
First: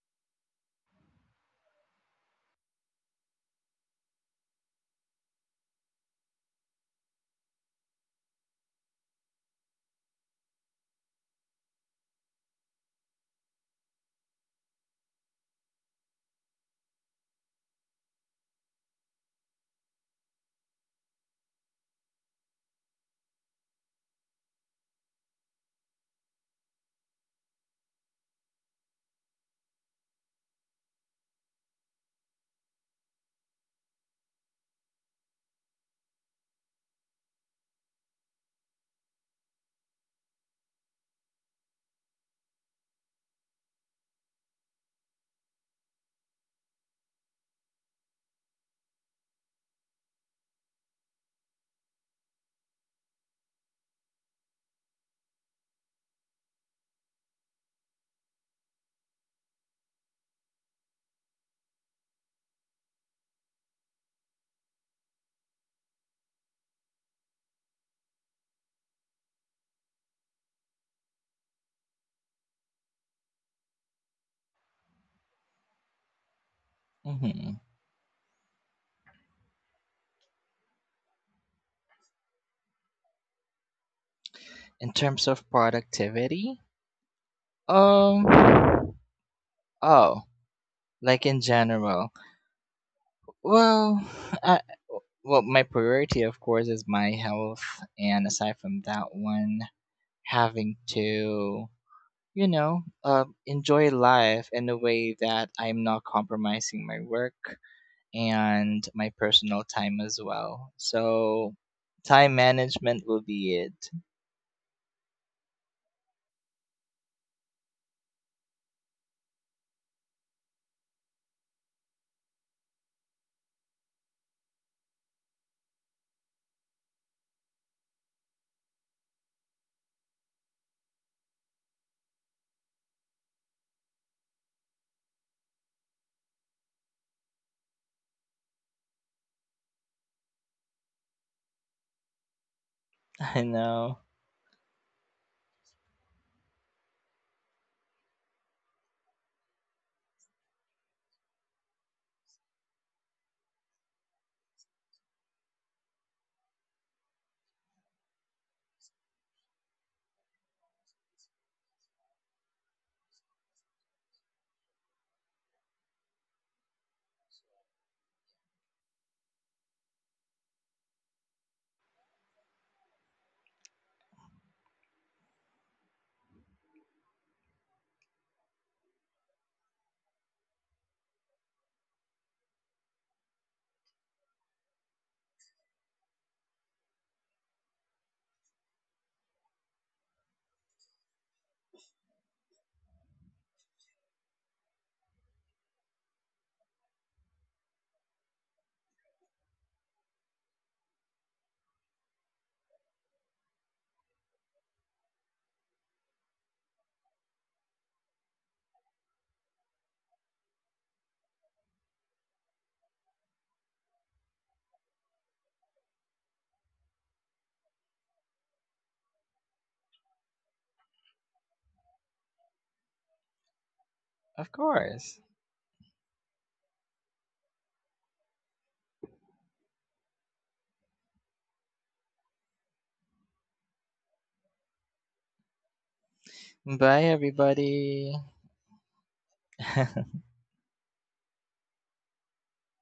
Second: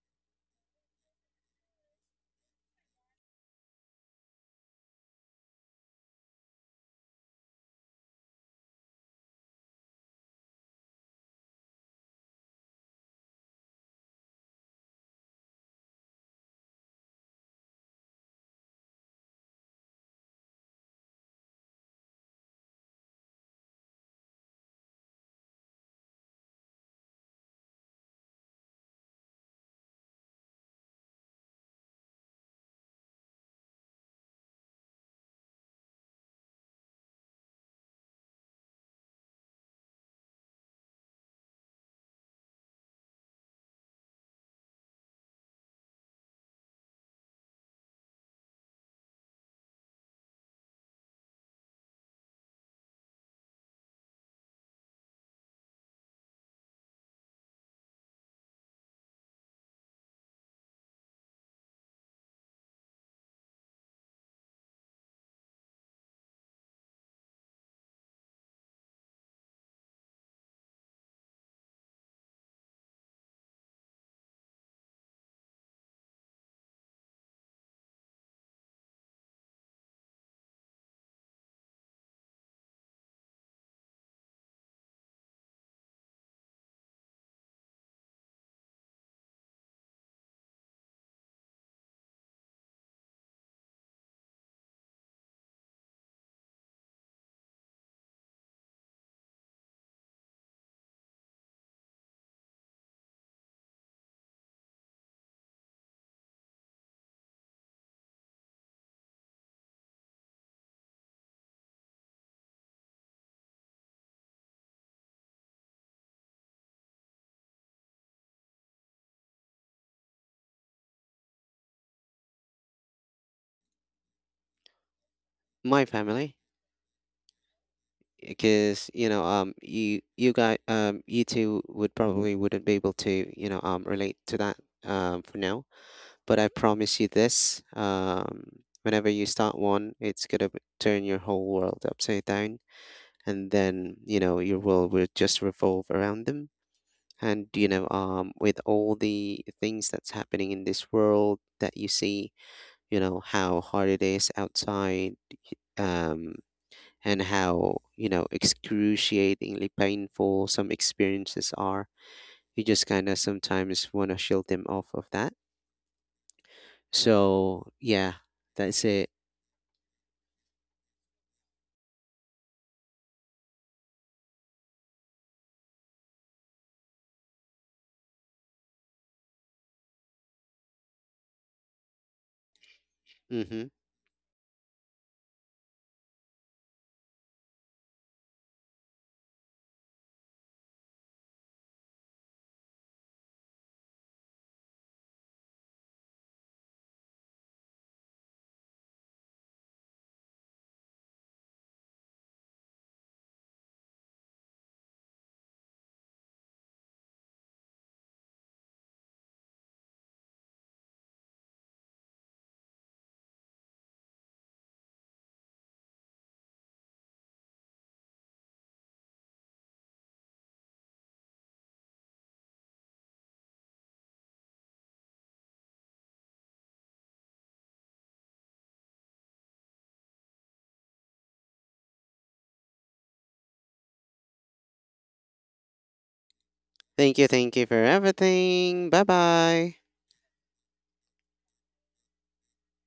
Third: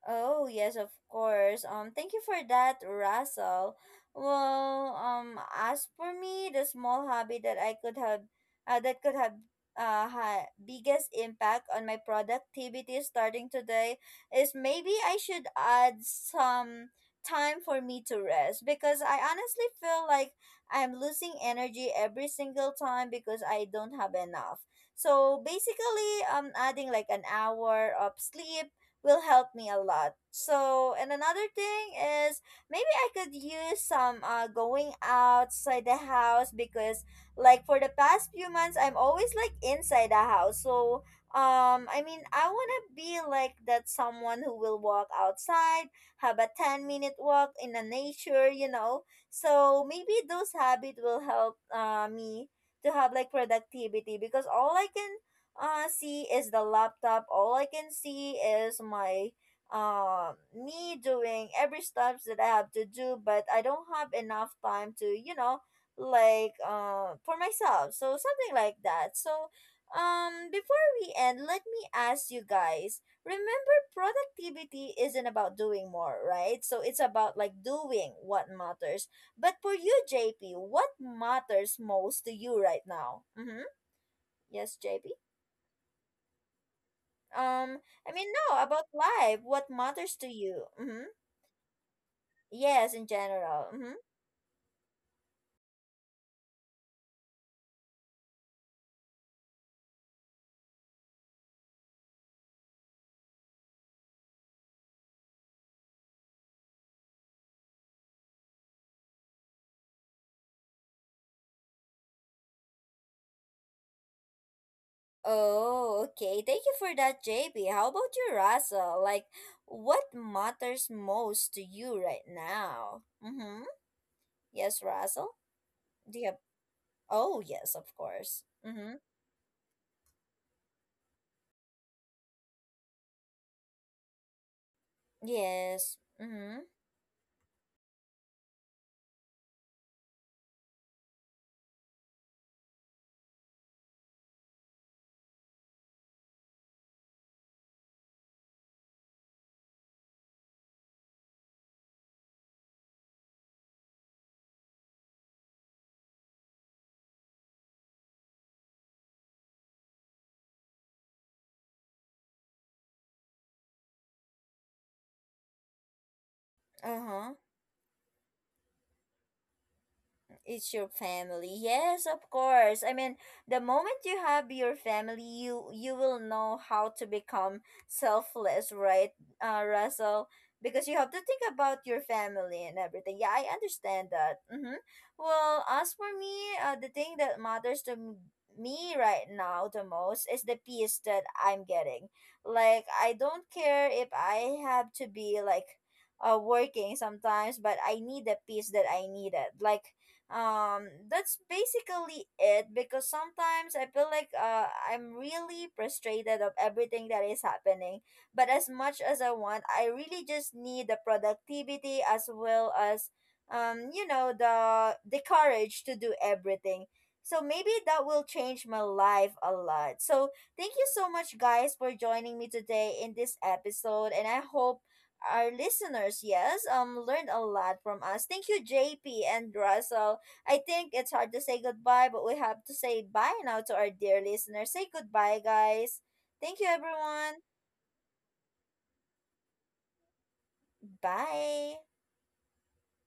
S1: Oh, yes, of course. Thank you for that, Russell. Well, as for me, the small hobby that I could have, that could have, biggest impact on my productivity starting today is maybe I should add some time for me to rest because I honestly feel like I'm losing energy every single time because I don't have enough. So basically, adding like an hour of sleep will help me a lot. So, and another thing is maybe I could use some going outside the house because like for the past few months I'm always like inside the house. So, I mean, I want to be like that someone who will walk outside, have a 10-minute walk in the nature, you know. So, maybe those habit will help me to have like productivity because all I can see is the laptop. All I can see is my me doing every steps that I have to do, but I don't have enough time to, you know, like for myself. So something like that. So, before we end, let me ask you guys. Remember productivity isn't about doing more, right? So it's about like
S2: Hmm
S1: doing what matters. But for you, JP, what matters most to you right now? Mhm. Yes,
S2: In
S1: JP.
S2: terms of productivity,
S1: Um, I mean,
S2: um,
S1: no, about life. What matters
S2: oh.
S1: to you? Mm-hmm.
S2: Like in general.
S1: Yes, in general. Mm-hmm.
S2: Well, I, well, my priority of course is my health, and aside from that one, having to, you know, enjoy life in a way that I'm not compromising my work and my personal time as well. So time management will be it.
S1: Oh, okay. Thank you for that, JB. How about you, Russell? Like, what matters most to you right now? Mm-hmm. Yes, Russell?
S3: My
S1: Do you have...
S3: family,
S1: Oh, yes, of course.
S3: because
S1: Mm-hmm.
S3: you guys, you two would probably wouldn't be able to, relate to that, for now.
S1: Yes.
S3: But I
S1: Mm-hmm.
S3: promise you this, whenever you start one, it's gonna turn your whole world upside down,
S2: I
S3: and then
S2: know.
S3: you know your world will just revolve around them. And with all the things that's happening in this world that you see, you know how hard it is outside, um, and how you know excruciatingly painful some experiences are. You just kind of sometimes want to shield them off of that.
S1: Uh-huh.
S3: So yeah, that's it.
S1: It's your family. Yes, of course. I mean, the moment you have your family, you will know how to become selfless, right, Russell? Because you have to think about your family and everything. Yeah, I
S3: Mhm.
S1: understand that. Mm-hmm. Well, as for me, the thing that matters to me right now the most is the peace that I'm getting. Like, I don't care if I have to be like working sometimes, but I need the peace that I needed. Like, that's basically it because sometimes I feel like I'm really frustrated of everything that is happening, but as much as I want, I really just need the productivity as well as, you know, the courage to do everything. So maybe that will change my life a lot. So thank you so much guys for joining me today in this episode, and I
S2: Of
S1: hope
S2: course.
S1: our listeners, yes, learned a lot from us. Thank you, JP and Russell. I think it's hard to say goodbye, but we have to say bye now to our dear listeners. Say goodbye, guys. Thank you,
S2: Bye,
S1: everyone.
S3: Thank you for
S2: everybody.
S3: everything. Bye bye.
S1: Bye.